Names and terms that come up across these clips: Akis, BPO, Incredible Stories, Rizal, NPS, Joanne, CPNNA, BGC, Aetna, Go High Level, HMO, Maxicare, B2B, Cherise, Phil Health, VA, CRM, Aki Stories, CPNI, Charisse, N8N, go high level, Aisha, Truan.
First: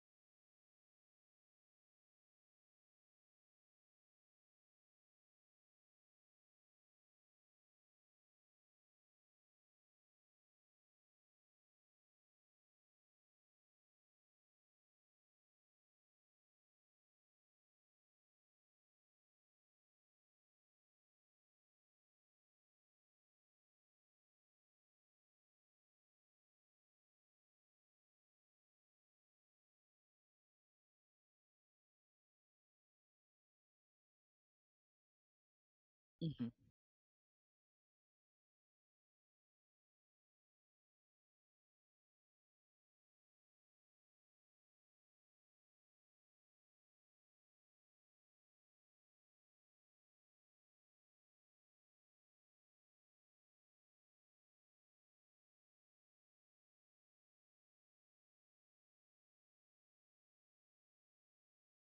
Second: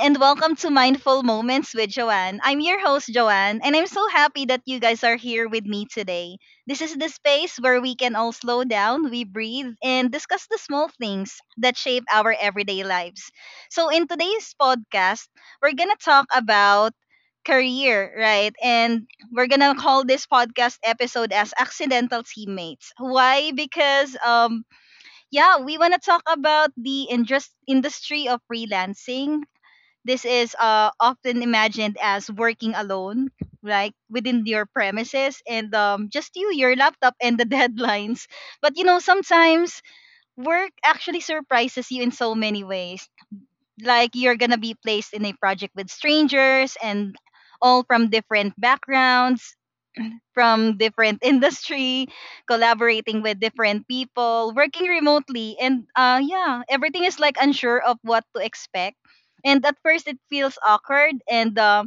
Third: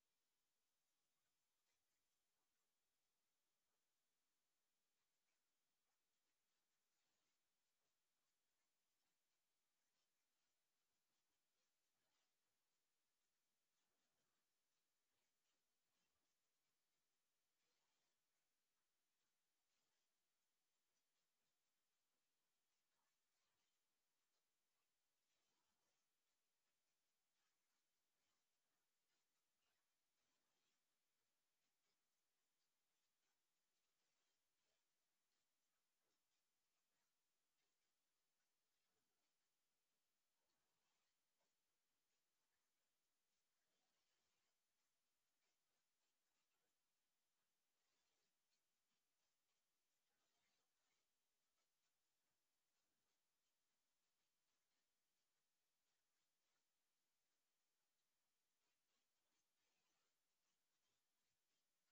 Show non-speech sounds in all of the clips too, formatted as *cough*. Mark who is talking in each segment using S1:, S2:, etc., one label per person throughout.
S1: and welcome to Mindful Moments with Joanne. I'm your host, Joanne, and I'm so happy that you guys are here with me today. This is the space where we can all slow down, we breathe, and discuss the small things that shape our everyday lives. So, in today's podcast, we're going to talk about career, right? And we're going to call this podcast episode as Accidental Teammates. Why? Because yeah, we want to talk about the industry of freelancing. This is often imagined as working alone, like within your premises, and just
S2: Mhm.
S1: you, your laptop, and the *laughs* deadlines. But you know, sometimes work actually surprises you in so many ways. Like you're gonna be placed in a project with strangers and all from different backgrounds, from different *laughs* industry, collaborating with different people, working remotely, and yeah, everything is like unsure of what to expect. And at first, it feels awkward, and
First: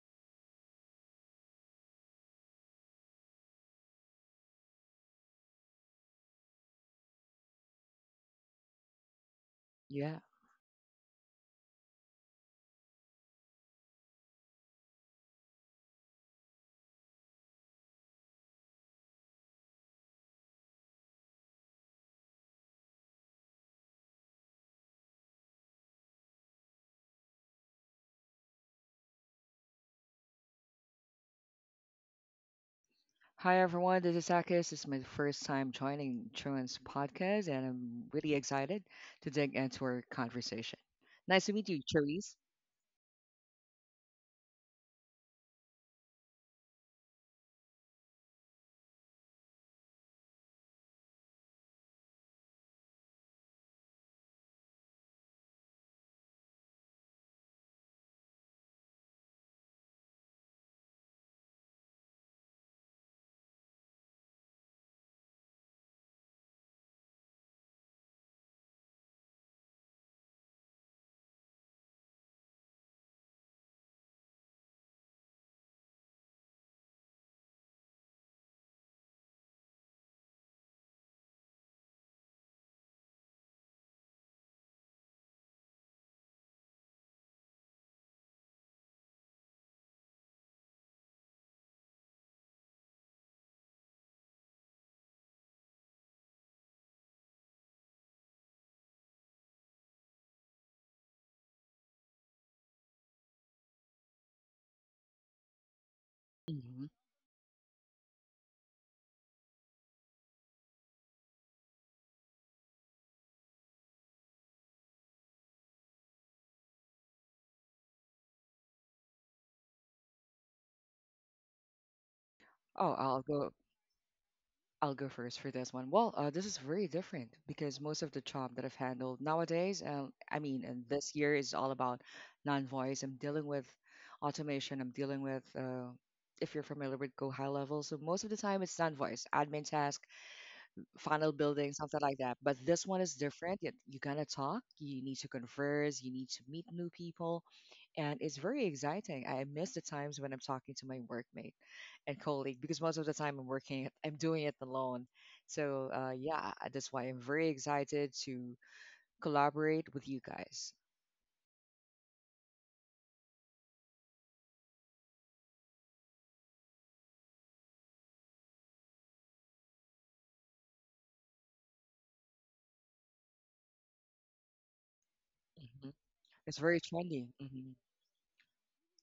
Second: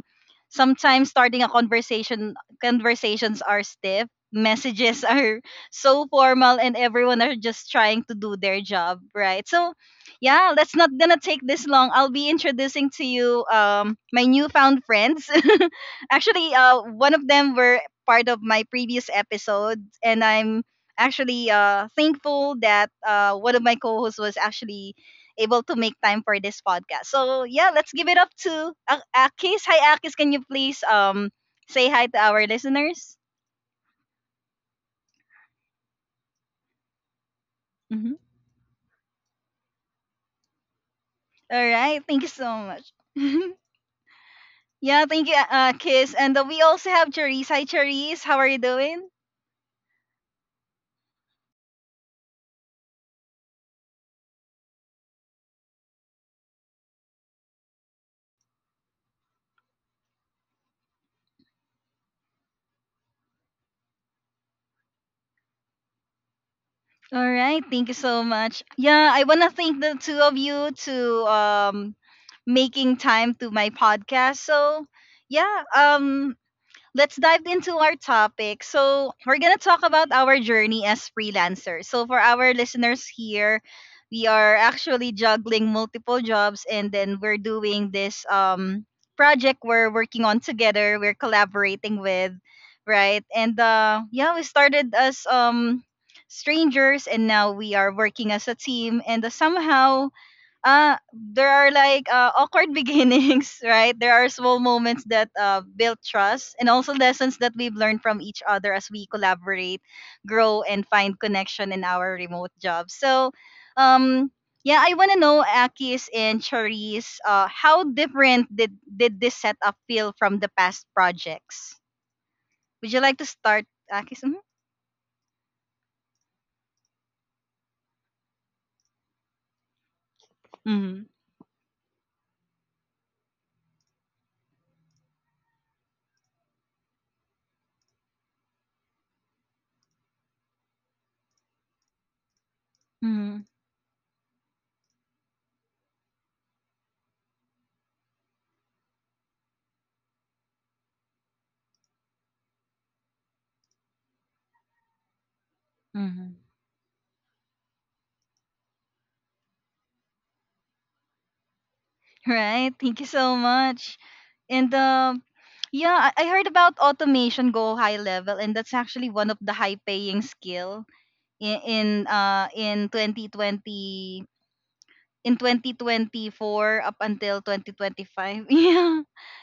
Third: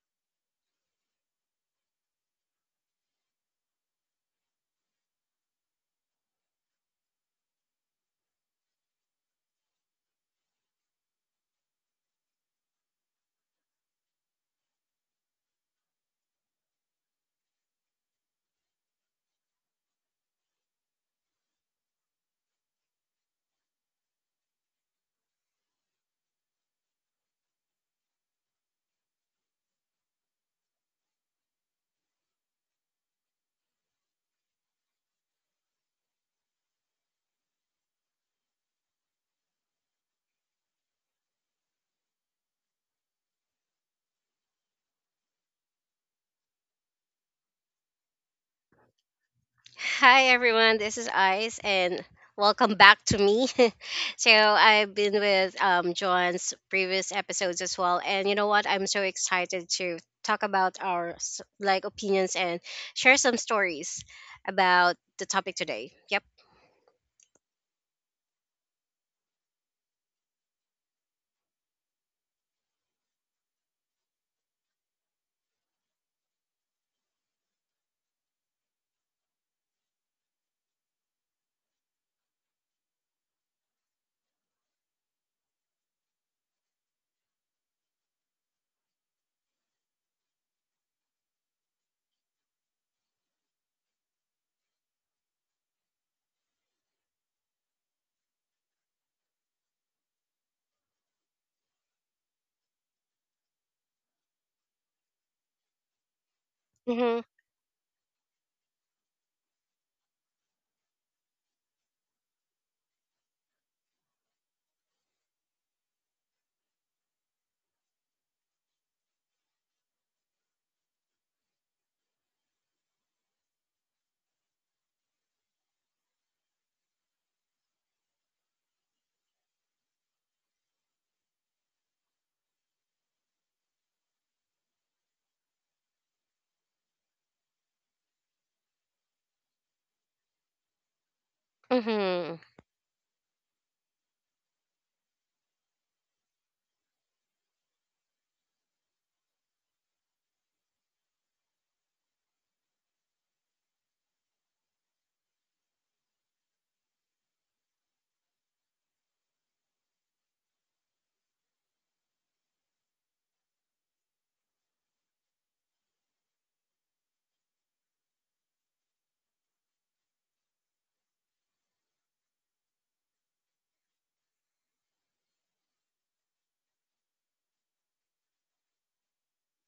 S1: sometimes starting a conversation, conversations are stiff. Messages *laughs* are so formal, and everyone are just trying to do their job, right? So,
S2: Yeah.
S1: yeah, that's not gonna take this long. I'll be introducing to you my newfound friends. *laughs* Actually, one of them were part of my previous episode, and I'm actually thankful that one of my co-hosts was actually able to make time for this podcast. So yeah, let's give it up to Akis. Hi, Akis. Can you please say hi to our listeners?
S2: Hi, everyone. This is Akis. This is my first time joining Truan's podcast, and I'm
S1: Mhm.
S2: really excited to dig into our conversation. Nice to
S1: All
S2: meet you,
S1: right. Thank you
S2: Charisse.
S1: so much. *laughs* Yeah, thank you, Kiss. And we also have Cherise. Hi, Cherise. How are you doing?
S3: Hi everyone, this is Ice and welcome back to me. *laughs* So I've been with John's previous episodes as well, and you know what? I'm so excited to talk about our like opinions and share some stories about the topic today. Yep.
S1: All right. Thank you so much. Yeah, I want to thank the two of you to um making time to my podcast. So, yeah, let's dive into our topic. So, we're going to talk about our journey as freelancers. So, for our listeners here, we are actually juggling multiple jobs, and then we're doing this project we're working on together, we're collaborating with, right? And yeah, we started as strangers, and now we are working as a team, and somehow there are like awkward *laughs* beginnings. Right, there are small moments that build trust, and also
S3: Mhm.
S2: Hmm.
S1: lessons that we've learned from each other as we collaborate, grow, and find connection in our remote jobs. So um yeah, I want to know, Akis and Charisse, how different did this setup feel from the past projects? Would you like to
S2: Oh, I'll
S1: start,
S2: go.
S1: Akis?
S2: I'll go first for this one. Well, this is very different because most of the job that I've handled nowadays, I
S1: Mm-hmm.
S2: mean, and this year is all about non-voice. I'm dealing with automation. I'm dealing with, if you're familiar with Go High Level, so most of the time it's non-voice admin task, funnel building,
S3: Mhm.
S2: something like that. But this
S1: Mm-hmm.
S2: one is different. You gotta talk, you need to converse, you need to meet new people, and it's very exciting. I miss the times when I'm talking to my workmate and colleague because most of the time I'm working, I'm doing it alone. So
S1: Mm-hmm.
S2: yeah, that's why I'm very excited to collaborate with you guys.
S1: Right. Thank you so much. And yeah, I heard about automation, go high level, and that's actually one of the high paying skill in 2020, in
S2: Mhm.
S1: 2024 up
S2: It's very
S1: until
S2: trendy. Hmm.
S1: 2025. *laughs* Yeah.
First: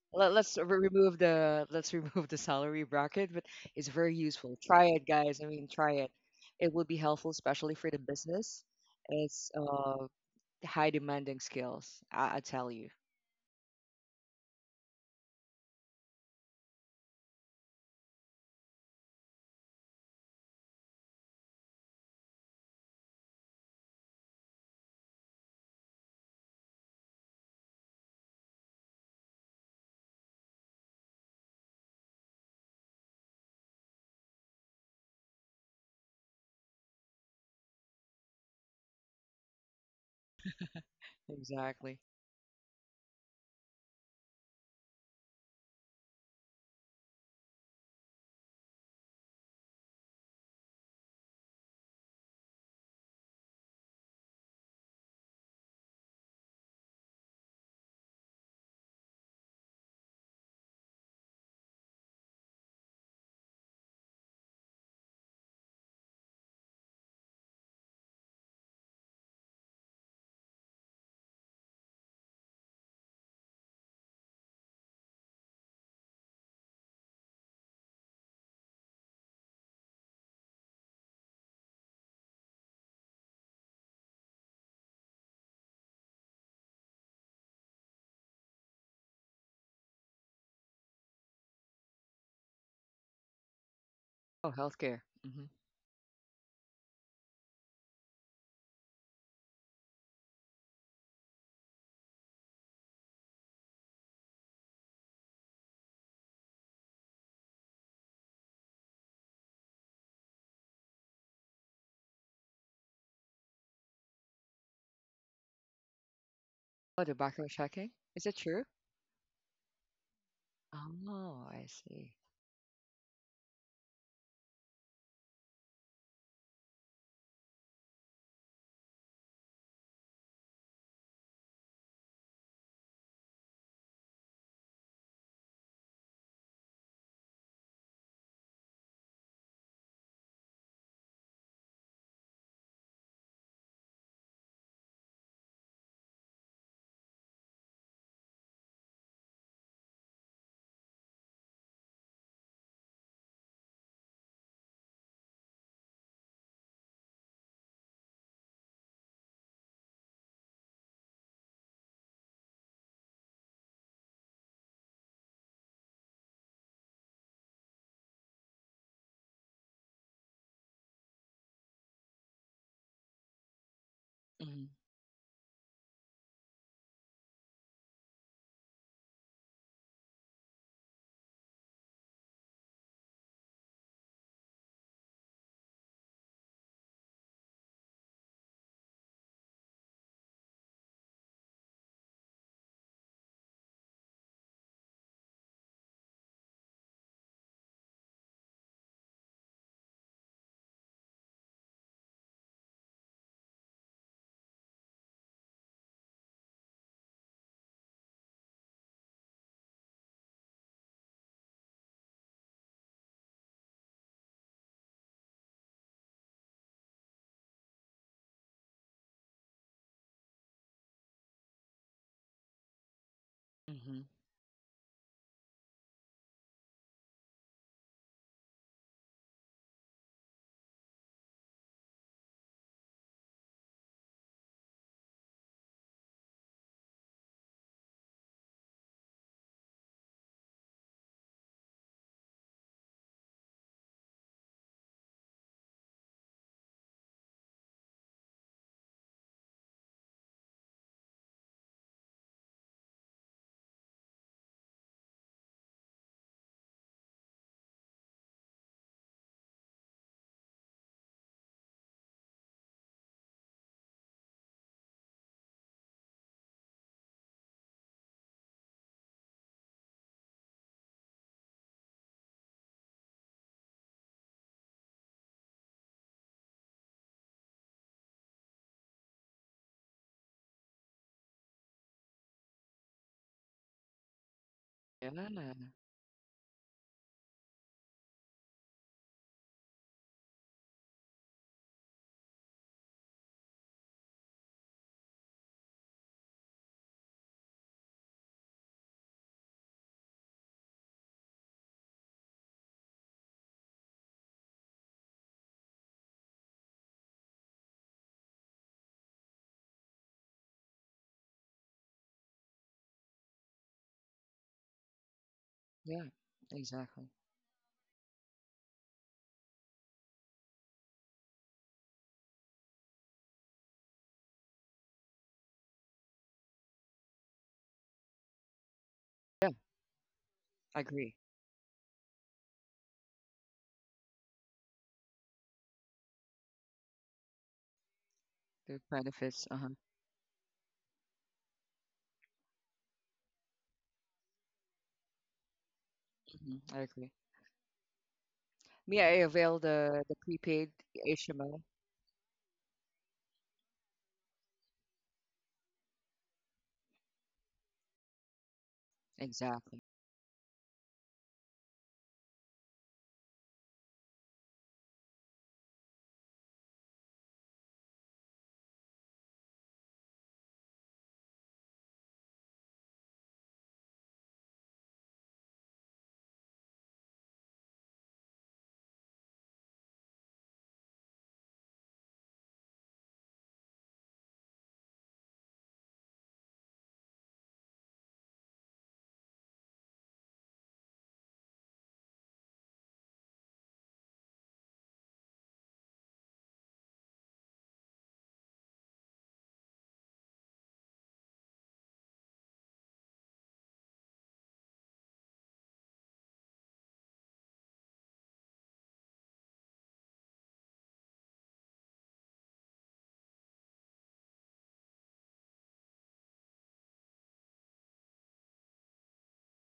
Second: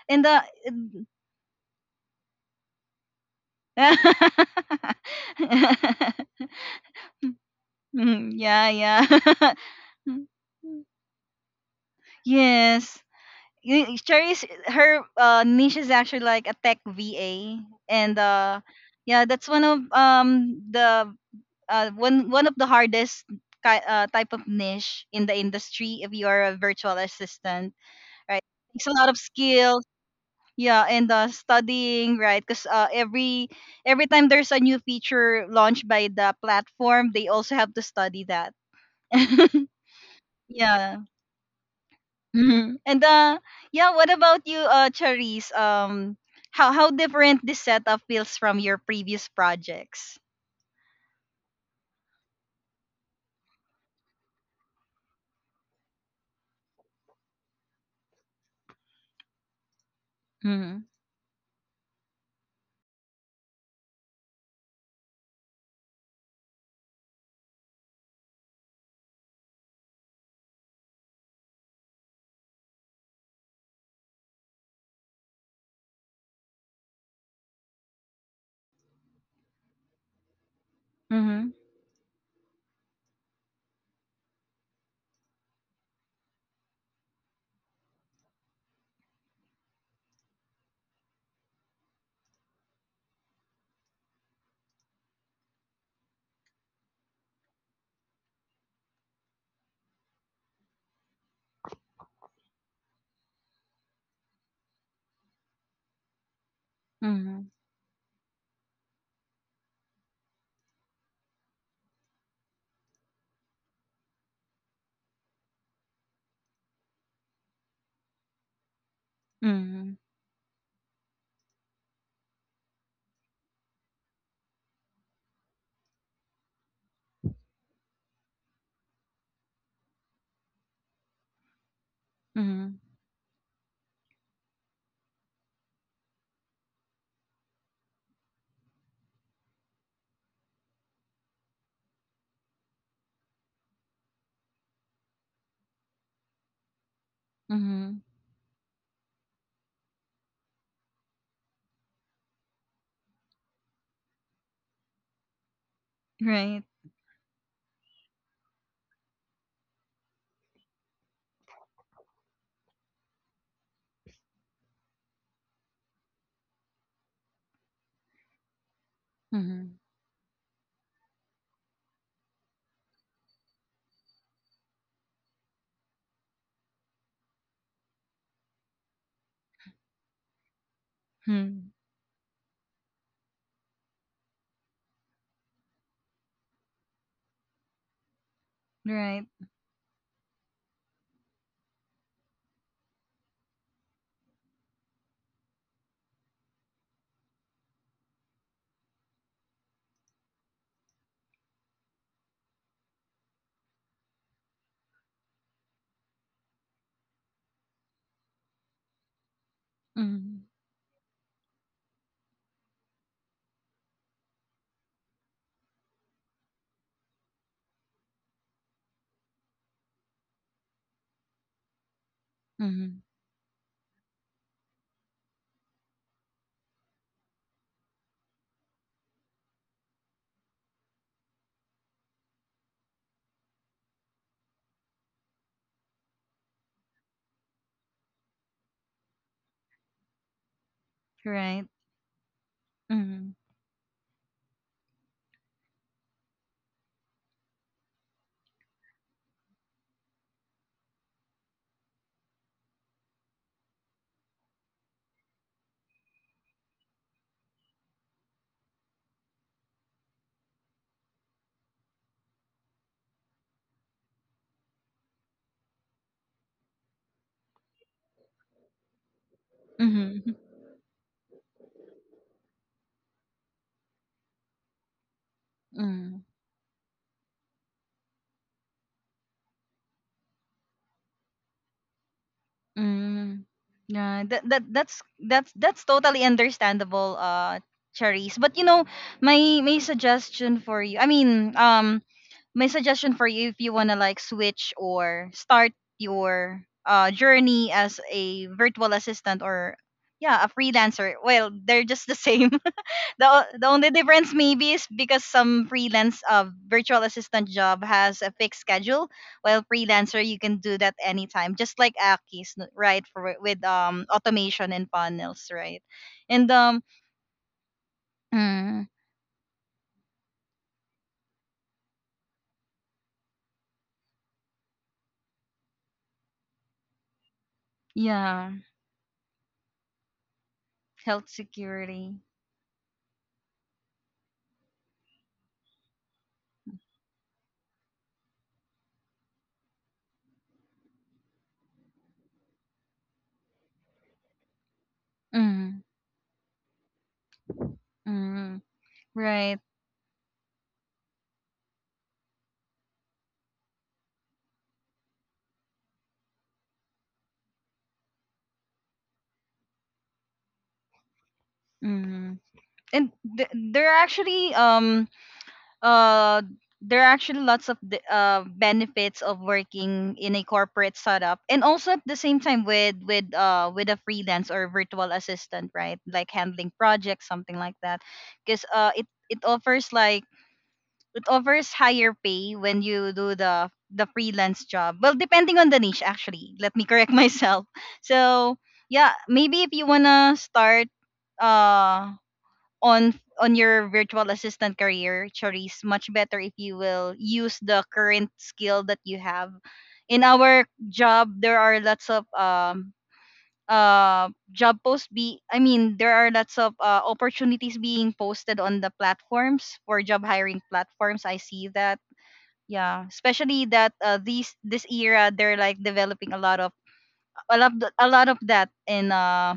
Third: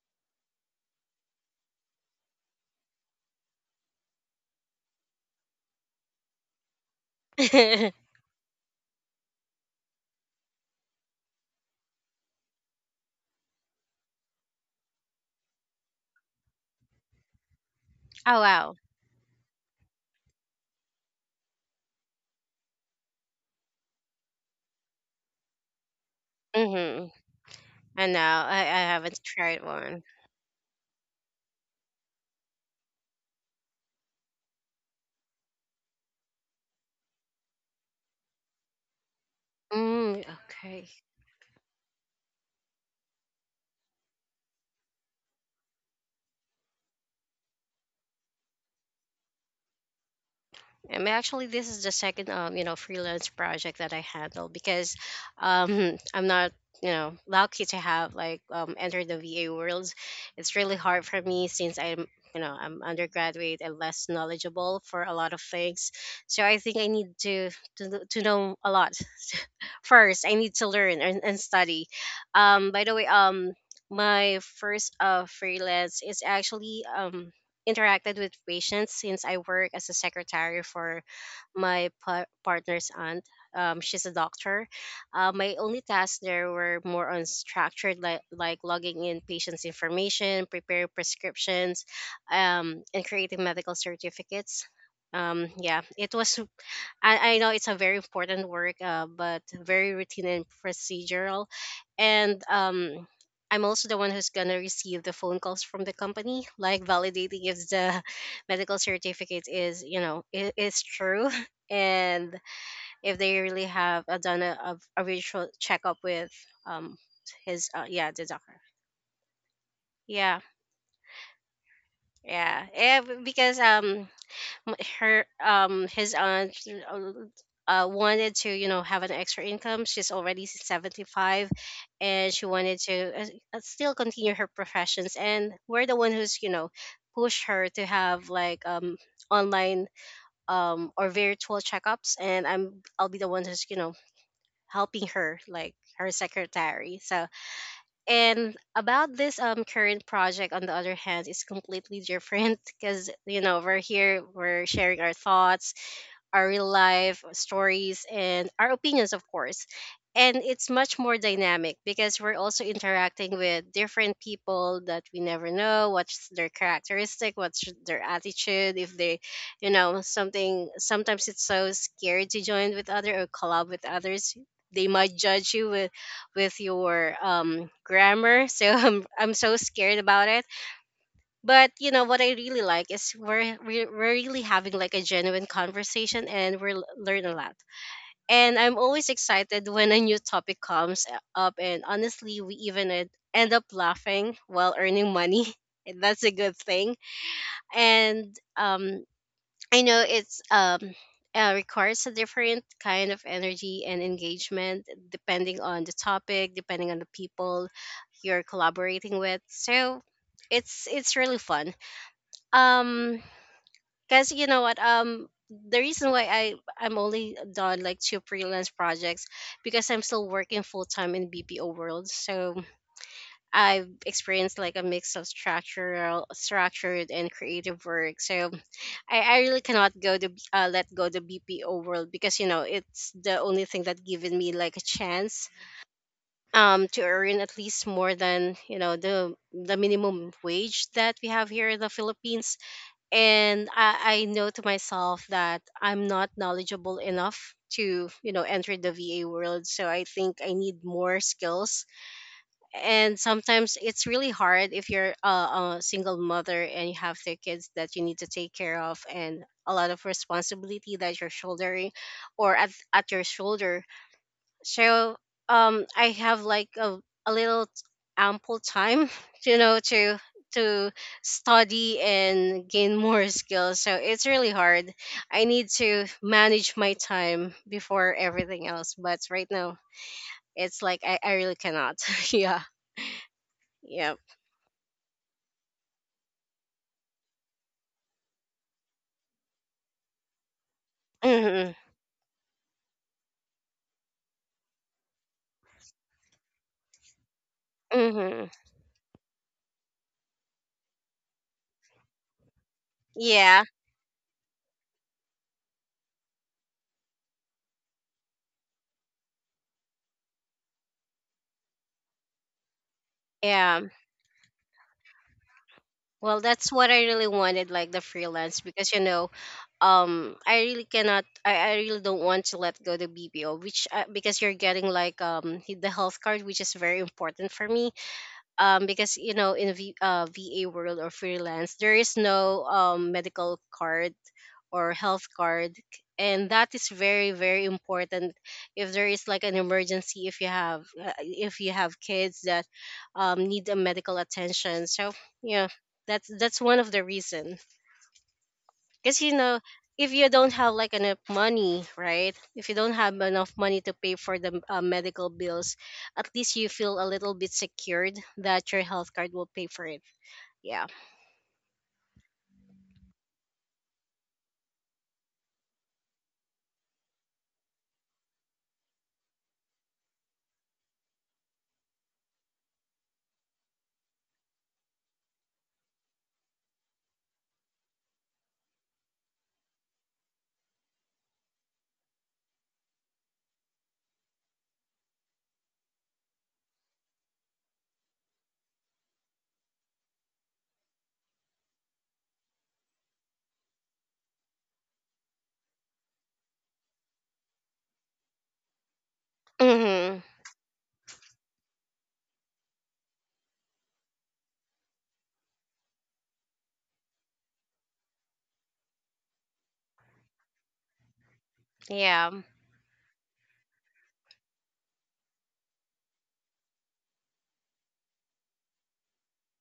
S1: And
S2: Let, let's re- remove the let's *laughs* remove the salary bracket, but it's very useful. Try it, guys. I mean, try it.
S1: *laughs*
S2: It will be helpful, especially for the
S3: *laughs*
S1: Mm,
S2: business.
S1: yeah,
S2: It's
S1: yeah.
S2: high demanding skills.
S1: *laughs*
S2: I tell you
S1: yes. Cherry's, her niche is actually like a tech VA, and
S3: oh wow.
S1: yeah, that's one of the one one of the hardest type of niche in the industry if you are a virtual
S3: Mhm.
S1: assistant,
S3: I know.
S1: right?
S3: I
S1: Takes a lot of
S3: haven't tried
S1: skills.
S3: one.
S1: Yeah, and studying, right? Because uh, every time there's a new feature launched by the platform, they also have to study that. *laughs*
S3: Mm, okay.
S1: yeah,
S2: exactly.
S1: hmm And yeah, what about you, Charisse? How different this setup feels from your previous projects?
S3: Actually, this is the second, freelance project that I handle because *laughs* I'm not, lucky to have like entered the VA world. It's really
S1: Mm-hmm.
S3: hard for me since I'm undergraduate and less knowledgeable for a lot of things. So I think I need to know a lot *laughs* first. I need to learn and study. By the way, my first freelance is actually interacted with patients since I work as a secretary for
S1: Mm-hmm.
S3: my partner's aunt. She's a doctor. My only tasks there were more unstructured, like logging in patients' information, preparing prescriptions, and creating medical
S2: Oh,
S3: certificates.
S2: healthcare. Hmm.
S3: Yeah, it was I know it's a very important work, but very routine and procedural. And I'm also the one who's gonna receive the phone calls from the company, like
S1: Mm-hmm.
S3: validating if the *laughs* medical certificate is, you know, I- is true, *laughs* and if they really have done a visual checkup with um
S2: Oh, the background
S3: his
S2: checking.
S3: yeah, the
S2: Is it
S3: doctor.
S2: true?
S1: Mm-hmm.
S3: Yeah,
S2: Oh, I see.
S3: yeah, yeah, because m- her his aunt uh, wanted to have an extra income. She's already 75 and she wanted
S1: Mm-hmm.
S3: to still continue her professions, and we're the one who's pushed her to have like online or virtual checkups. And I'll be the one who's helping her, like her secretary. So,
S1: Mm-hmm.
S3: and about this current project, on the other hand, is completely different. *laughs* Because you know we're here, we're sharing our thoughts, our
S1: Right.
S3: real life stories, and our opinions, of course. And it's much more dynamic because we're also interacting with different people that we never know what's their characteristic, what's their attitude, if they, you
S1: Mm-hmm.
S3: know, something. Sometimes it's so scary to join with other or collab with others.
S2: Hmm.
S3: They might judge you with your grammar. So *laughs* I'm so scared about it,
S1: Mm-hmm.
S3: but you know what I really like is we're really having like a genuine conversation, and we're learn a lot. And I'm
S1: Right.
S3: always excited when a new topic comes up, and honestly, we even end up laughing while earning money *laughs* and that's a good thing. And I know it's requires a different kind of energy and engagement depending on the topic, depending on the people you're collaborating with. So
S1: Mm-hmm.
S3: it's really fun. um because you know what, the reason why I'm only done like two freelance projects, because I'm still working full time in BPO world. So
S1: Mm-hmm.
S3: I've
S2: Hmm.
S3: experienced like a mix of structured, and creative work. So I really cannot go to let go the BPO world, because you know it's the only thing that given me like a chance to earn at least more than the minimum wage that we have
S1: Right.
S3: here in the Philippines.
S1: Mm-hmm.
S3: And I know to myself that I'm not knowledgeable enough to enter the VA world, so I think I need more skills. And sometimes it's really hard if you're a single mother and you have three kids that you need to take care of and a lot of responsibility that you're shouldering or at your shoulder. So I have like a little ample time *laughs* you know to
S1: Mm-hmm.
S3: to study and gain more skills, so it's really hard. I need to
S1: Mm-hmm.
S3: manage my time before everything else, but right now it's like I really cannot. *laughs* Yeah.
S1: Mm-hmm.
S3: Yeah.
S1: Yeah, that that that's
S2: Yeah.
S1: that's that's totally understandable, Charisse. But you know, my my suggestion for you, I mean,
S3: Hmm.
S1: um, my suggestion for you if you want to like switch or start your journey as
S3: Hmm.
S1: a virtual assistant, or yeah, a freelancer, well, they're just the same. *laughs*
S3: Yeah.
S1: The only difference maybe is because some freelance virtual assistant job has a fixed schedule, while freelancer you can do that anytime, just like Aki's right, for with
S3: Yeah.
S1: automation and funnels, right?
S2: Yeah.
S3: Well,
S1: And
S3: that's
S1: um
S3: what I
S2: Exactly.
S3: really wanted, like the freelance,
S1: mm,
S3: because I really don't want to let go the bpo, which because you're getting like the health card, which is very important for me.
S1: yeah,
S3: Because
S2: Yeah,
S3: in va
S2: I
S3: world or
S2: agree.
S1: health
S3: freelance, there is
S1: security.
S3: no medical card or health card, and that is very very important
S2: The
S3: if there is like
S2: benefits. Uh
S3: an
S2: huh.
S3: emergency, if you have kids that need a medical attention. So yeah,
S1: Mm,
S3: that's
S2: Hmm.
S3: that's
S2: I
S3: one of the
S2: agree.
S3: reasons.
S1: mm,
S2: Me, I
S3: Because
S2: avail
S1: right.
S2: the
S3: if
S2: the
S3: you don't
S2: prepaid
S3: have like enough
S2: HMO.
S3: money, right? If you don't have enough money to pay for the medical bills, at least you feel a little bit secured that your health card will pay
S2: Exactly.
S3: for it. Yeah.
S1: Mm. And th- there are actually um uh there are actually lots of the, benefits of working in a corporate setup, and also at the same time with with a freelance or virtual assistant, right? Like handling projects, something like that. Because it offers like, it offers higher pay when you do the freelance job. Well, depending on the niche actually. Let me correct *laughs* myself. So, yeah, maybe if you want to start uh on on your virtual assistant career, Charisse, much better if you will use the current skill that you have.
S3: Hmm.
S1: In our job, there are lots of job posts be I mean there are lots of opportunities being posted on the platforms, for job hiring platforms. I see that.
S3: Yeah.
S1: Yeah, especially that these this era they're like developing a lot of, a lot a lot of that in uh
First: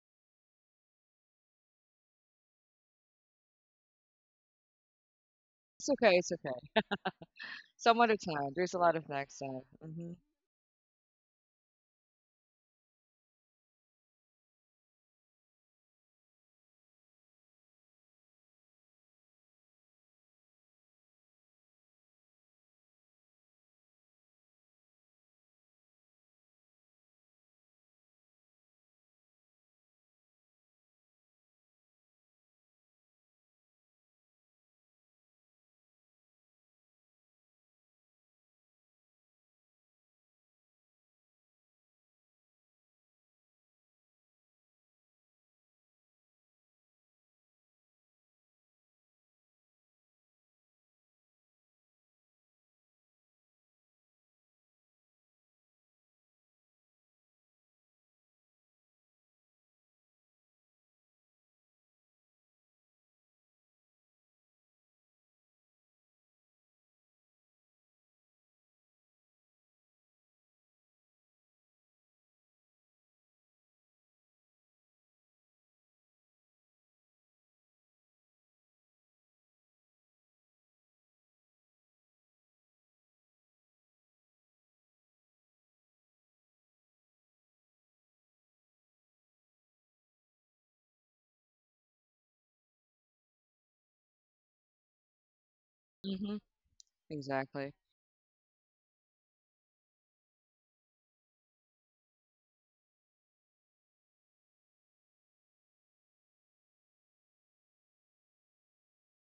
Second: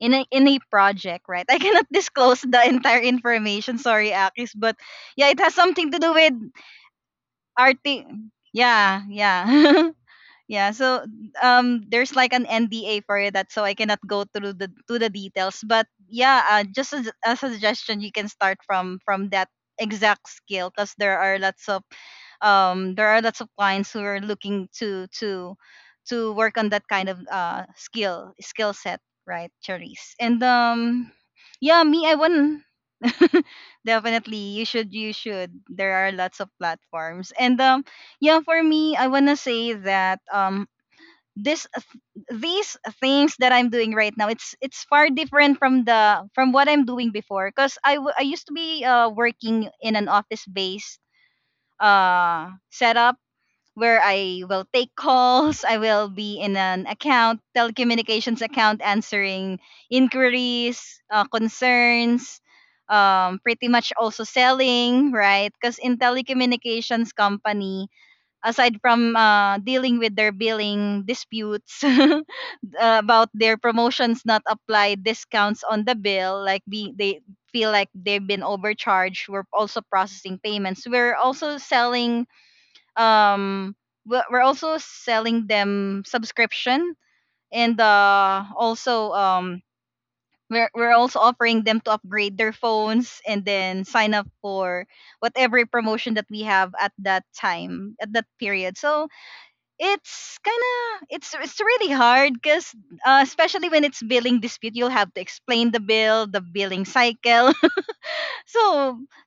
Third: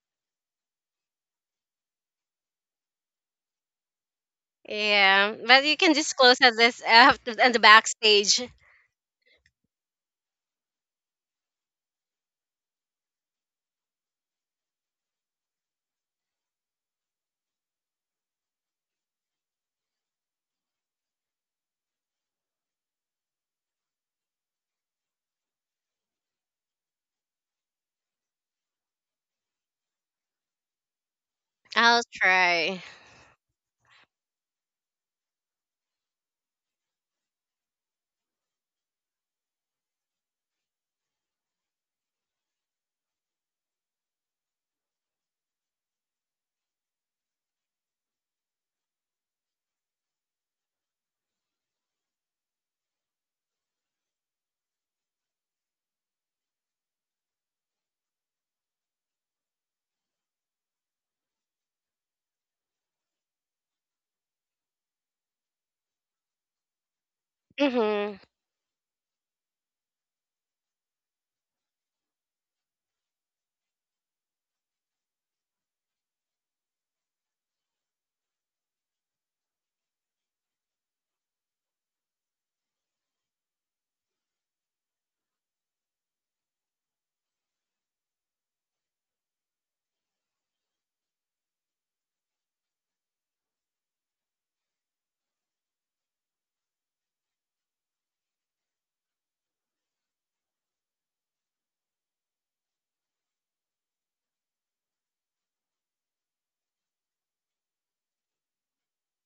S1: in a, in a project, right? *laughs* I cannot disclose the entire information. Sorry, Akis, but yeah,
S3: Yeah.
S1: it has
S3: But you
S2: It's
S1: something
S3: can
S1: to do
S2: okay, it's
S1: with
S3: disclose at
S2: okay.
S3: this after and *laughs* the
S2: Some
S1: arti.
S2: other
S3: backstage.
S2: time. There's a lot
S1: Yeah,
S2: of next
S1: yeah.
S2: time.
S1: *laughs*
S2: Mhm.
S1: Yeah, so there's like an NDA for that, so I cannot go through the to the details. But yeah, just as a suggestion, you can start from that exact skill because there are lots of there are lots of clients who are looking to work on that kind of skill set, right, Charisse? And yeah,
S3: I'll
S1: me, I won.
S3: try.
S1: *laughs* Definitely you should, you should. There are lots of platforms, and yeah, for me, I wanna say that this, these things that I'm doing right now, it's far different from the, from what I'm doing before, because I used to be working in an office based setup where I will take calls. I will be in an account, telecommunications account, answering inquiries, concerns, pretty much also selling, right? Because in telecommunications company,
S3: Mm-hmm.
S1: aside from dealing with their billing disputes *laughs* about their promotions not applied, discounts on the bill, like be, they feel like they've been overcharged. We're also processing payments. We're also selling um we're also selling them subscription, and also we're also offering them to upgrade their phones and then sign up for whatever promotion that
S2: Mhm.
S1: we have at that
S2: Exactly.
S1: time, at that period. So it's kind of, it's really hard because especially when it's billing dispute, you'll have to explain the bill, the billing cycle. So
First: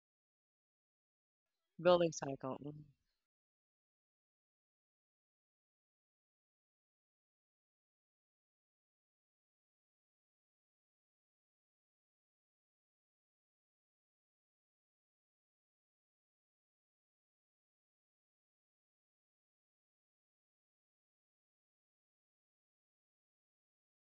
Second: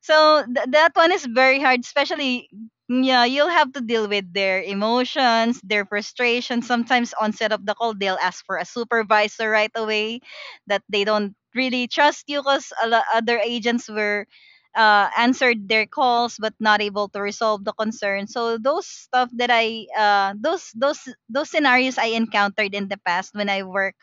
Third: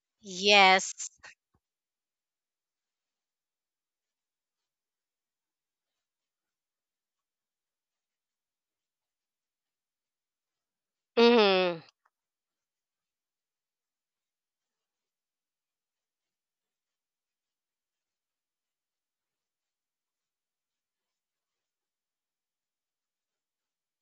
S1: so that
S3: Yes.
S1: one is very hard,
S2: Building
S1: especially,
S2: cycle. Mhm.
S1: yeah, you'll have to deal with their emotions, their frustration. Sometimes on set of the call they'll ask for a supervisor right away, that they don't
S3: Mm-hmm.
S1: really trust you because other agents were answered their calls but not able to resolve the concern. So those stuff that I those scenarios I encountered in the past when I work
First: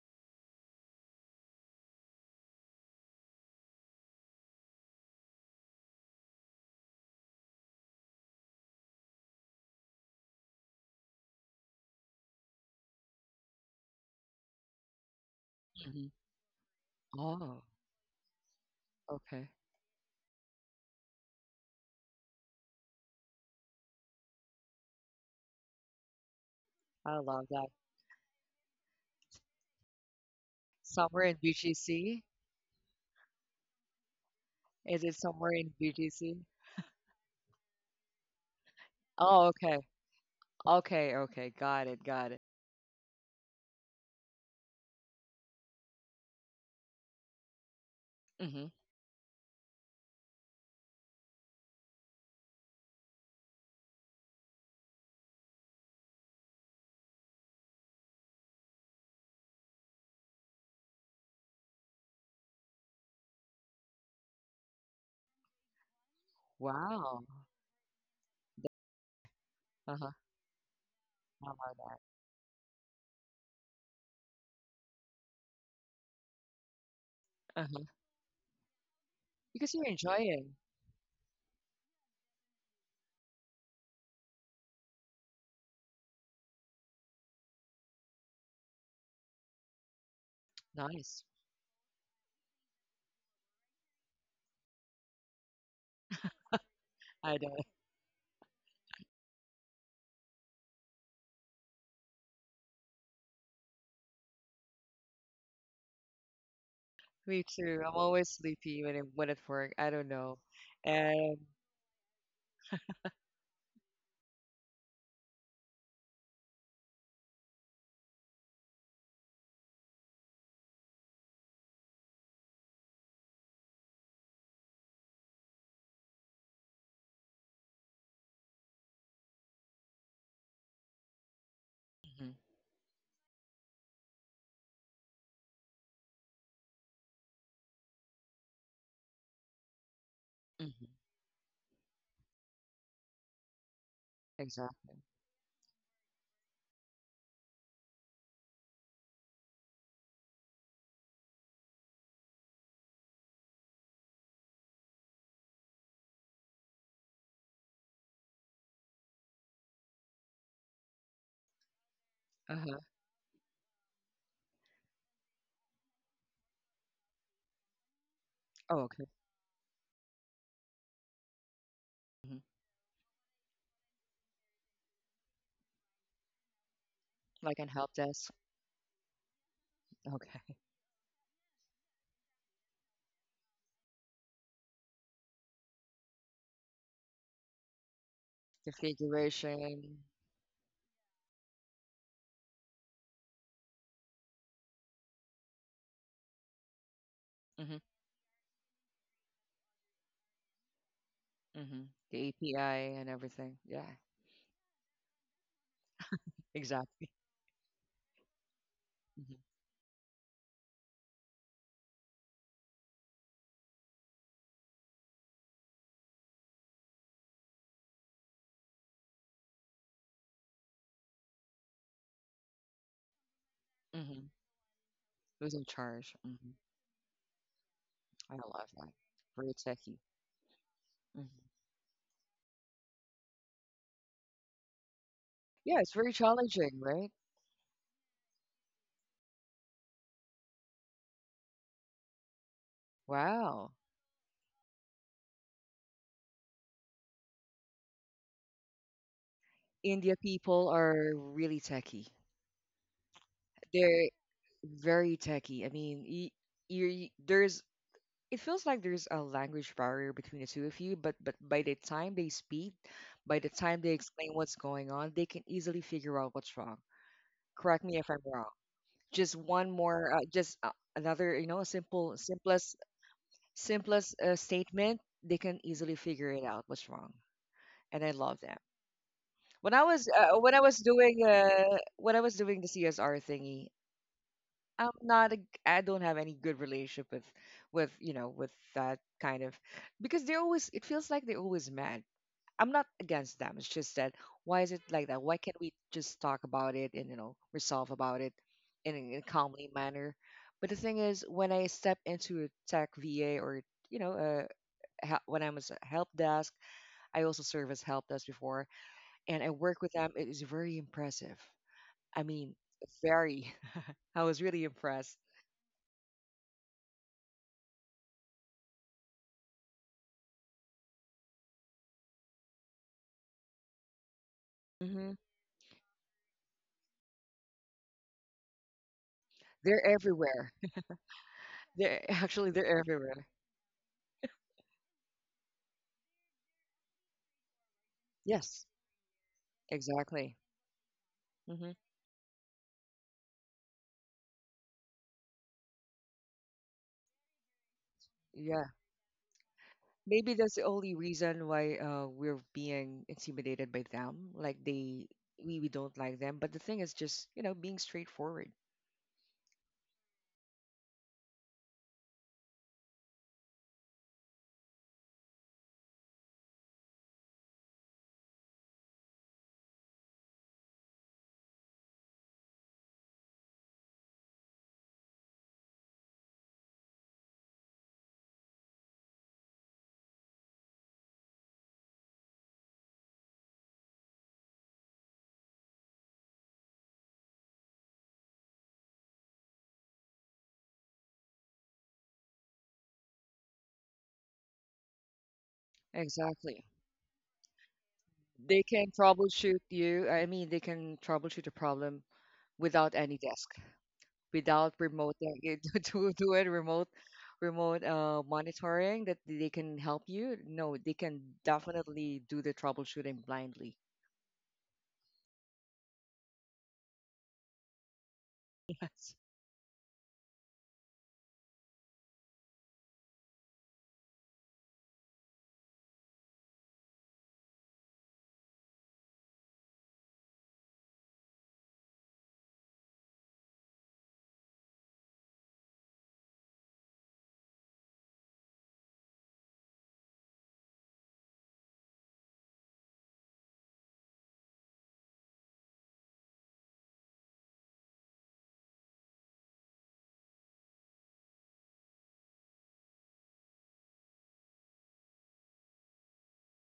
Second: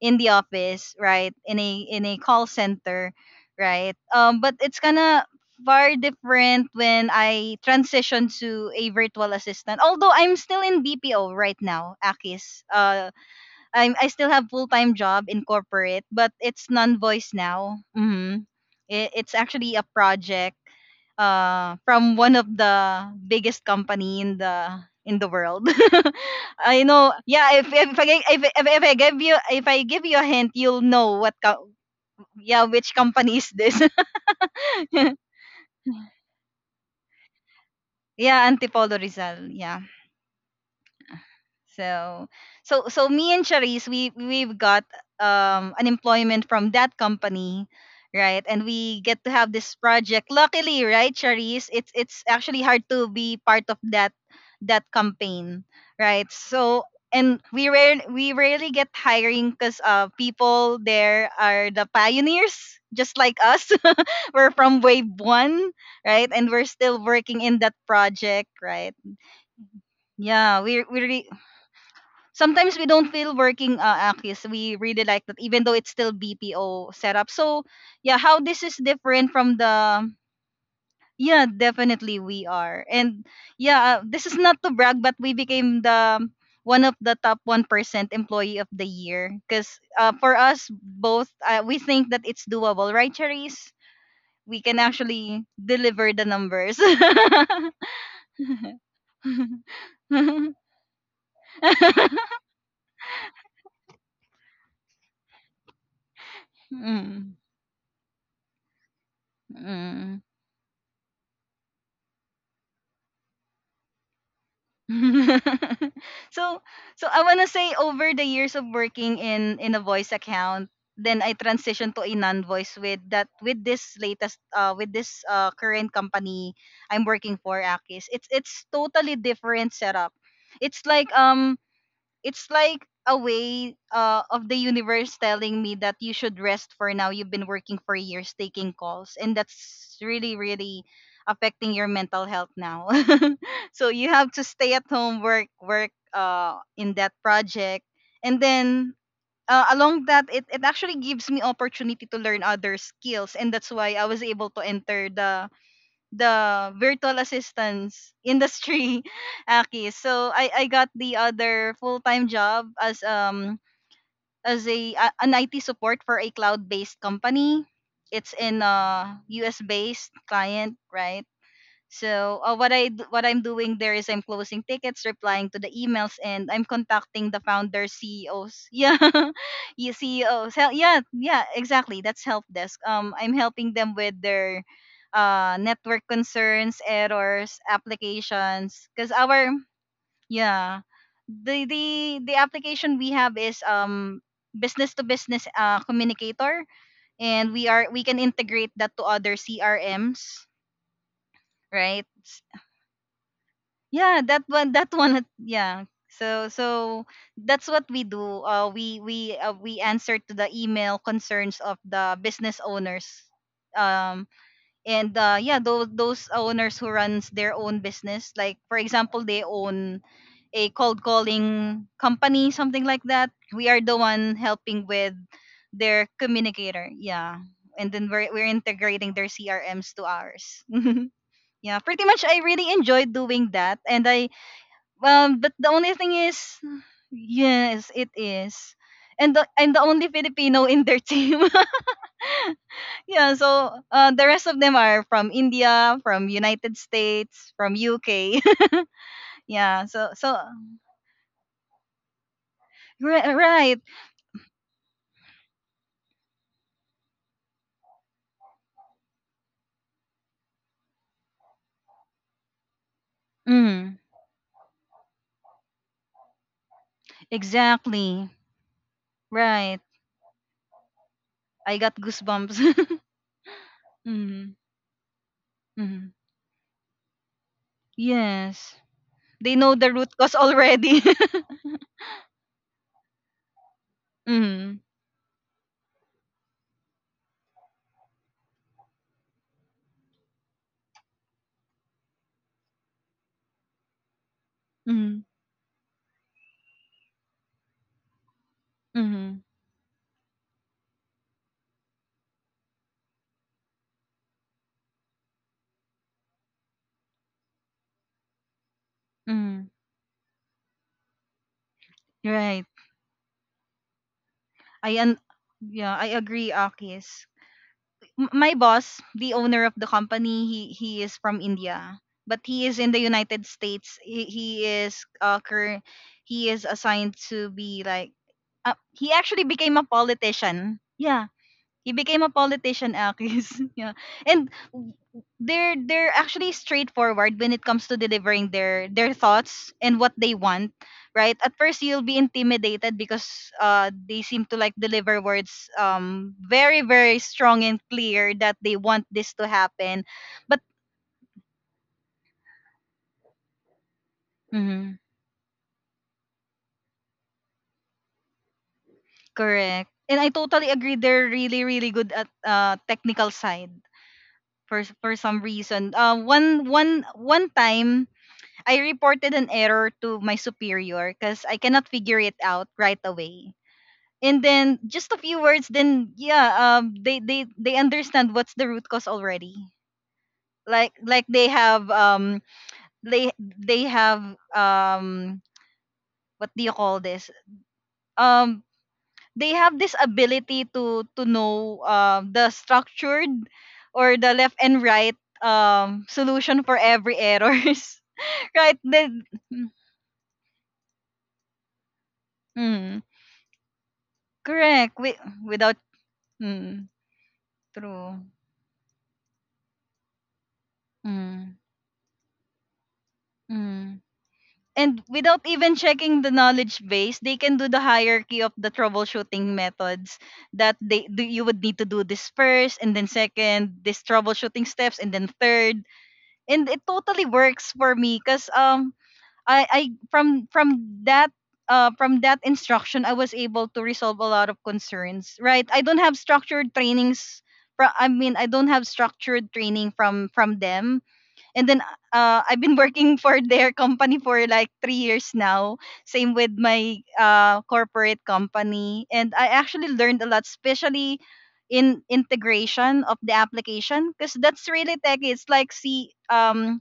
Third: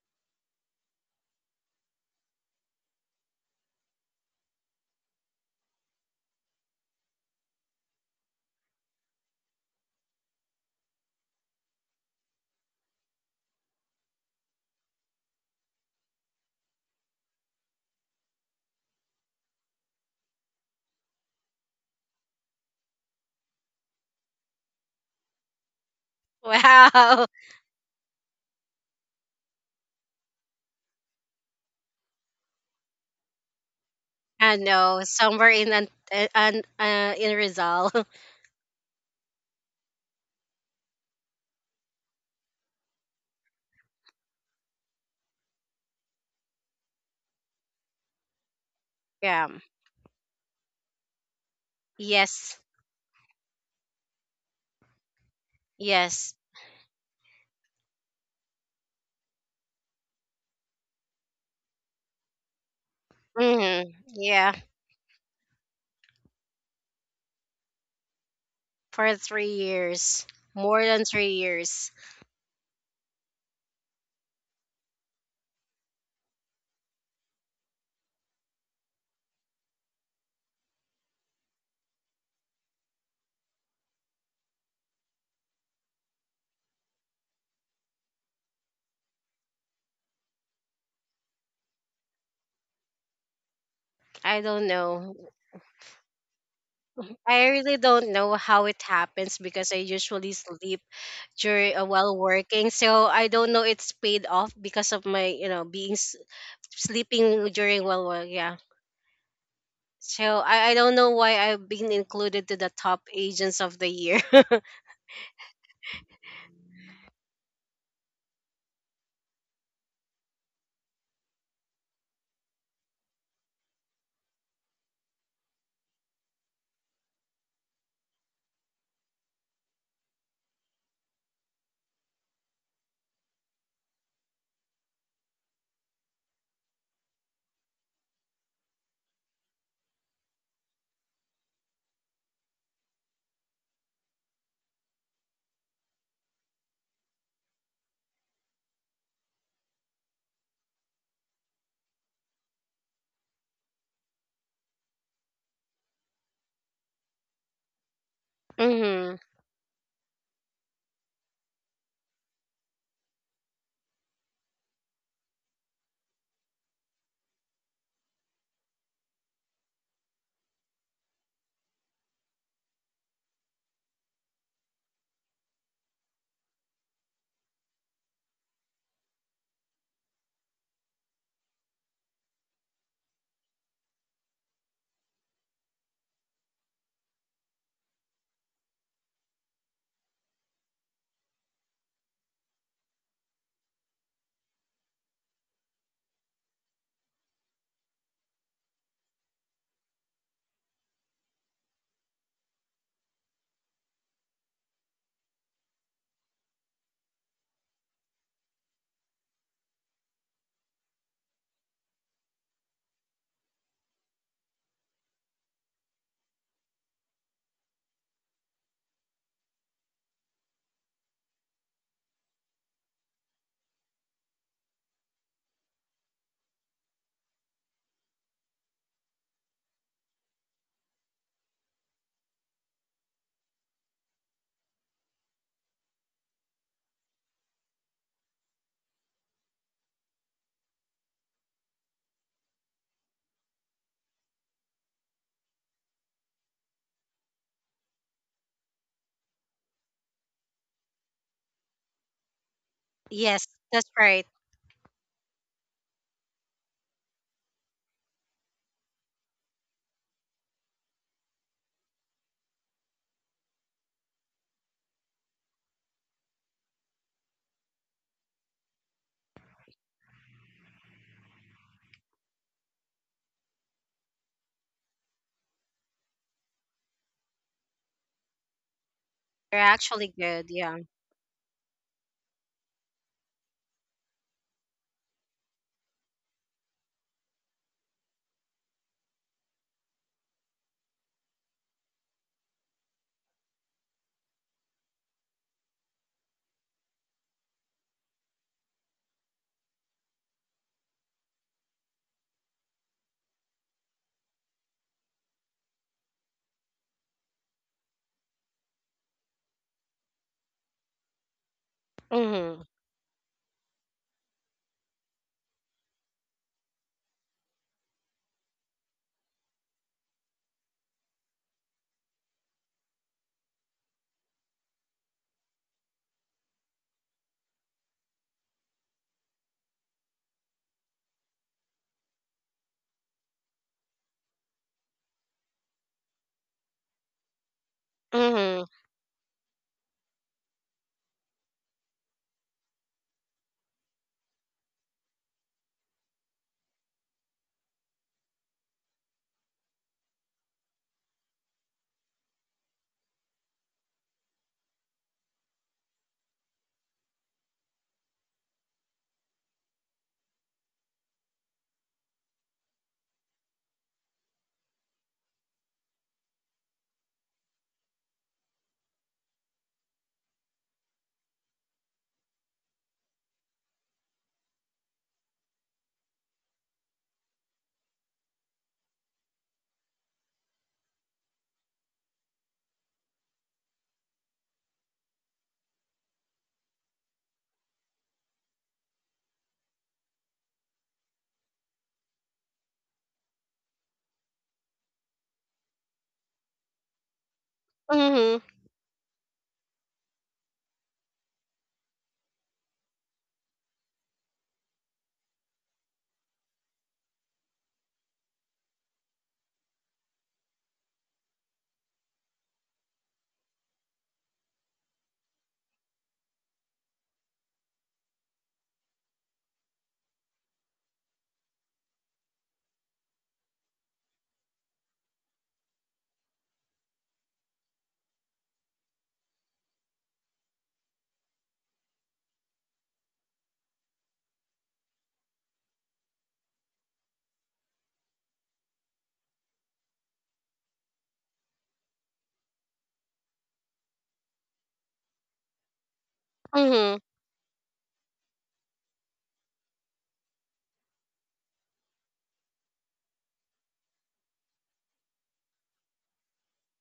S1: in the office, right? In a call center, right? But it's kind of far different when I transition to a virtual assistant. Although I'm still in BPO right now, Akis. I still have full time job in corporate,
S2: Mhm.
S1: but it's non voice
S2: Oh,
S1: now. Mm-hmm. It's
S2: okay.
S1: actually a project from one of the biggest company in the world. *laughs* I know.
S2: I
S3: Wow. *laughs*
S2: love
S1: Yeah,
S2: that.
S1: if I gi- if I give you if I give you a hint, you'll know
S2: Somewhere
S1: what
S2: in BGC?
S1: yeah, which company is this.
S3: I know.
S2: Is it
S1: *laughs*
S3: Somewhere
S2: somewhere in
S3: in
S2: BGC?
S3: Rizal. *laughs*
S1: yeah, Antipolo
S2: Oh,
S1: Rizal.
S2: okay.
S1: Yeah.
S2: Okay, okay. Got it,
S1: So,
S2: got it.
S1: so, so me and Charisse, we we've got an employment from that company, right?
S2: Hmm.
S1: And we get to
S3: Yeah.
S1: have this project. Luckily, right, Charisse, it's
S3: Yes.
S1: actually hard to be part of that campaign, right?
S3: Yes.
S1: So, and we rarely get hiring because people there are the pioneers, just like us.
S3: Hmm.
S1: *laughs* We're
S3: Yeah,
S1: from wave one, right? And we're still
S2: Wow.
S1: working in that project, right?
S3: for three
S2: Uh-huh.
S3: years,
S1: Yeah,
S3: more than three
S2: I love
S3: years.
S2: that.
S1: sometimes we don't feel working Akis. We really like that, even though it's still BPO setup. So
S2: Uh-huh.
S1: yeah, how this is different from
S2: Because you're
S1: the,
S2: enjoying.
S1: yeah, definitely we are. And yeah, this is not to brag, but we became the one of the top 1% employee of the year. Because for us
S2: Nice.
S1: both, we think that it's doable, right, Cherise?
S3: I
S1: We
S3: don't
S1: can
S3: know.
S1: actually deliver the numbers. *laughs*
S2: I
S3: I
S2: don't. *laughs*
S3: really don't know how it happens, because I
S1: *laughs*
S3: usually sleep during while working. So I don't know it's paid off because of my being
S1: Mm,
S2: Me
S3: sleeping
S2: too.
S3: during
S2: I'm
S3: while
S2: always
S3: work. Yeah.
S2: sleepy when at work. I don't
S1: mm.
S2: know.
S3: So I don't know
S2: And.
S3: why I've been included to the top agents of the year. *laughs*
S1: *laughs* So so I wanna say over the years of working in a voice account, then I transitioned to a non-voice with that, with this latest uh, with this current company I'm working for, Akis. It's totally different setup. It's like um
S2: Mhm.
S1: it's like a way of the universe telling me that you should rest for now. You've been working for years taking calls, and that's really,
S2: Mhm.
S1: really affecting your mental health now. *laughs* So you have to stay at
S2: Exactly.
S1: home, work in that project, and then. Along that, it actually gives me opportunity to learn other skills, and that's why I was able to enter the virtual assistance industry,
S3: Hmm.
S1: *laughs* Aki. So I got the other full time job
S2: Uh-huh.
S1: as as an IT support for a cloud based company. It's in
S2: Oh, okay.
S1: a US based client, right? So what I'm doing there is I'm closing tickets, replying to the emails, and I'm contacting the
S2: Like an
S1: founder
S2: help desk.
S1: CEOs. *laughs* Yeah, yeah, CEOs.
S2: Okay.
S1: Yeah, yeah, exactly. That's help desk. I'm helping them with their network concerns, errors,
S2: *laughs*
S1: applications. Cause our
S2: Configuration.
S1: yeah, the application we have is business to business communicator, and
S2: Mm-hmm.
S1: we can integrate that to other CRMs,
S2: Mm-hmm.
S1: right?
S2: The API and everything. Yeah.
S1: Yeah, yeah. So
S2: Exactly.
S1: that's what we do.
S2: Mm-hmm.
S1: We answer to the email concerns of the business owners. Um, and yeah, those owners who runs their own business, like for example, they own a cold calling company, something like that. We are the
S2: Mm-hmm.
S1: one helping with
S2: Who's in charge?
S1: their
S2: Mm-hmm.
S1: communicator. Yeah. And then
S2: I
S1: we're
S2: love that.
S1: integrating their
S2: Very techy.
S1: CRMs to ours.
S2: Mm-hmm.
S1: *laughs* Yeah. Pretty much I really enjoyed doing that. And I but the
S2: Yeah, it's
S1: only
S2: very
S1: thing is,
S2: challenging, right?
S1: yes, it is. And the, I'm the only Filipino in their team. *laughs* Yeah,
S2: Wow.
S1: so the rest of them are from India, from United States, from UK. *laughs* Yeah,
S2: India people are really techy.
S3: Yes,
S1: right.
S3: that's
S2: They're
S3: right.
S2: very techy. I mean, you, there's it feels like there's a language barrier between the two of you, but by the time they speak, by the time they
S1: Mm,
S2: explain what's going on, they can easily figure out what's wrong. Correct me if I'm
S1: exactly.
S2: wrong. Just one
S1: Right.
S2: more, just another,
S1: I got
S2: simplest,
S1: goosebumps. *laughs*
S2: simplest
S1: Mm,
S2: statement. They can easily
S1: mm,
S2: figure it out what's wrong, and I love that.
S1: yes. They
S3: They're
S1: know the
S3: actually
S1: root cause
S3: good.
S2: When I
S3: Yeah.
S2: was
S1: already.
S2: doing
S1: *laughs*
S2: when I was doing the CSR thingy.
S1: Mm,
S2: I'm not a, I don't have any good relationship with with that kind of because they always it feels like they're always mad. I'm not against them. It's just that why is it like
S1: mm,
S2: that? Why can't we just talk about it and resolve about it in a
S1: mm,
S2: calmly manner? But the thing is, when I step into a tech VA or you know uh, when I was a help desk, I also serve as help desk before, and I
S1: mm,
S2: work with them. It is very impressive. I mean,
S3: Mm-hmm.
S1: right.
S2: very. *laughs* I was really
S1: I un-
S2: impressed.
S1: yeah, I agree, Akis. My boss, the owner of the company, he is from India, but he is in the United States. He is he is assigned to be like he actually became a
S2: They're everywhere.
S1: politician. Yeah,
S2: *laughs*
S1: he
S2: They're
S1: became a
S2: actually they're
S1: politician,
S2: everywhere.
S1: Akis. *laughs* Yeah. And they're actually straightforward when it comes to delivering
S3: Mm-hmm.
S2: Yes,
S1: their thoughts and what they
S2: exactly.
S1: want, right? At
S2: Hmm.
S1: first you'll be intimidated because they seem to like deliver words very very strong and clear that
S2: Yeah,
S1: they want this to happen.
S2: maybe that's
S1: But
S2: the only reason why we're being intimidated by them. Like
S1: mhm,
S2: they we don't like them. But the thing is just being straightforward.
S1: correct. And I totally agree, they're really really good at technical side for some reason. One time I reported an error to my superior because I cannot figure it out right away. And then just a few words, then yeah, they understand what's the root cause already. Like they have um what do you call this, um they have this ability to know the structured or the left and right solution
S2: Exactly.
S1: for every errors.
S3: Mm-hmm.
S1: *laughs*
S2: They
S1: Right
S2: can
S1: then
S2: troubleshoot
S1: mm,
S2: you. I mean, they can troubleshoot a problem without
S1: mm,
S2: any desk. Without
S1: correct wi-
S2: remote
S1: without
S2: *laughs* to do it
S1: Mm,
S2: remote
S1: true.
S2: monitoring that they can help you. No, they can
S1: Mm,
S2: definitely do the troubleshooting blindly.
S1: mm. And without even checking the knowledge base, they can do the hierarchy of the
S2: Yes.
S1: troubleshooting methods that they do, you would need to do this first, and then second, this troubleshooting steps, and then third. And it totally works for me because I from that from that instruction I was able to resolve a lot of concerns. Right. I don't have structured trainings I mean I don't have structured training from them. And then I've been working *laughs* for their company for like 3 years now. Same with
S3: Mm-hmm.
S1: my corporate company, and I actually learned a lot, especially in integration of the application, because that's really techy. It's like C um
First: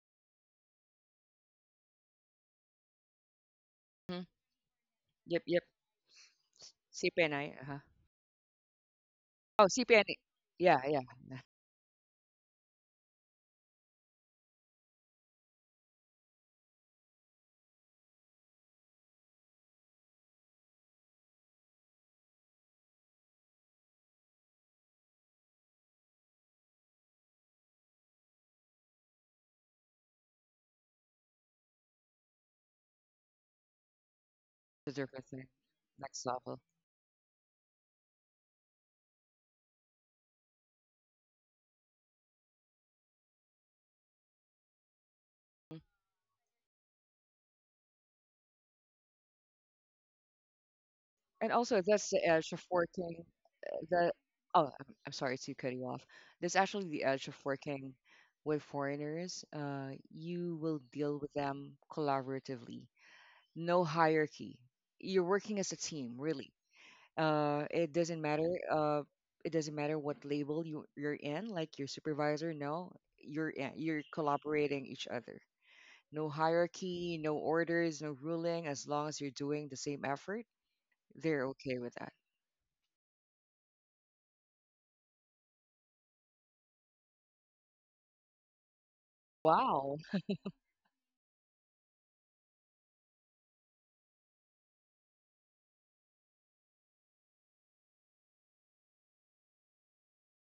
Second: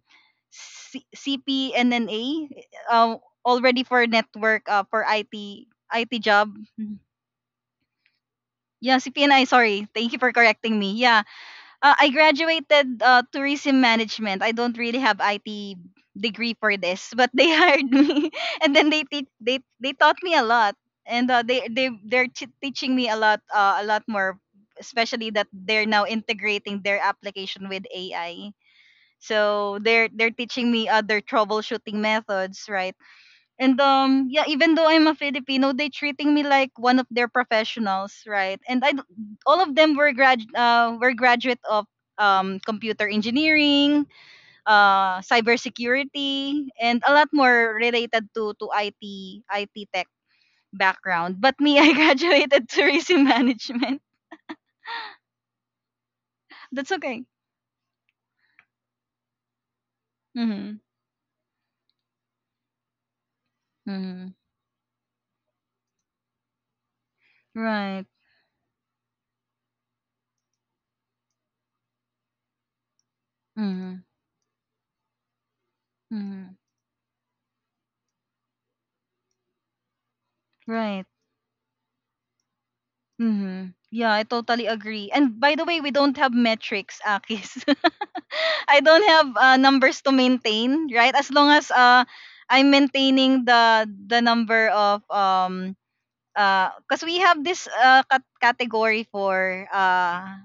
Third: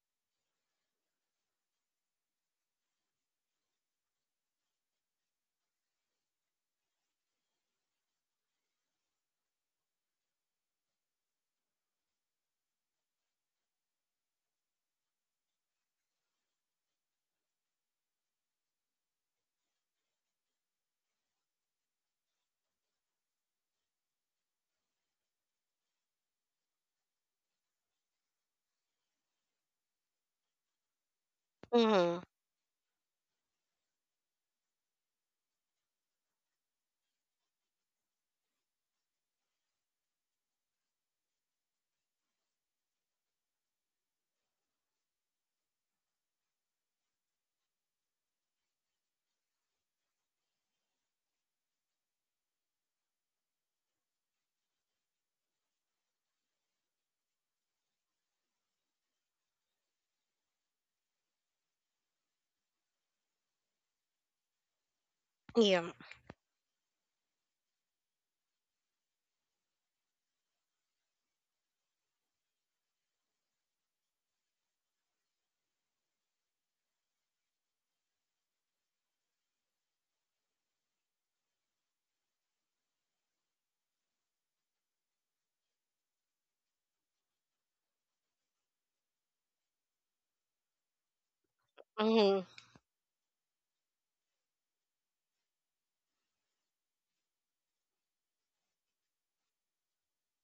S1: C- CPNNA, uh, already for
S2: Mhm.
S1: network, for
S2: Yep. Yep.
S1: IT job. Mhm.
S2: CPNI. Uh-huh.
S1: Yeah, CPNI.
S2: Oh,
S1: Sorry, thank
S2: CPNI.
S1: you for correcting
S2: Yeah.
S1: me.
S2: Yeah.
S1: Yeah,
S2: *laughs*
S1: I graduated tourism management. I don't really have IT degree for this, but they *laughs* hired me, and then they te- they taught me a lot, and teaching me a lot more, especially that they're now integrating their application with AI. So they're teaching me other troubleshooting
S3: Mm-hmm.
S1: methods, right? And yeah, even though
S2: The
S1: I'm a
S2: different thing.
S1: Filipino, they
S2: Next
S1: treating me
S2: level.
S1: like one of their professionals, right? All of them were graduate of computer engineering,
S2: Mm-hmm.
S1: cybersecurity, and a lot more related to IT tech background.
S2: And
S1: But me,
S2: also,
S1: *laughs* I
S2: that's the edge of
S1: graduated
S2: working.
S1: tourism management.
S2: The Oh, I'm sorry to cut you off. That's actually
S1: That's
S2: the
S1: okay.
S2: edge of working with foreigners. You
S1: Mhm.
S2: will deal with them collaboratively. No
S1: Mhm.
S2: hierarchy. You're working as a
S3: Yeah.
S2: team, really. It
S1: Right.
S2: doesn't matter. It doesn't matter what label you're in, like your supervisor. No, you're
S1: Mhm.
S2: collaborating each other. No
S1: Mhm.
S2: hierarchy, no orders, no ruling. As long as you're doing the same effort,
S1: Right.
S2: they're okay with that.
S1: Mm-hmm. Yeah, I totally agree. And by the way, we don't have metrics, Akis. *laughs* I don't have
S2: Wow.
S1: numbers to maintain, right? As long as
S3: Mhm.
S1: I'm maintaining the number of cause we have this category for uh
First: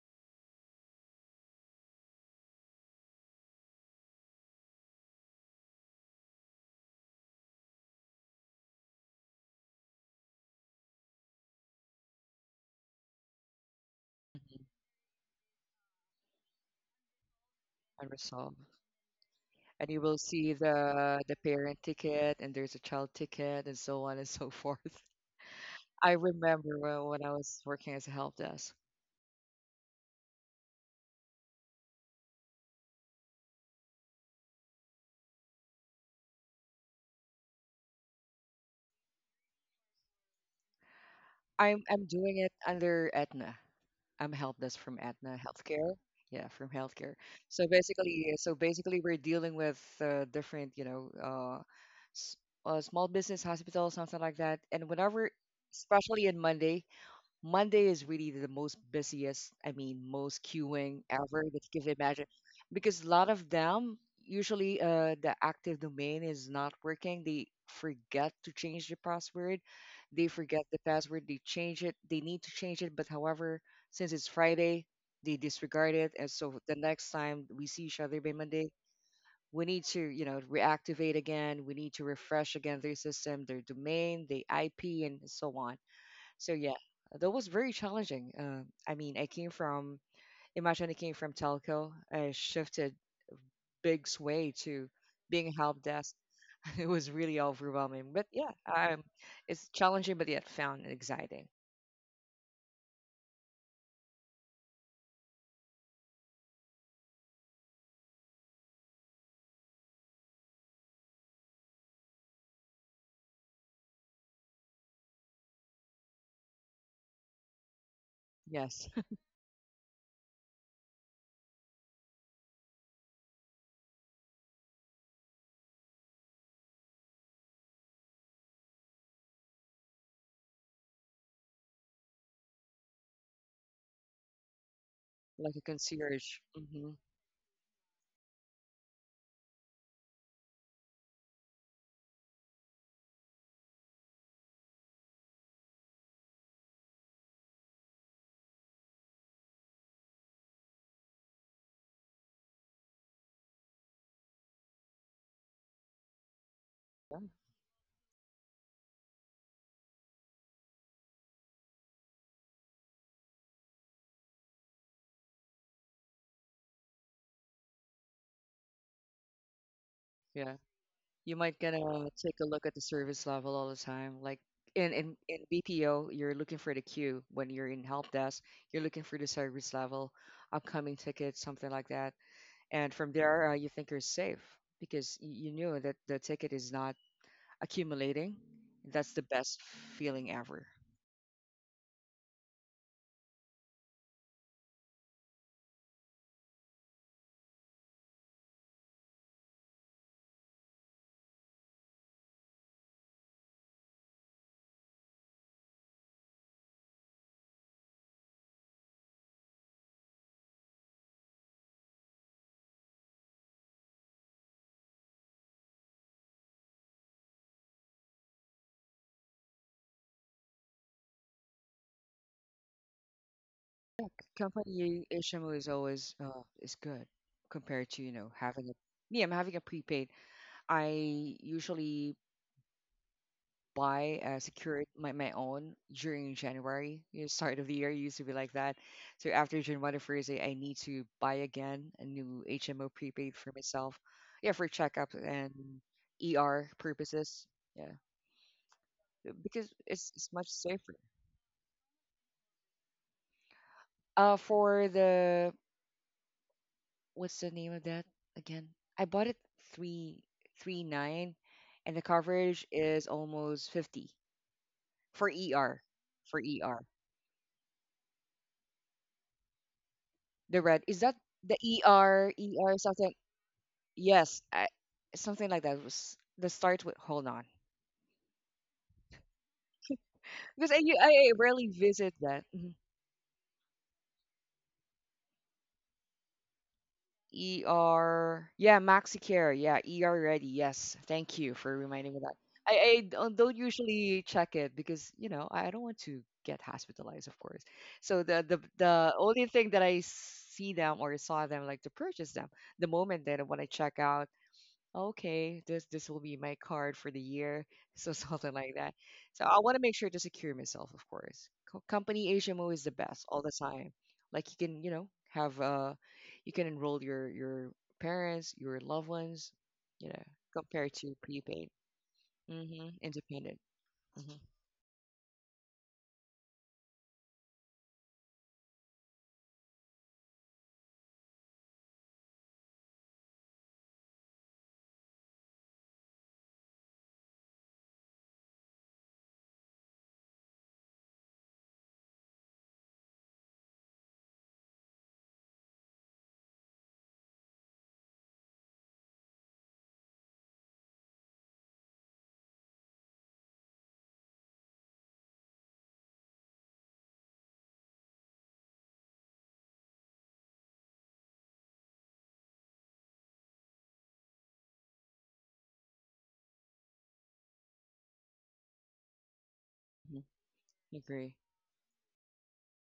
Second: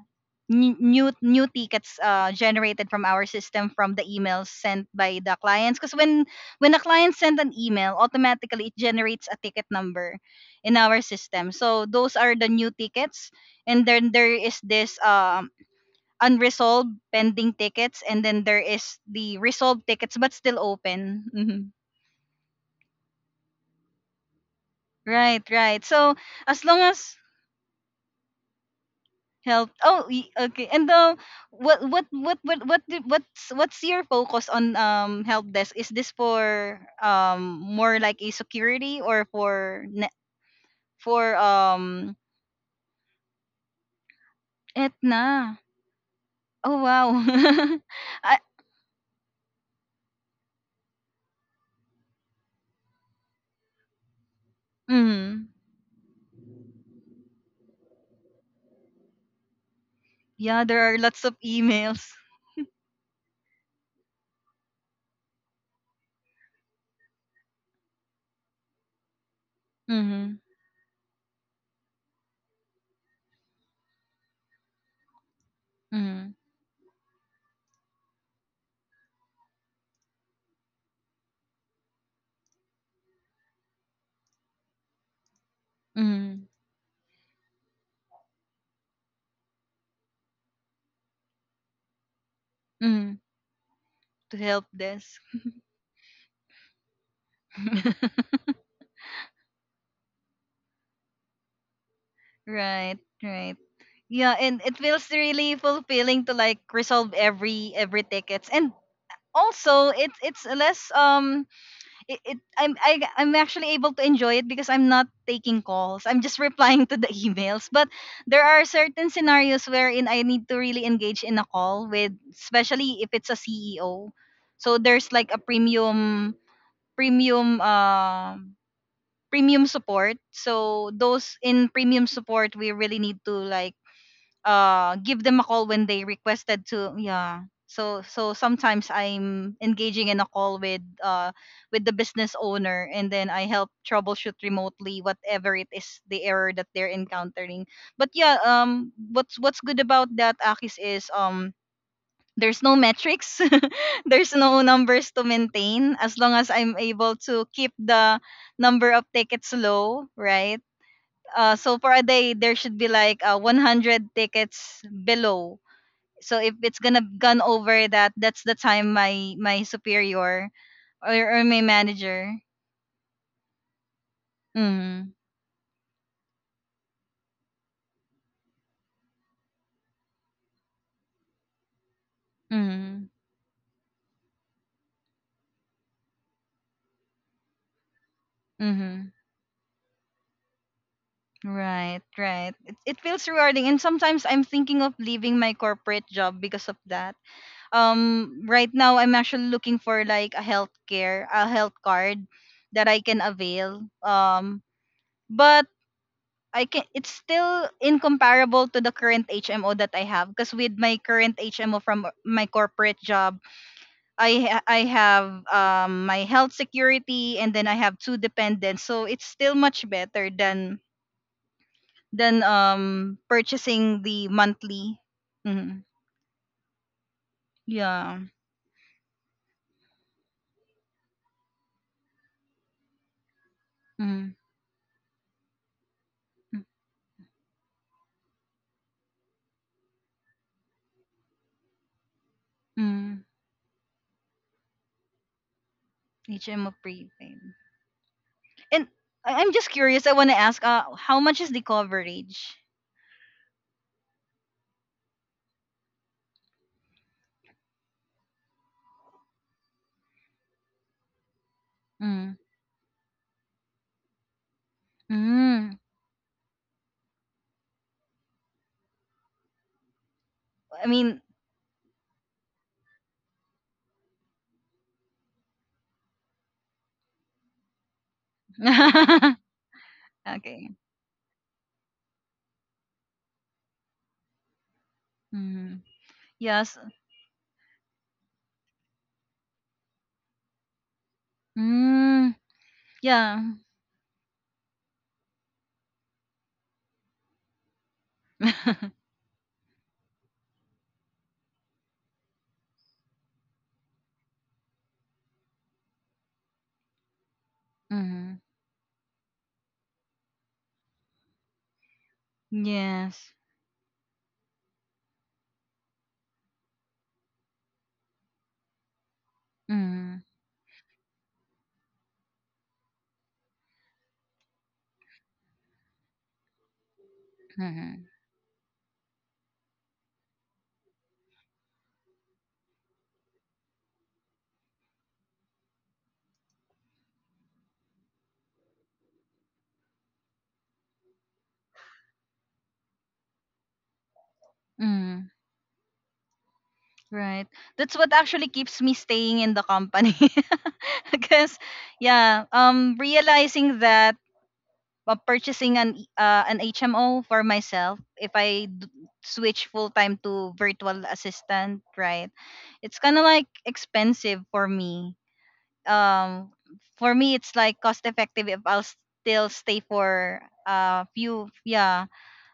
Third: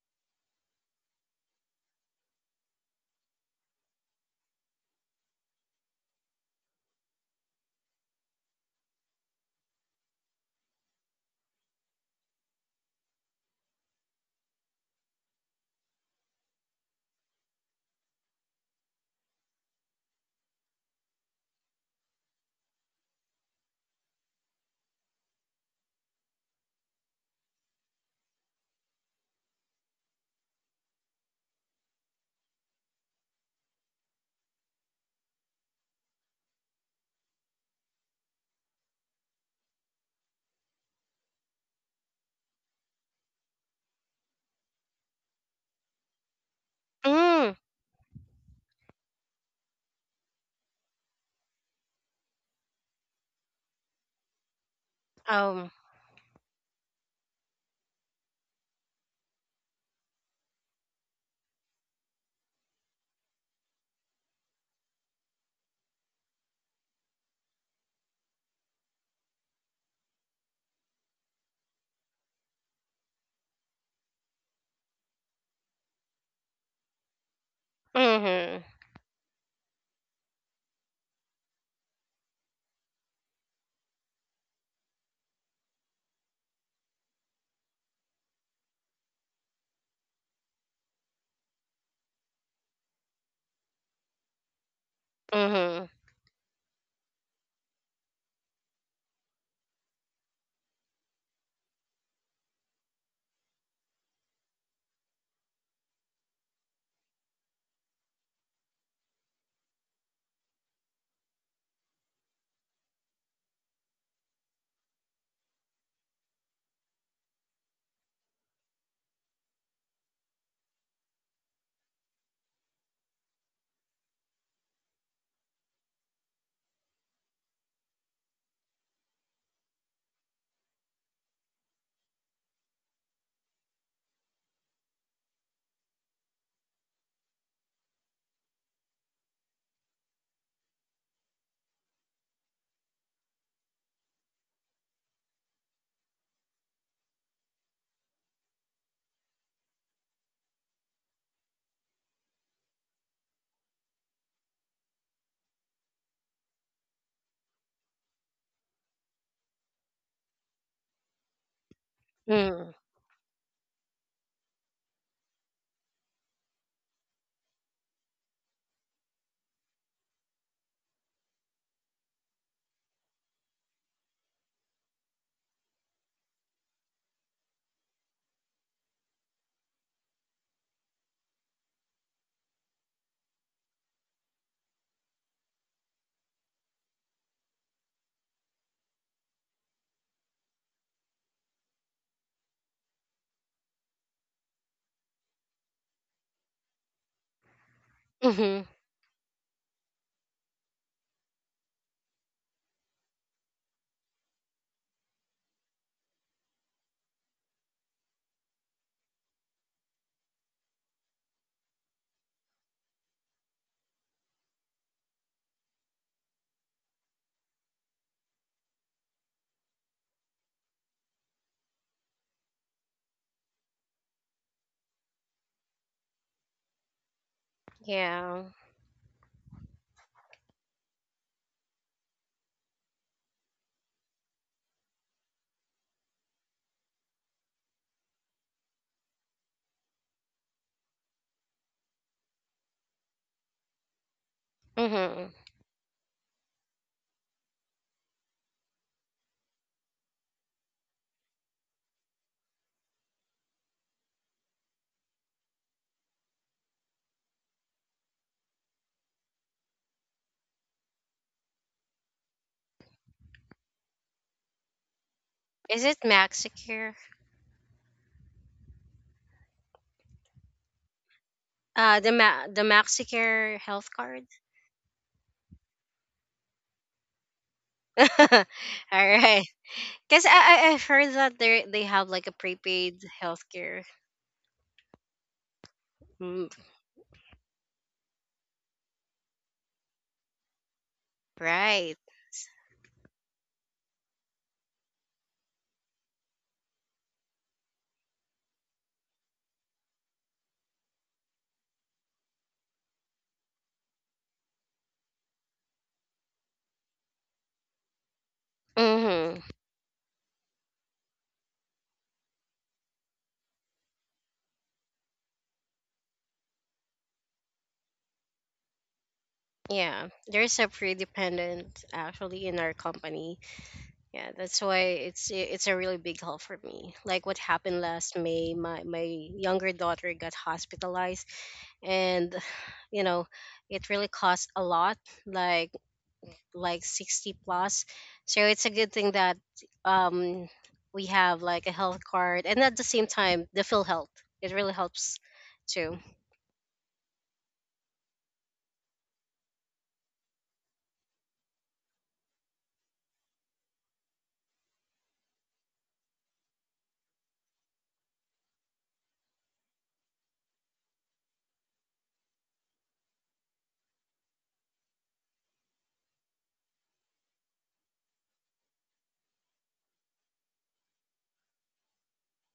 S1: n- new tickets generated from our system from the emails sent by the clients. Cause when the client send an email, automatically it generates a ticket number in our system. So those are the new tickets, and then there
S2: Mhm.
S1: is this unresolved pending tickets, and then
S2: Unresolved.
S1: there is the
S2: And
S1: resolved
S2: you will
S1: tickets but
S2: see
S1: still
S2: the
S1: open.
S2: the
S1: Hmm.
S2: parent ticket, and there's a child ticket, and so on and so *laughs* forth.
S1: Right,
S2: I
S1: so as
S2: remember
S1: long
S2: when,
S1: as
S2: when I was working as a help desk.
S1: help, okay. And what's your focus on help desk? Is this for more like a security or for for
S2: I'm
S1: um
S2: doing it under Aetna. I'm help desk from
S1: etna?
S2: Aetna Healthcare. Yeah, from
S1: Oh
S2: healthcare.
S3: Mm.
S2: So
S1: wow.
S2: basically,
S1: *laughs*
S2: uh,
S1: I,
S2: so basically, we're dealing with different, s- small business hospitals, something like that. And whenever,
S1: mm,
S3: Um.
S2: especially in Monday. Monday is really the most busiest, I mean, most
S1: yeah, there
S2: queuing
S1: are lots
S2: ever
S1: of
S2: that you can
S1: emails.
S2: imagine. Because a lot of them, usually the active domain is not working. They forget to change the password. They
S1: Mm-hmm,
S2: forget the password. They change it. They need to change it. But however, since it's Friday, they disregard it. And
S1: mm-hmm,
S2: so the next time we see each other by Monday,
S3: Mhm.
S2: we need to, you know, reactivate again. We need to refresh again their system, their domain, the IP, and so on. So
S1: mm-hmm,
S2: yeah, that was very challenging. I mean, I came from imagine I came from telco. I shifted
S1: mm-hmm.
S2: big
S1: To
S2: sway
S1: help
S2: to
S1: desk.
S2: being help
S3: Mhm.
S2: desk. *laughs* It was really overwhelming, but
S1: *laughs*
S2: yeah, it's challenging, but yet found exciting.
S1: Right, right. Yeah, and it feels really fulfilling to like resolve every tickets. And also it's less I'm actually able to enjoy it because I'm not taking calls. I'm just *laughs* replying to the *laughs* emails. But there are
S2: Yes, *laughs*
S1: certain scenarios wherein I need to really engage in a call with, especially if it's a CEO. So there's like a premium um premium support. So those in premium support, we really need to like give them
S2: like
S1: a
S2: a
S1: call when they
S2: concierge.
S1: requested
S2: Hmm.
S1: to. Yeah. So sometimes I'm engaging in a call with the business owner, and then I help troubleshoot remotely whatever it is the error that they're encountering. But yeah, what's good about that, Akis, is there's no metrics. *laughs* There's no numbers to maintain as long as I'm
S2: Yeah,
S1: able to keep the number of tickets low, right? So for a day there
S3: Mm.
S1: should be like 100 tickets below. So if it's gonna gone over that, that's the time my
S2: yeah.
S1: superior, or,
S2: You
S1: or
S2: might
S1: my
S2: gonna take
S1: manager.
S2: a look at the service level all the time. Like in, in
S1: Mm-hmm,
S2: in BPO, you're looking for the queue. When you're in help desk, you're looking for the service level, upcoming tickets, something like that. And from
S1: mm-hmm,
S2: there you think you're safe because you knew that the ticket is not accumulating. That's
S1: mm-hmm.
S2: the best feeling ever.
S1: Right, it it feels rewarding, and sometimes I'm thinking of leaving my corporate job because of that.
S3: Mhm.
S1: Right now I'm actually looking for like a healthcare, a health card that I can avail, but I can, it's still incomparable to the current HMO that I have, because with my current HMO from my corporate job I I have my health security, and then I have two dependents, so it's still much better than
S2: Yeah,
S1: purchasing the
S2: company
S1: monthly,
S2: HMO is
S1: mhm,
S2: always is good compared to
S1: yeah
S3: Yeah.
S2: having a. Me, I'm having a prepaid. I usually buy
S1: mm,
S2: secured my own during
S1: mm,
S2: January. You know, start of the year used to be like that. So after January 1st, I need to buy again a new HMO
S1: mm,
S2: prepaid for myself. Yeah, for checkup
S3: Mhm.
S2: and ER
S1: HMO
S2: purposes.
S1: prepaid.
S2: Yeah,
S1: And I'm
S2: because
S1: just
S2: it's
S1: curious. I
S2: it's
S1: want to
S2: much
S1: ask,
S2: safer.
S1: how much is the coverage?
S2: For the What's the name of that again? I bought it 339, and the
S1: Mm.
S2: coverage is almost 50 for ER
S1: Mm.
S3: Is it
S2: for ER.
S3: Maxicare?
S2: The red
S1: I
S2: is that
S1: mean,
S2: the E
S3: The
S2: R E R something,
S3: Maxicare health card.
S2: yes, something like that was the start with, hold on.
S3: *laughs* All
S1: *laughs*
S3: right. Cause I
S2: Because i
S1: okay.
S3: I
S2: u-
S3: I've
S2: i
S3: heard that
S2: rarely
S3: they
S2: visit
S3: have
S2: that.
S3: like a prepaid healthcare.
S1: Mm.
S3: Mm,
S1: Yes.
S2: Mhm. Yeah, Maxicare. Yeah, ER Ready. Yes, thank you for reminding me
S3: right.
S2: that.
S1: Mm.
S2: I don't
S1: Yeah.
S2: usually check it because I don't want to get hospitalized, of course. So the
S1: *laughs*
S2: only thing that I see them or saw them like to purchase them the moment that when I check out, okay, this will be my card for the year, so *laughs* something
S1: Mm.
S2: like that. So I
S3: Mhm.
S2: want to make sure to secure myself, of course. Company HMO is the best all the
S1: Yes.
S2: time. Like you can, have, you can enroll your parents, your loved ones, you know,
S3: Yeah.
S1: Mm.
S3: There's
S2: compared
S3: a
S2: to prepaid.
S3: pre-dependent actually in
S2: Mm-hmm.
S3: our
S2: Independent.
S3: company.
S2: Mm-hmm.
S3: Yeah, that's why it's a really big help for me. Like what happened
S1: Mm.
S3: last May, my younger daughter got hospitalized, and *sighs* you know, it really cost a lot, like like 60 plus. So it's a good thing that um we have like a health card, and at the same time, the Phil Health. It really helps
S1: Mm.
S3: too.
S1: Right. That's what actually keeps me staying in the company. *laughs* Because, yeah, realizing that, but purchasing an HMO for myself if I switch full time to virtual assistant, right? It's kind of like expensive for me. Um, for me, it's like cost effective if I'll still stay
S2: Hmm.
S1: for
S2: Agree.
S1: a few, yeah,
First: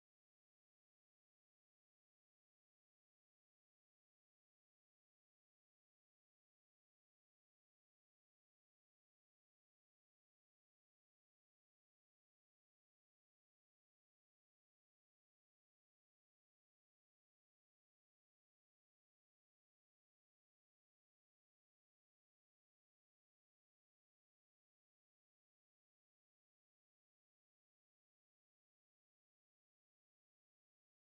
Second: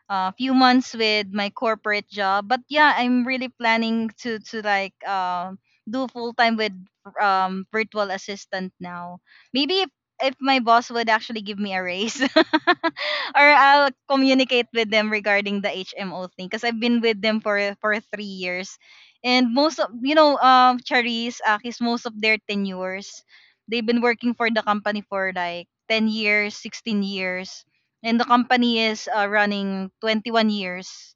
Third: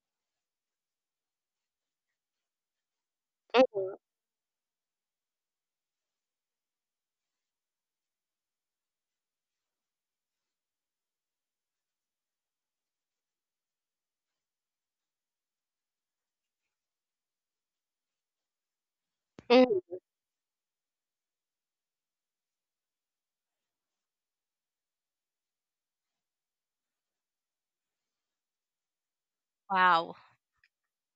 S1: a few months with my corporate job. But yeah, I'm really
S3: Mhm.
S1: planning to like do full time with virtual assistant now. Maybe if my boss would actually give me a raise *laughs* or I'll communicate with them regarding the HMO thing, because I've been with them for 3 years. And most of,
S3: Mhm.
S1: you know, Charis, Akis, most of their tenures, they've been working for the company for like 10 years, 16 years, and the company is running
S3: Wow,
S1: 21 years,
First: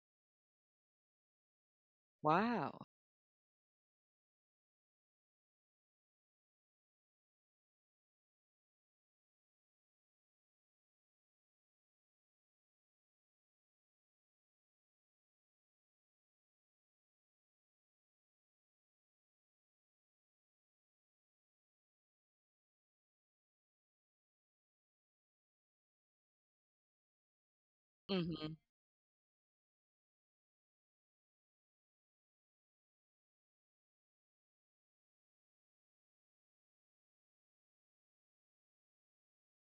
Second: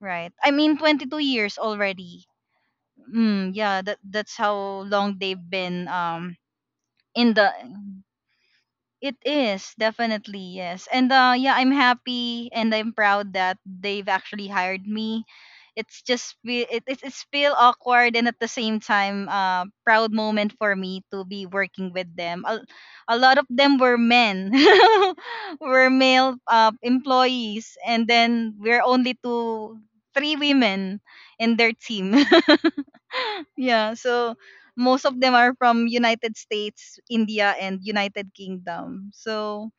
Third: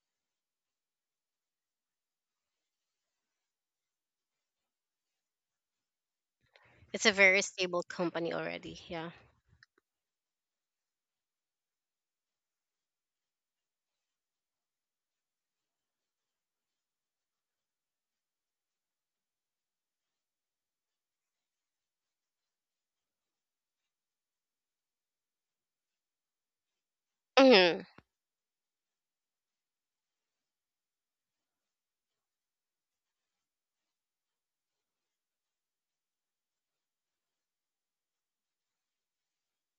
S1: right? I mean, 22 years already.
S2: Wow.
S1: Mm, yeah, that that's how long they've been
S3: it's a
S1: in
S3: very
S1: the,
S3: stable company already. Yeah.
S1: it is definitely, yes, and yeah, I'm happy and I'm proud that they've actually hired me. It's just it's feel awkward and at the same time, proud moment for me to be working with them. A lot of them were men, *laughs* were male employees,
S3: Hmm.
S1: and then
S2: Mm-hmm.
S1: we're only two, three women in their team. *laughs* Yeah, so most of them are from United States, India, and United Kingdom. So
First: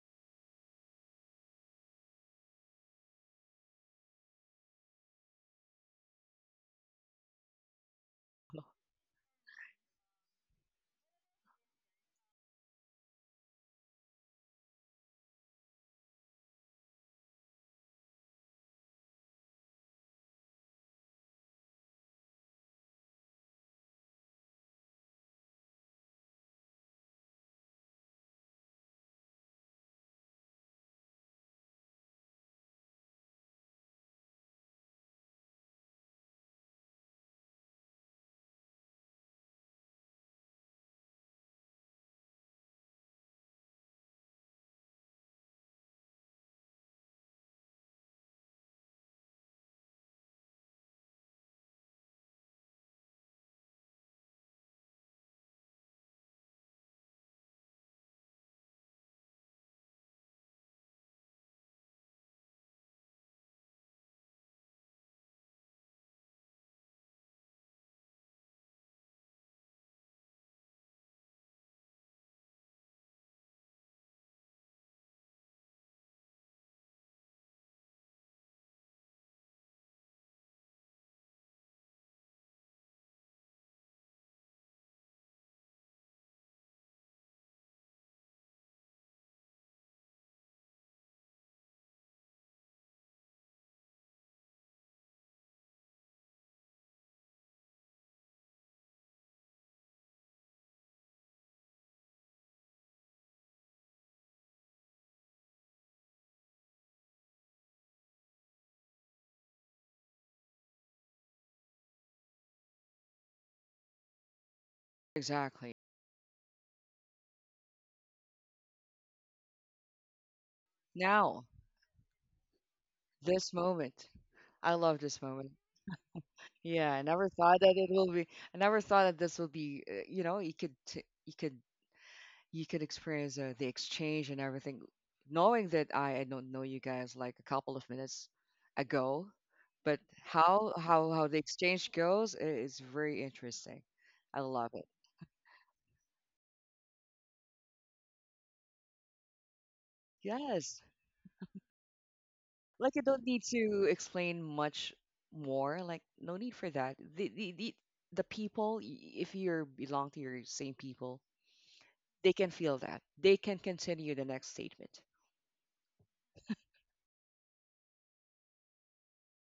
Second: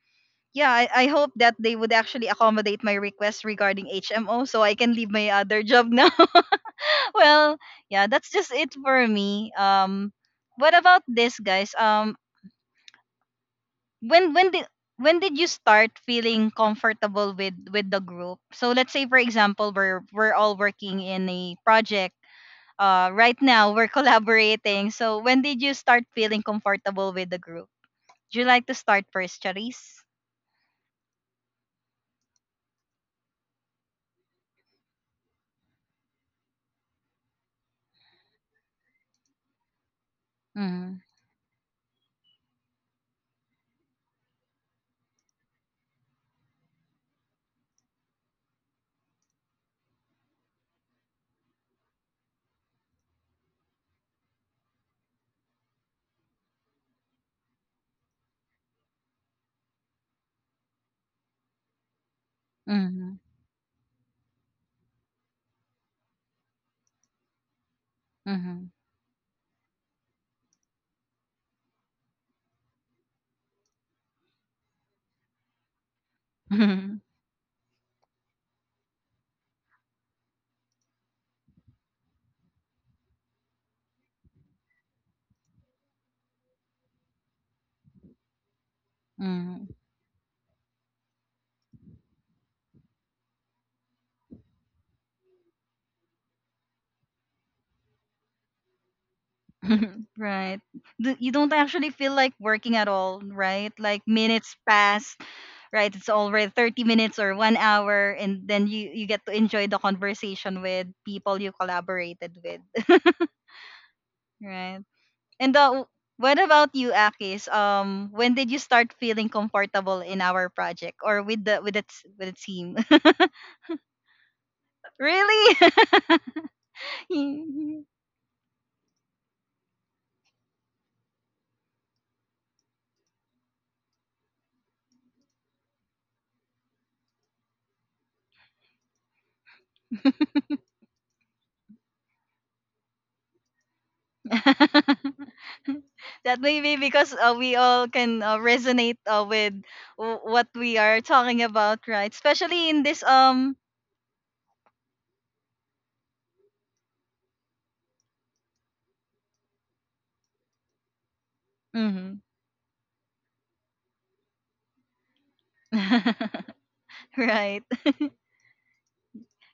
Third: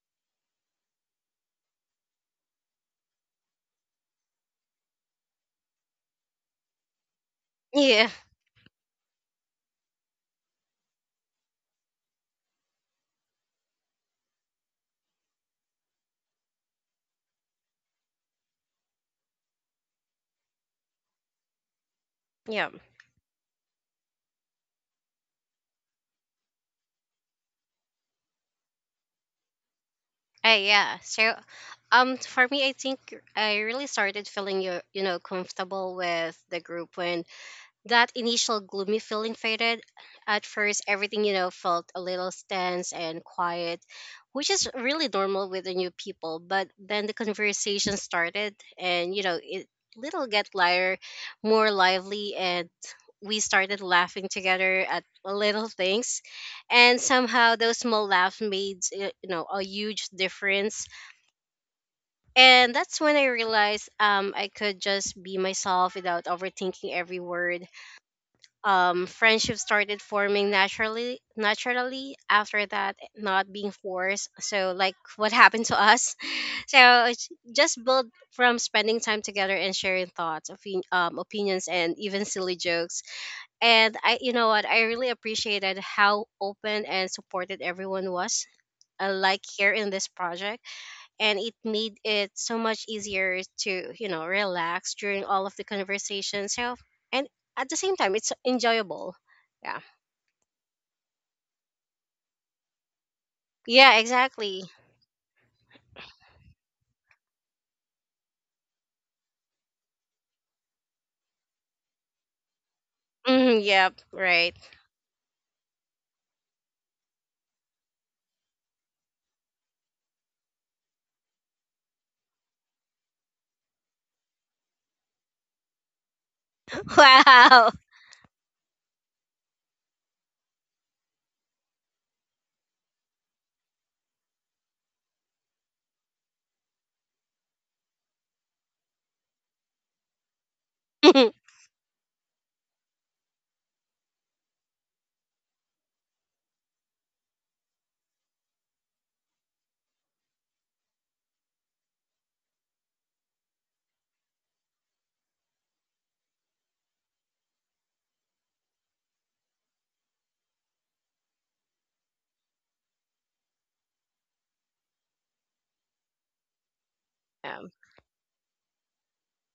S1: yeah, I hope that they would actually accommodate my request regarding HMO so I can leave my other job now. *laughs* Well, yeah,
S3: Yeah.
S1: that's just it for me. What about this guys? When when did when did you start feeling comfortable with the group? So let's say for example we're all working in a project.
S3: Yeah.
S1: Right now we're *laughs* collaborating. So when did you start feeling comfortable with the group? Would you like to start first, Charisse?
S3: Yeah. So, for me, I think I really started feeling comfortable with the group when that initial gloomy feeling faded. At first,
S1: Mm-hmm.
S3: everything, felt a little tense and quiet, which is really normal with the new people. But then the conversation started, and, it little get lighter, more lively, and we started laughing together at little things. And somehow those small laughs made, a huge difference. And that's
S1: Mm-hmm.
S3: when I realized I could just be myself without overthinking every word. Friendships started forming naturally after that, not being forced, so like what happened to us. *laughs*
S1: Mm-hmm.
S3: So
S1: *laughs*
S3: it's just built from spending time together and sharing thoughts, opinions and even silly jokes. And I, you know what, I really appreciated how open and supported everyone was, like
S1: Mm.
S3: here in this project, and it made it so much easier to relax during all of the conversations. So, and at the same time, it's enjoyable. Yeah.
S1: *laughs* Right. You don't actually feel like working at all, right?
S3: Yeah,
S1: Like minutes
S3: exactly.
S1: pass, right? It's already 30 minutes or 1 hour, and then you get to enjoy the conversation with people you collaborated with,
S3: Mm, yep,
S1: *laughs*
S3: right.
S1: right? And
S2: Exactly.
S1: what about you, Akis? When did you start feeling comfortable in our project or with
S2: Now,
S1: the with its with the team?
S2: this moment, I
S1: *laughs*
S2: love this moment.
S1: Really?
S2: Yeah,
S3: *laughs*
S2: I never thought
S3: Wow.
S2: that it will be. I never thought that this will be. You know, you could t- you could experience the exchange and everything, knowing that I don't know you guys like a couple of minutes ago, but how the
S3: *laughs*
S2: exchange goes is very interesting.
S1: *laughs* *laughs*
S2: I love it.
S1: *laughs* That may be because we all can resonate with what we
S2: Yes,
S1: are talking about, right? Especially in
S2: like I
S1: this
S2: don't need
S1: um.
S2: to explain much more. Like, no need for that. The people, if you are belong to your same people,
S1: Mhm.
S2: they can feel that. They can continue the next statement.
S3: Yeah.
S1: *laughs* Right.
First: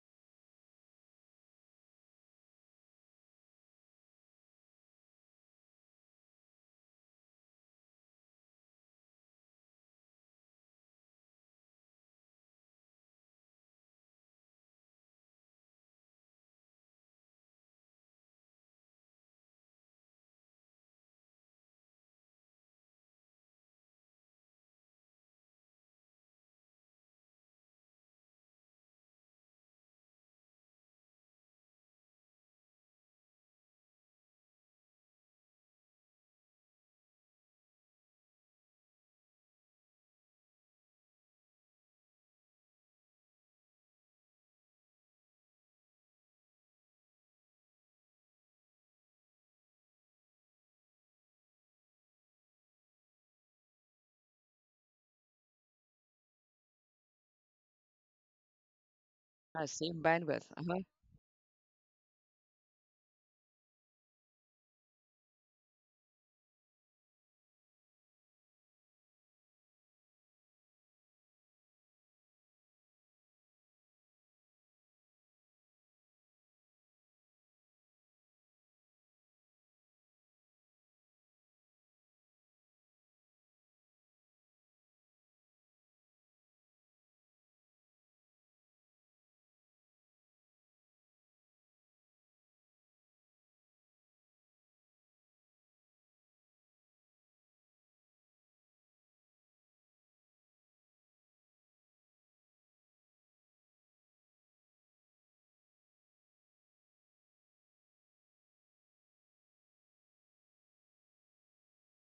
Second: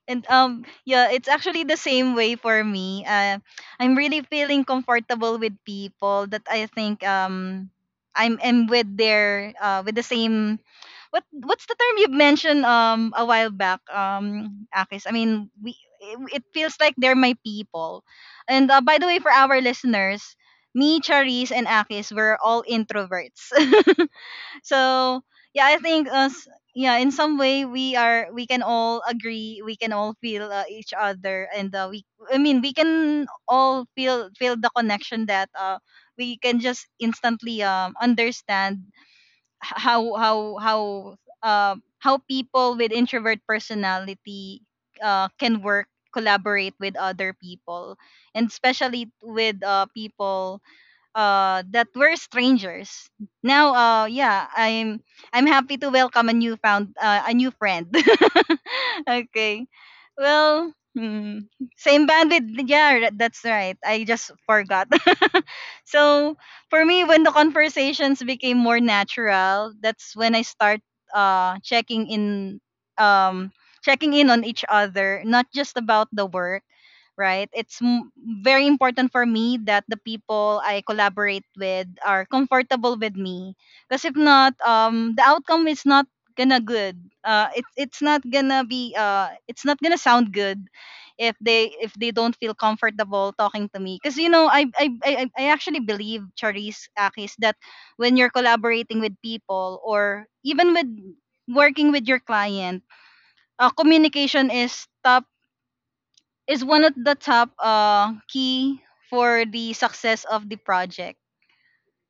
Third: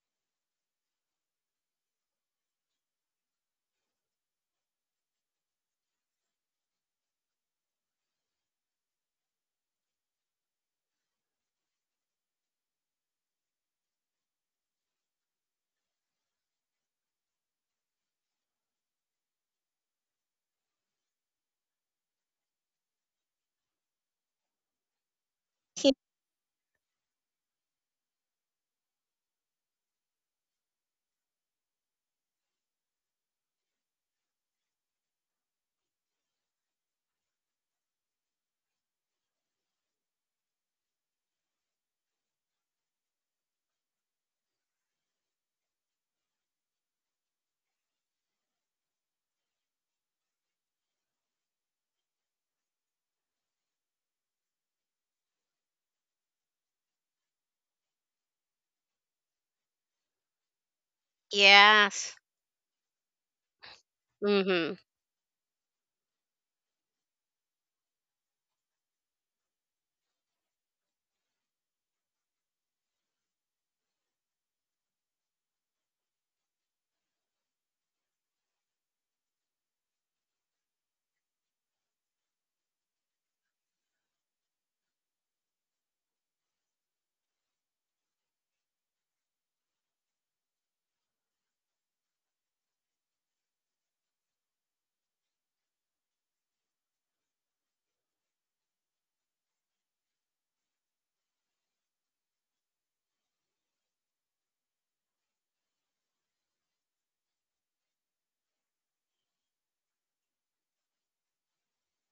S1: And yeah, it's actually the same way for me. I'm really feeling comfortable with people that I think I'm am with their with the same what what's the term you mentioned a while back Akis? I mean we it it feels like they're my people. And by the way for our listeners, me, Charisse, and Akis were all introverts. *laughs* So yeah i think
S3: *laughs*
S1: uh, s- Yeah, in some way we are we can all agree we can all feel each other and we I mean we can all feel the connection that we can just instantly understand how how people with introvert personality can work collaborate with other people and especially with people that we're strangers now yeah I'm happy to welcome a new found a new friend. *laughs* Okay,
S2: Same bandwidth.
S1: well,
S2: Uh-huh.
S1: hmm, same
S3: Yes.
S1: bandwidth, yeah, that's right, I just
S3: Mm-hmm.
S1: forgot. *laughs* So for me when the conversations became more natural, that's when I start checking in, um checking in on each other, not just about the work, right? It's very important for me that the people I collaborate with are comfortable with me. Because if not, the outcome is not gonna good. It's not gonna be it's not gonna sound good if they don't feel comfortable talking to me. Because you know, I actually believe Charisse Akis that when you're collaborating with people or even with working with your client, communication is top is one of the top key for the success of the project.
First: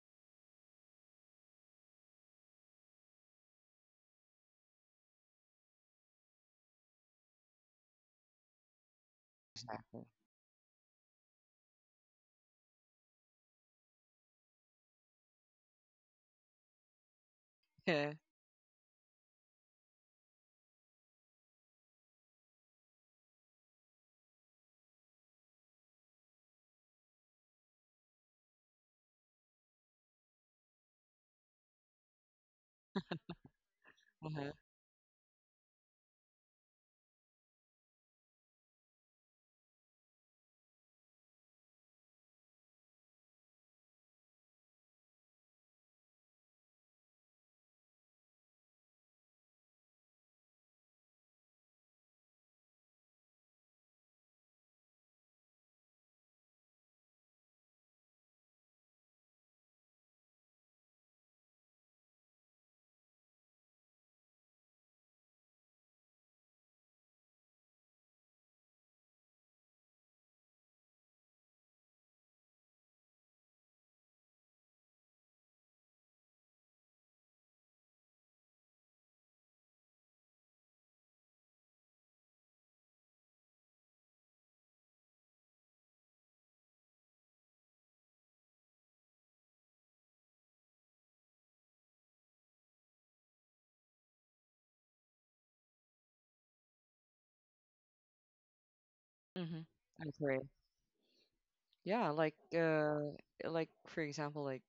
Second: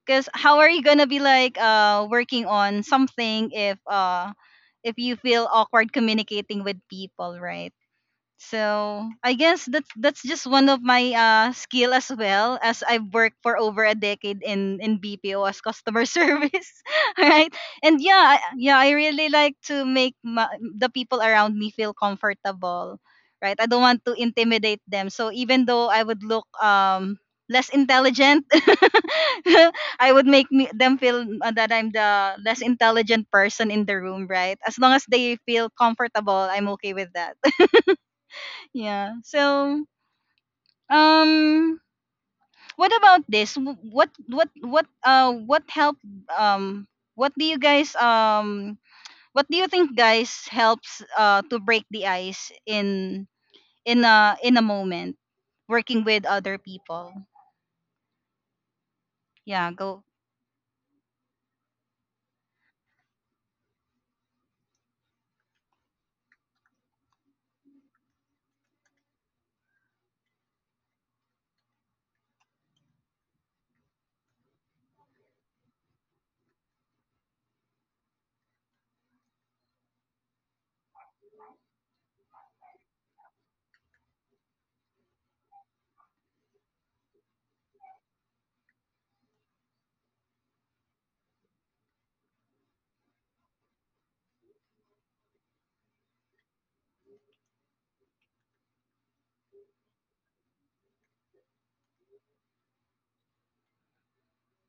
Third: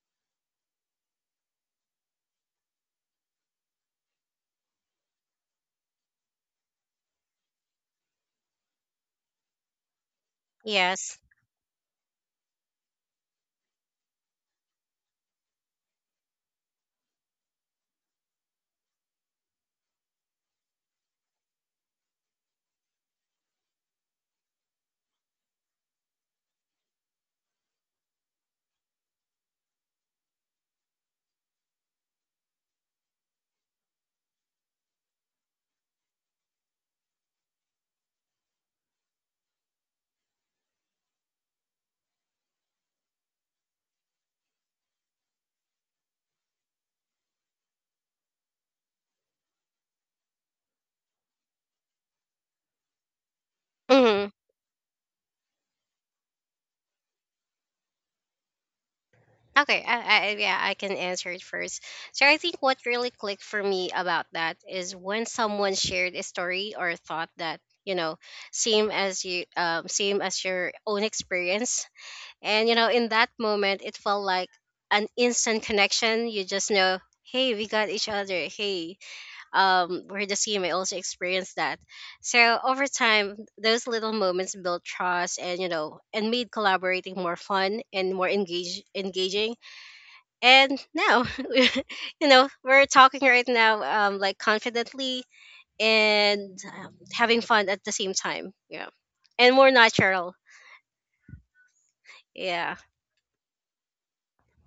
S1: Because how are you gonna be like working on something if if you feel awkward communicating with people, right? So I guess that's
S2: Exactly. *laughs*
S1: that's just one of my
S3: Yes.
S1: skill as well as I've worked for over a decade in BPO as customer *laughs* service, right? And
S2: Yeah.
S1: yeah, yeah, I really like to make my, the people around me feel comfortable, right? I don't want to intimidate them. So even though I would look less intelligent, *laughs* I would make them feel that I'm the less intelligent person in the room,
S2: Uh-huh.
S1: right? As long as they feel comfortable, I'm okay with that. Yeah. So, um, what about this? What help um what do you guys what do you think guys helps to break the ice in in
S3: Mm-hmm.
S1: a in a moment working with other people? Yeah,
S3: Okay,
S1: go.
S3: yeah, I can answer it first. So I think what really clicked for me about that is when someone shared a story or thought that, you know same as your own experience. And in that moment, it felt like an instant connection. You just know, hey, we got each other. Hey, we're the same. I also experienced that. So over time, those little moments built trust, and made collaborating more fun and more engage engaging. And now, *laughs* we're talking right now, like confidently and having fun at the same time. Yeah, and
S2: Mm-hmm.
S3: more
S2: I
S3: natural.
S2: agree. Yeah, like
S3: Yeah,
S2: like, for example, like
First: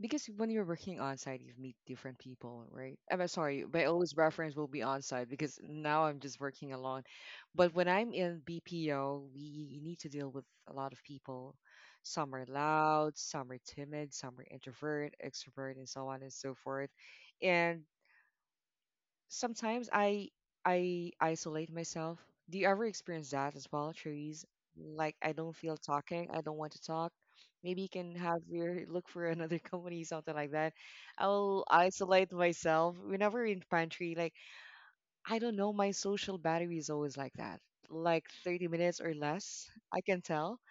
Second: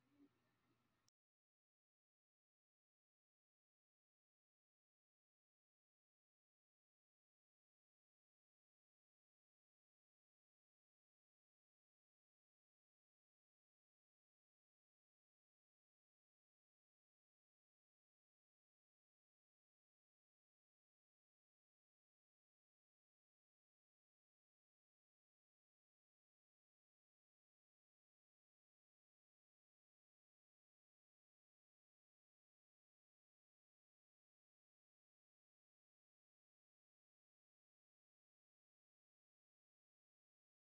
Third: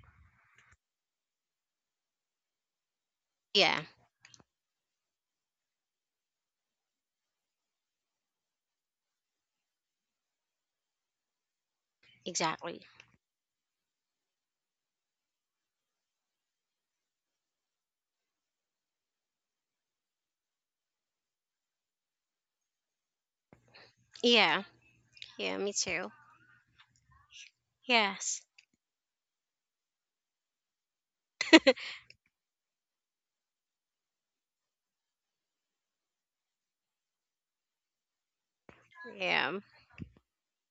S2: because when you're working on site you meet different people, right? I'm sorry,
S3: yeah,
S2: my always reference will be on site because now I'm just working alone. But when I'm in BPO, we need to deal with a lot of people. Some are
S3: exactly.
S2: loud, some are timid, some are introvert, extrovert, and so on and so forth. And sometimes I isolate myself. Do you ever experience that as well,
S3: Yeah.
S2: Cherise? Like I
S3: Yeah, me
S2: don't feel
S3: too.
S2: talking, I don't want to talk. Maybe you can
S3: Yes.
S2: have your *laughs* look for another *laughs* company, something like that. I will isolate myself whenever in pantry. Like I don't know, my social battery is always like that, like 30 minutes or
S3: Yeah.
S2: less. I can tell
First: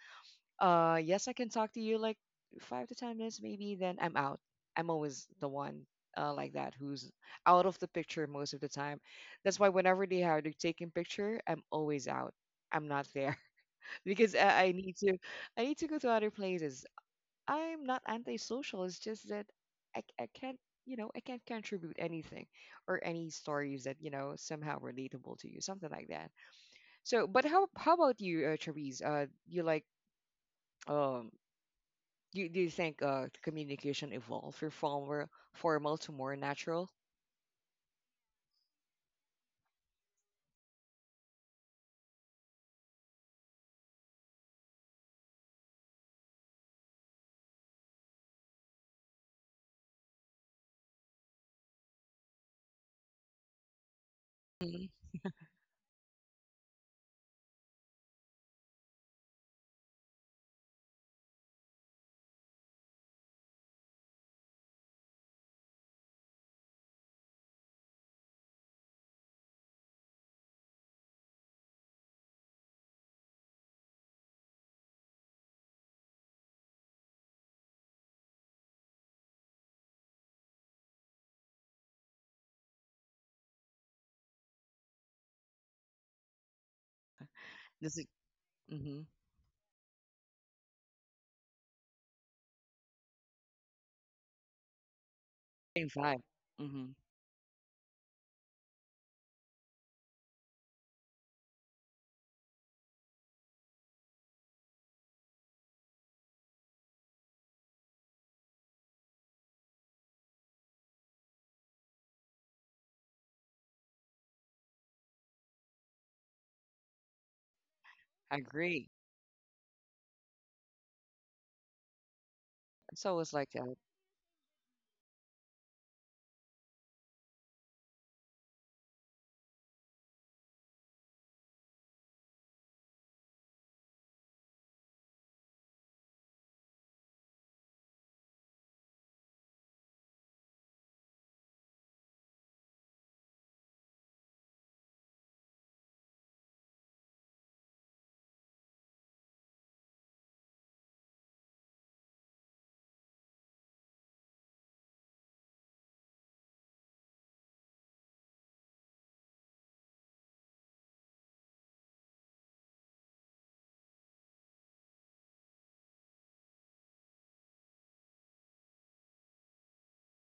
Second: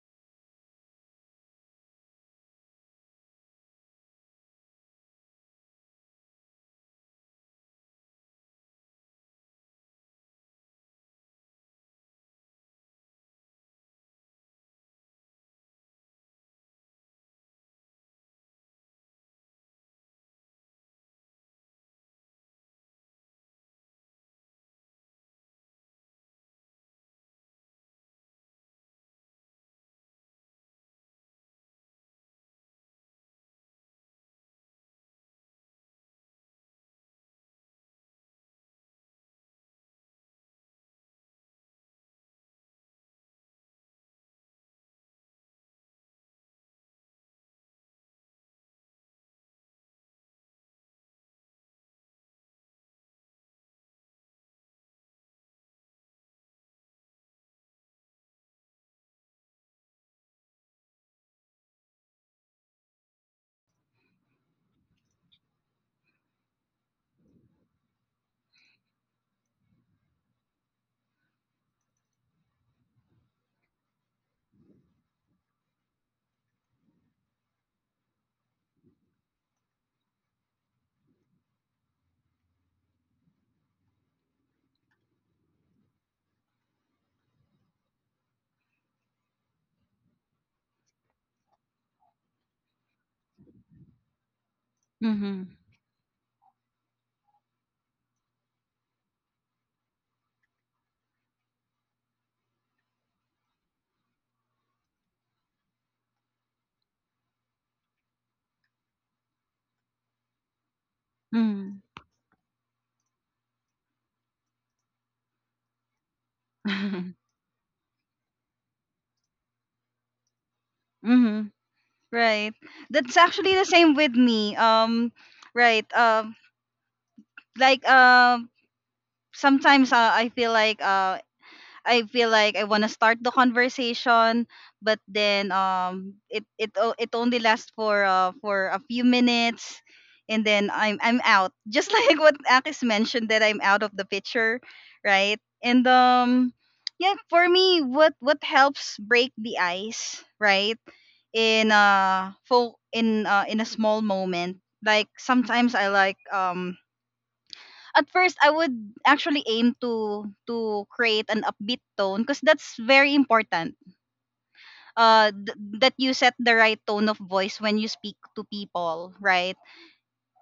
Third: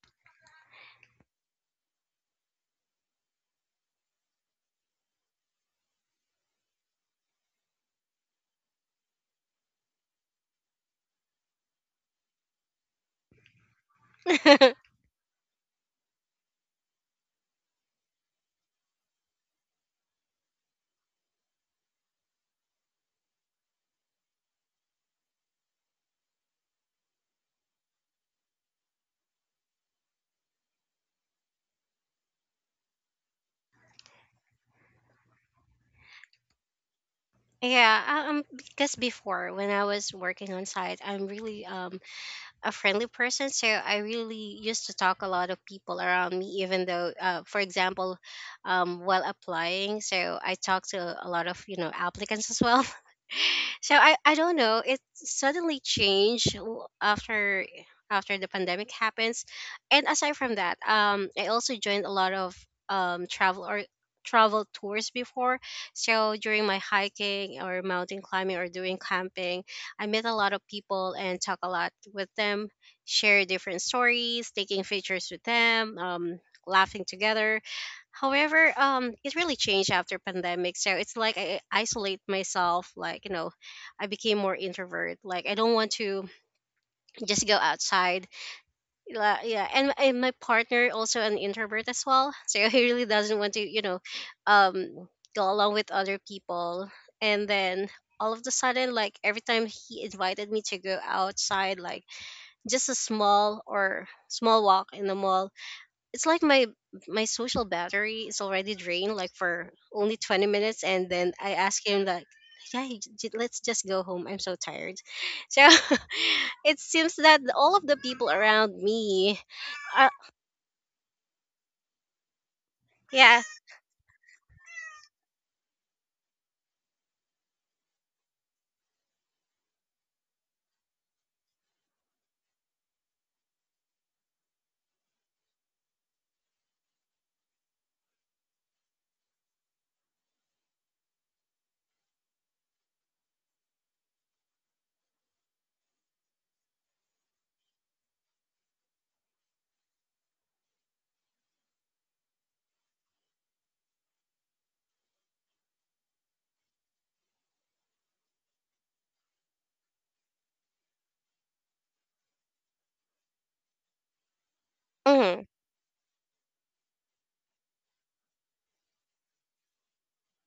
S2: yes, I can talk to you like 5 to 10 minutes maybe. Then I'm out. I'm always the one like that who's out of the picture most of the time. That's why whenever they are taking picture, I'm always out. I'm not there *laughs* because I
S3: *laughs*
S2: need to. I need to go to other places. I'm not antisocial. It's just that I can't. I can't contribute anything or any stories that somehow relatable to you, something like that. So, but how about you, Therese? You like um do you think communication evolved from formal to more natural?
S3: Yeah. Because before when I was working on site, I'm really a friendly person, so I really used to talk a lot of people around me, even though for example, while applying, so I talked to a lot of applicants as well. *laughs* So I don't know it
S2: Mm-hmm.
S3: suddenly changed after the pandemic happens. And aside from that, I also joined a lot of um travel or travel tours before. So during my hiking or mountain climbing or doing camping, I met a lot of people and talk a lot with them, share different stories, taking pictures with them, laughing together. However, it really changed after pandemic. So it's like I isolate myself. Like I became more introvert. Like I don't want to just go
S2: This is
S3: outside.
S2: mm-hmm.
S3: Yeah, and my partner also an introvert as well *laughs* so he really doesn't want to, um go
S1: Mhm.
S3: along with
S2: Same
S3: other
S2: vibe.
S3: people.
S2: Mm-hmm.
S3: And then all of the sudden, like every time he invited me to go outside, like just a small or small walk in the mall, it's like my social battery is already drained, like for only 20 minutes, and then I ask
S1: Mhm.
S3: him like, yeah, let's just go home, I'm so tired. So *laughs* it seems
S1: *laughs*
S3: that all of the people
S2: I
S3: around
S2: agree.
S3: me are.
S1: Mhm. Right.
S2: So
S1: That's
S2: it's
S3: Yeah.
S2: always
S1: actually
S2: like
S1: the
S2: that.
S1: same with me. Right. Like sometimes I feel like I feel like I want to start the conversation, but then it only lasts for a few minutes, and then I'm out. Just *laughs* like what Akis mentioned that I'm out of the picture, right? And yeah, for me, what helps break the ice, right? In in a small moment, like sometimes I like at first I would actually aim to create an upbeat tone because that's very important. Uh,
S3: Mhm.
S1: th- that you set the right tone of voice when you speak to people, right?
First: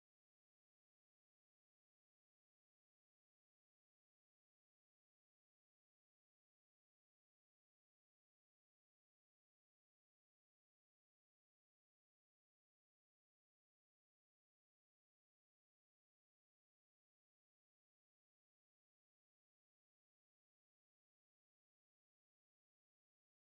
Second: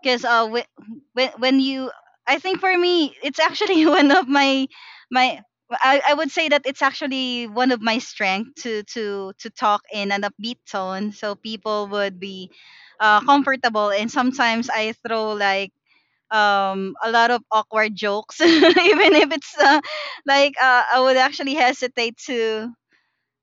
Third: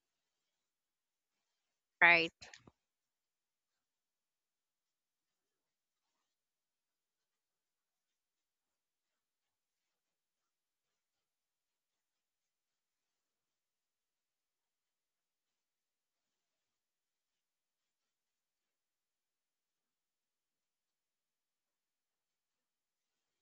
S1: Because when you,
S3: Right.
S1: I think for me, it's actually *laughs* one of my my. I would say that it's actually one of my strength to to talk in an upbeat tone, so people would be comfortable. And sometimes I throw like a lot of awkward jokes *laughs* even if it's like I would actually hesitate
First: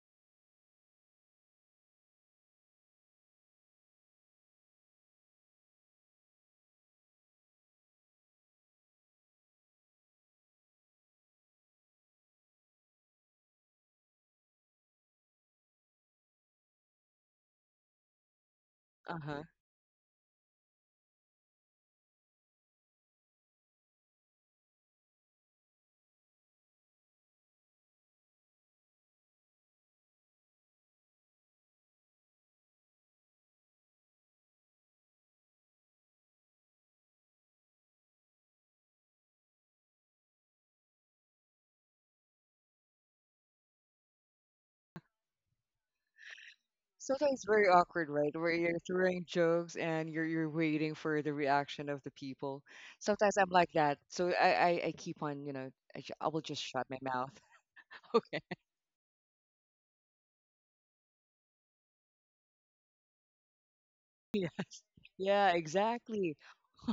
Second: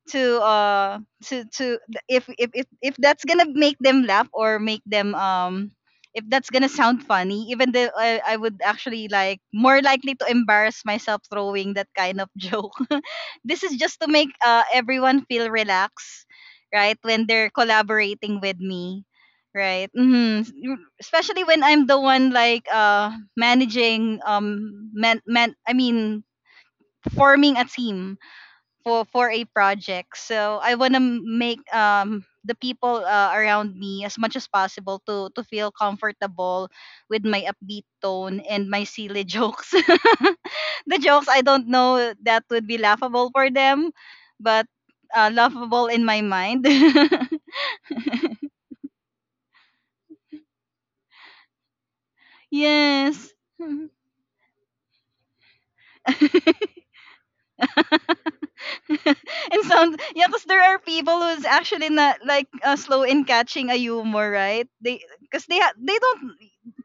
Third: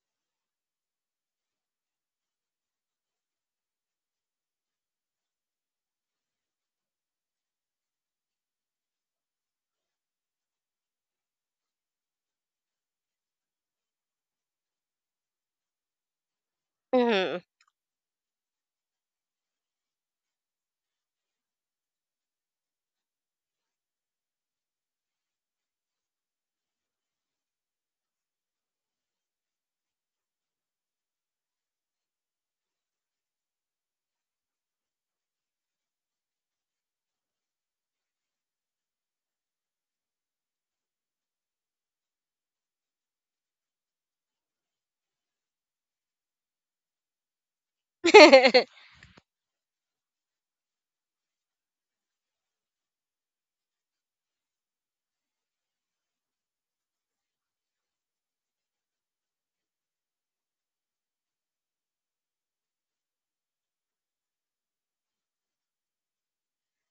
S1: to to if that's gonna make them laugh or make them if that's gonna sound funny even though I would actually like more likely to embarrass myself throwing that kind of joke. *laughs* This is just to make everyone feel relaxed, right, when
S3: Hmm.
S1: they're collaborating with me,
S2: Uh huh.
S1: right. Hmm, especially when I'm the one like managing man, man I mean forming a team for a project. So I want to make the people around me as much as possible to feel comfortable with my upbeat tone and my silly jokes. *laughs* The jokes I don't know that would be laughable for them, but laughable in my mind.
S2: Sometimes it's very awkward, right? Where you're
S3: *laughs*
S2: throwing jokes and you're waiting for the reaction of the
S1: *laughs*
S2: people.
S1: Yes.
S2: Sometimes I'm like that, so I keep on, I will just
S1: *laughs*
S2: shut my mouth. *laughs* Okay.
S1: *laughs* And sound, yeah, because there are people who's actually not like slow in catching a humor, right,
S2: Yes.
S1: they
S2: Yeah.
S1: because they
S2: Exactly.
S1: don't.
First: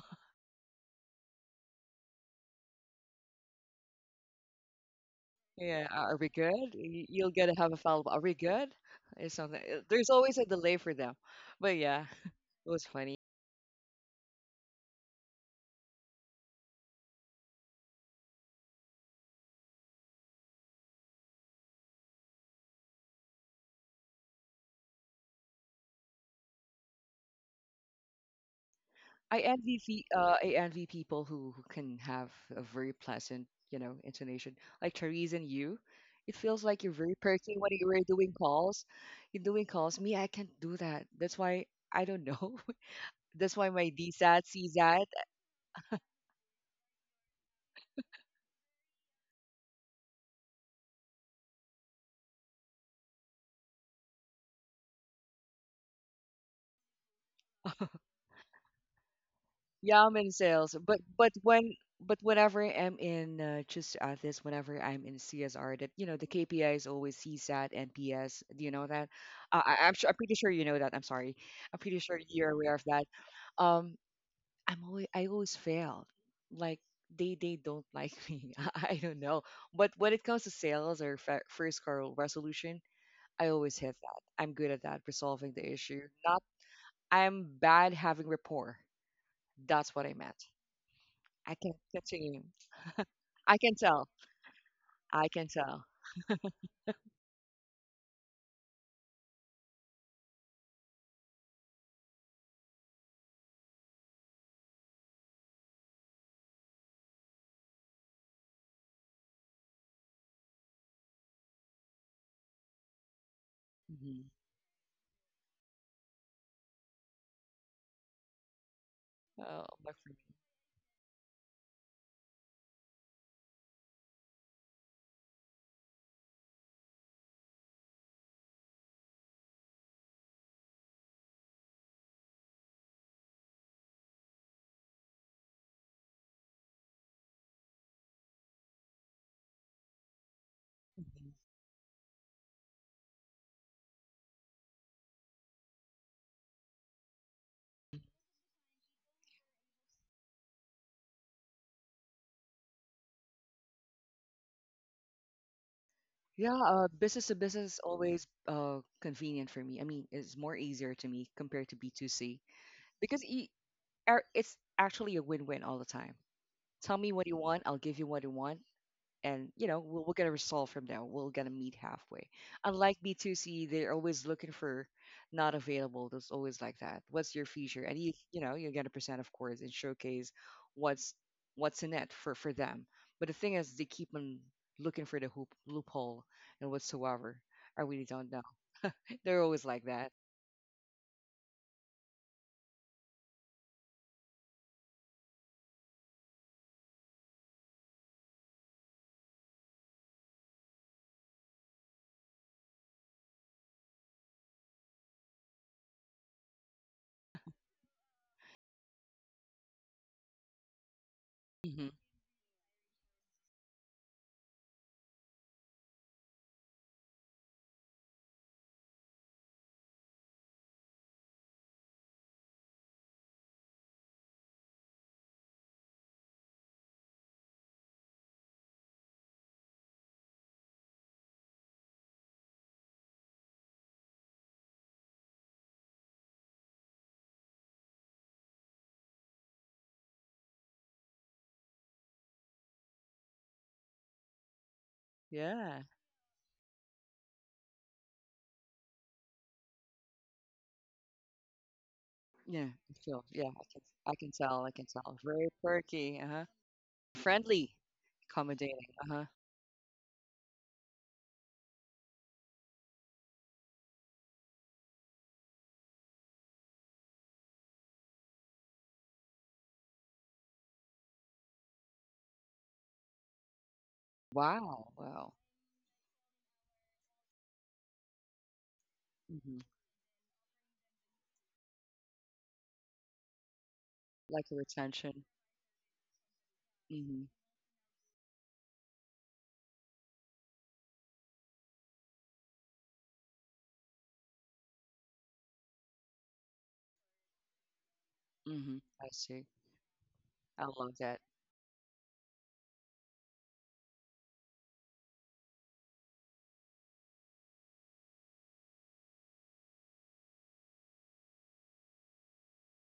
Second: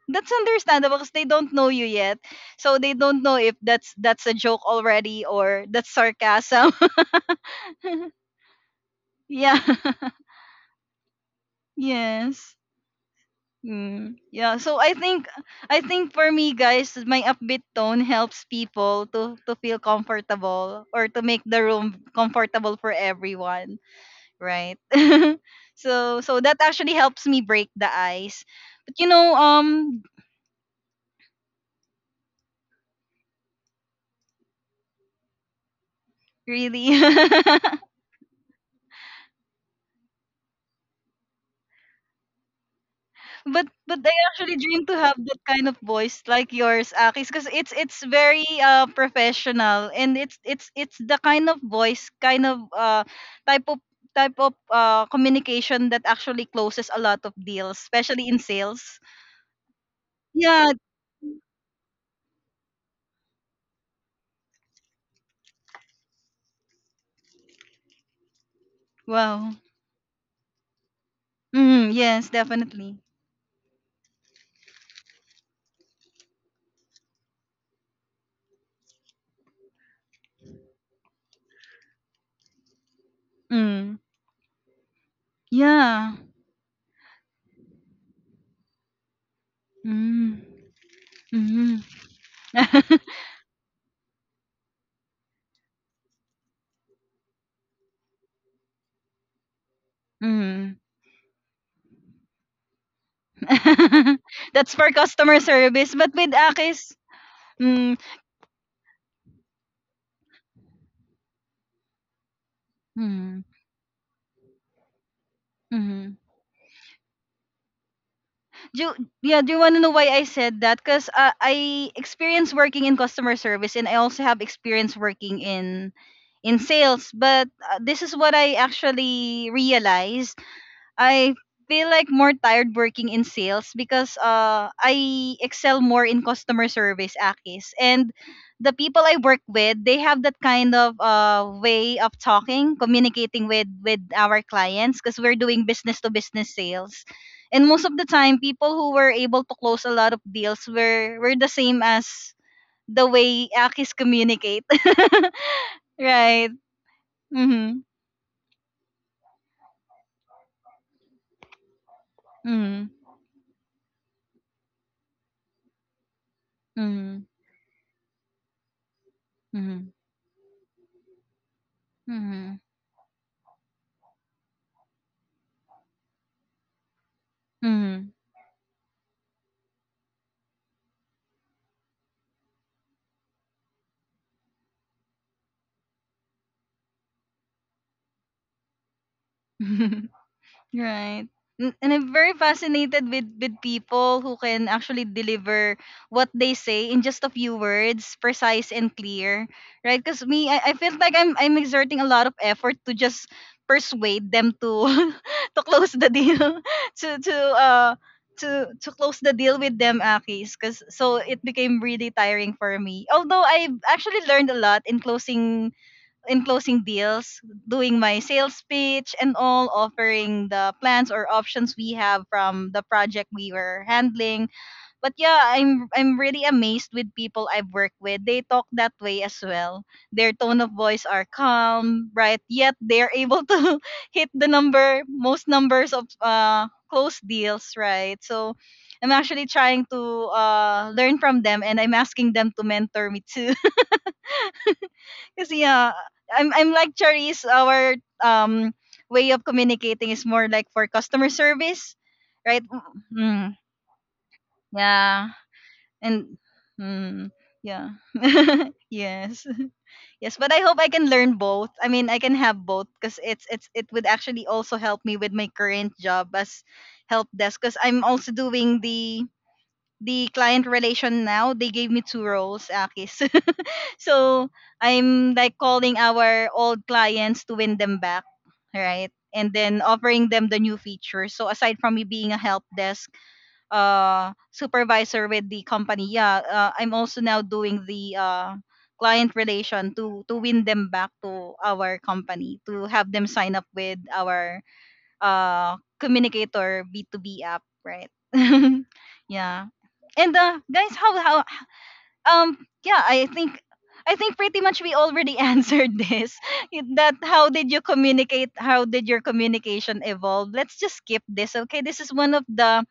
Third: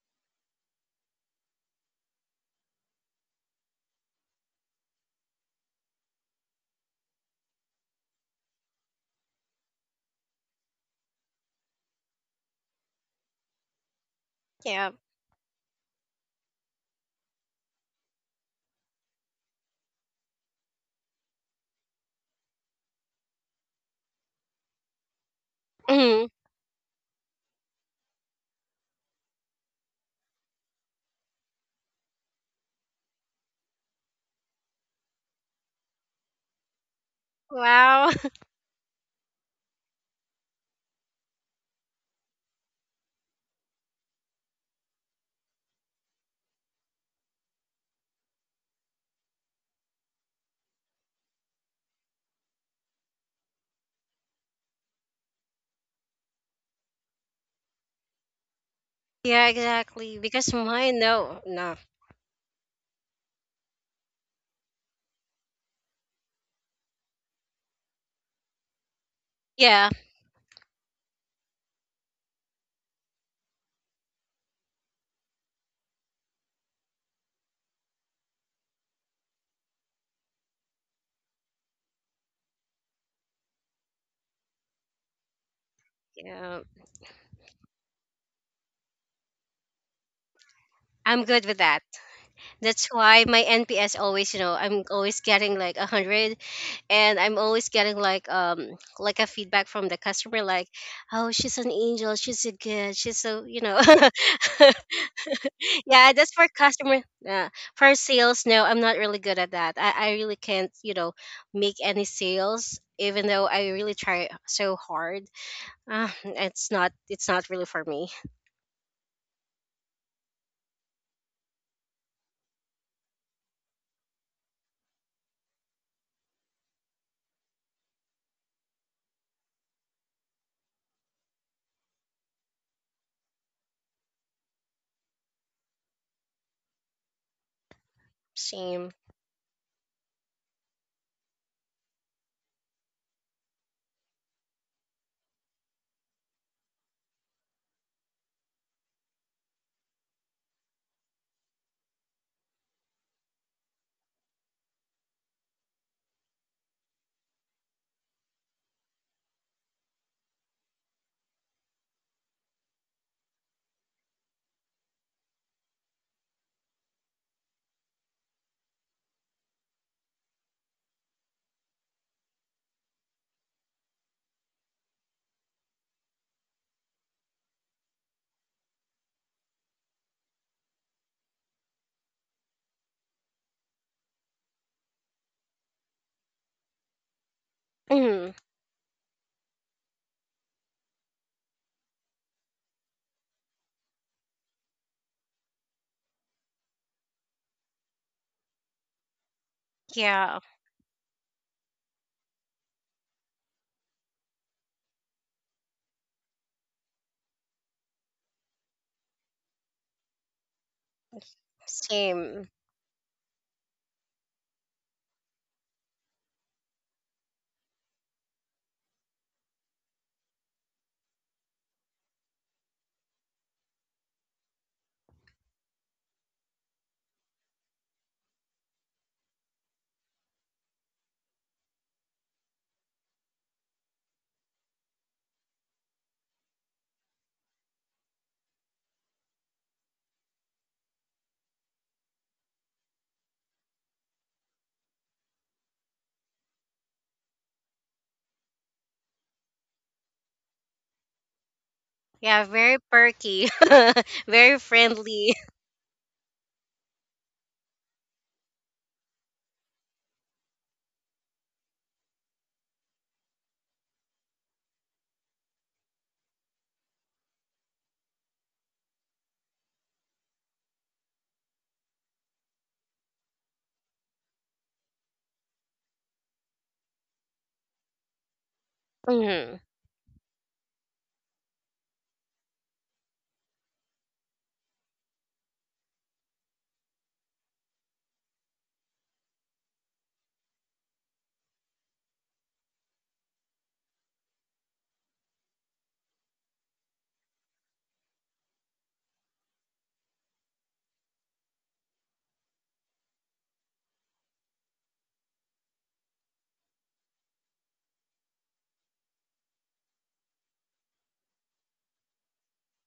S1: That's understandable because they don't know you yet, so they don't know if that's a joke already or
S2: Yeah.
S1: that's
S2: Are we
S1: sarcasm.
S2: good? You'll get to have a follow up. Are
S1: *laughs*
S2: we good? It's
S1: Yeah.
S2: something.
S1: *laughs*
S2: There's always a delay for them, but yeah, *laughs*
S1: Yes.
S2: it was funny.
S1: Mm, yeah so
S3: Yeah.
S1: I think I think for me guys my upbeat tone helps people to feel comfortable or to make the room comfortable for everyone, right? *laughs* So
S3: Mhm.
S1: so that actually helps me break the ice. But you know,
S2: I envy people who can have a very pleasant, intonation. Like Therese and you, it feels like you're
S1: really?
S2: very perky when
S1: *laughs*
S2: you were
S3: Wow.
S2: doing calls. You're doing calls. Me, I can't do that. That's why I don't know. *laughs* That's
S1: but
S2: why my
S1: but I
S2: D SAT,
S1: actually
S2: C
S1: dream to
S2: CSAT.
S1: have that kind of voice like yours, Akis, because it's very professional and it's the kind of voice, kind of type of type of communication that actually closes a lot of deals,
S2: *laughs*
S1: especially in sales.
S3: *laughs* Yeah,
S2: Yeah, I'm
S3: exactly,
S2: in
S3: because
S1: Yeah.
S2: sales,
S3: mine, no, no.
S2: but whenever I'm in just to add this, whenever I'm in CSR, that the KPI is always CSAT and PS. Do you know that?
S1: Wow.
S3: Yeah.
S2: I'm sure, I'm pretty sure you know that. I'm sorry, I'm
S1: Mm,
S2: pretty sure
S1: yes,
S2: you're aware of
S1: definitely.
S2: that. Um, I always fail. Like they don't like *laughs* me. I don't know. But when it comes to sales or first call resolution, I always
S1: Mm.
S2: hit that. I'm good at that, resolving the issue.
S1: Yeah.
S2: Not
S3: Yeah,
S2: I'm bad having rapport. That's what I meant.
S1: Mm.
S3: I'm good with
S2: I can
S3: that.
S2: continue.
S3: That's why
S1: *laughs*
S3: my
S2: I can
S3: NPS
S2: tell.
S3: always, you know, I'm always
S2: I can
S3: getting like
S2: tell.
S3: 100, and I'm always getting like a feedback from the customer, like,
S1: Mm.
S3: oh, she's an angel, she's so good, she's so, you know.
S1: *laughs* That's for
S3: *laughs*
S1: customer service. But
S3: Yeah,
S1: with
S3: that's for
S1: Akis,
S3: customer, yeah.
S1: mm,
S3: For sales, no, I'm not really good at that. I really can't, you know, make any sales even
S1: mm,
S3: though I really try
S2: Hmm.
S3: so hard.
S1: mm.
S3: It's not, it's not really for me.
S1: Do you, yeah, do you
S2: Oh,
S1: want to know
S2: but
S1: why
S2: for
S1: I
S2: me.
S1: said that? Because I experience working in customer service and I also have experience working in sales. But this is what I actually realized I feel like more tired working in sales because I excel more in customer service, Akis, and the
S3: Same.
S1: people I work with they have that kind of
S2: Mhm.
S1: way of talking communicating with our clients because we're doing business to business sales. And most of the time people who were able to close a lot of deals were the same as the way Akis communicate. *laughs* Right.
S2: Yeah, business to business
S1: Mhm.
S2: is always convenient for me. I mean, it's more easier to me compared to B2C
S1: Mhm.
S2: because it's actually a win-win all the time. Tell me
S1: Mhm.
S2: what you want, I'll give you what you want, and
S1: Mhm.
S2: we're gonna resolve from there. We're gonna meet halfway,
S1: Mhm.
S2: unlike b2c. They're always looking for, not available, there's always like that, what's your feature. And
S1: Mhm.
S2: you're gonna present, of course, and showcase what's what's in it for them. But the thing is, they keep on looking for the loophole and whatsoever. I really
S3: Mhm.
S2: don't know. They're always like
S1: *laughs*
S2: that.
S1: Right. And I'm very fascinated with people who can actually deliver what they say in just a few words, precise and clear, right? Because
S3: Yeah,
S1: me, I feel like I'm exerting a lot of effort to just persuade them to *laughs* to close the deal, *laughs* to to close the deal with them, Akis. Because so it became
S2: Hmm.
S1: really
S3: same.
S1: tiring for me. Although I've actually learned a lot in closing deals, doing my sales pitch and all, offering the plans or options we have from the project we were handling. But yeah, I'm really amazed with people I've worked with. They talk that way as well. Their tone of voice are calm, bright, yet they're able to *laughs* hit the number most numbers of close deals, right? So I'm actually trying to learn from them and I'm asking them to mentor me too. Because
S2: Yeah,
S1: yeah, I'm like Charisse. Our um way of communicating is more like for customer service,
S3: Yeah,
S1: right?
S2: yeah,
S3: very
S2: I feel, yeah,
S3: perky.
S1: Mm,
S2: I can.
S3: *laughs* Very
S2: I can tell,
S1: yeah,
S3: friendly.
S2: very quirky.
S1: and
S2: Uh-huh.
S1: mm,
S2: Friendly.
S1: yeah, *laughs*
S2: Accommodating. Uh-huh.
S1: yes, yes. But I hope I can learn both. I mean, I can have both because it's it would actually also help me with my current job as help desk because I'm also doing the client relation now. They gave me two roles, Akis. *laughs* So
S2: Wow,
S1: I'm
S2: wow.
S1: like calling our old clients to win them back, right?
S3: *laughs*
S1: And
S3: Hmm.
S2: Mhm.
S1: then offering them the new features. So aside from me being a help desk
S2: Like a retention.
S1: supervisor with the company, yeah, I'm also
S2: Hmm.
S1: now doing the client relation to win them back to our company to have them sign up with our communicator B2B app, right?
S2: Hmm. I
S1: *laughs*
S2: see.
S1: Yeah. And
S2: I love
S1: Guys,
S2: that.
S1: how um yeah, I think pretty much we already *laughs* answered this. *laughs* That how did you communicate, how did your communication evolve? Let's just skip this. Okay, this is one of the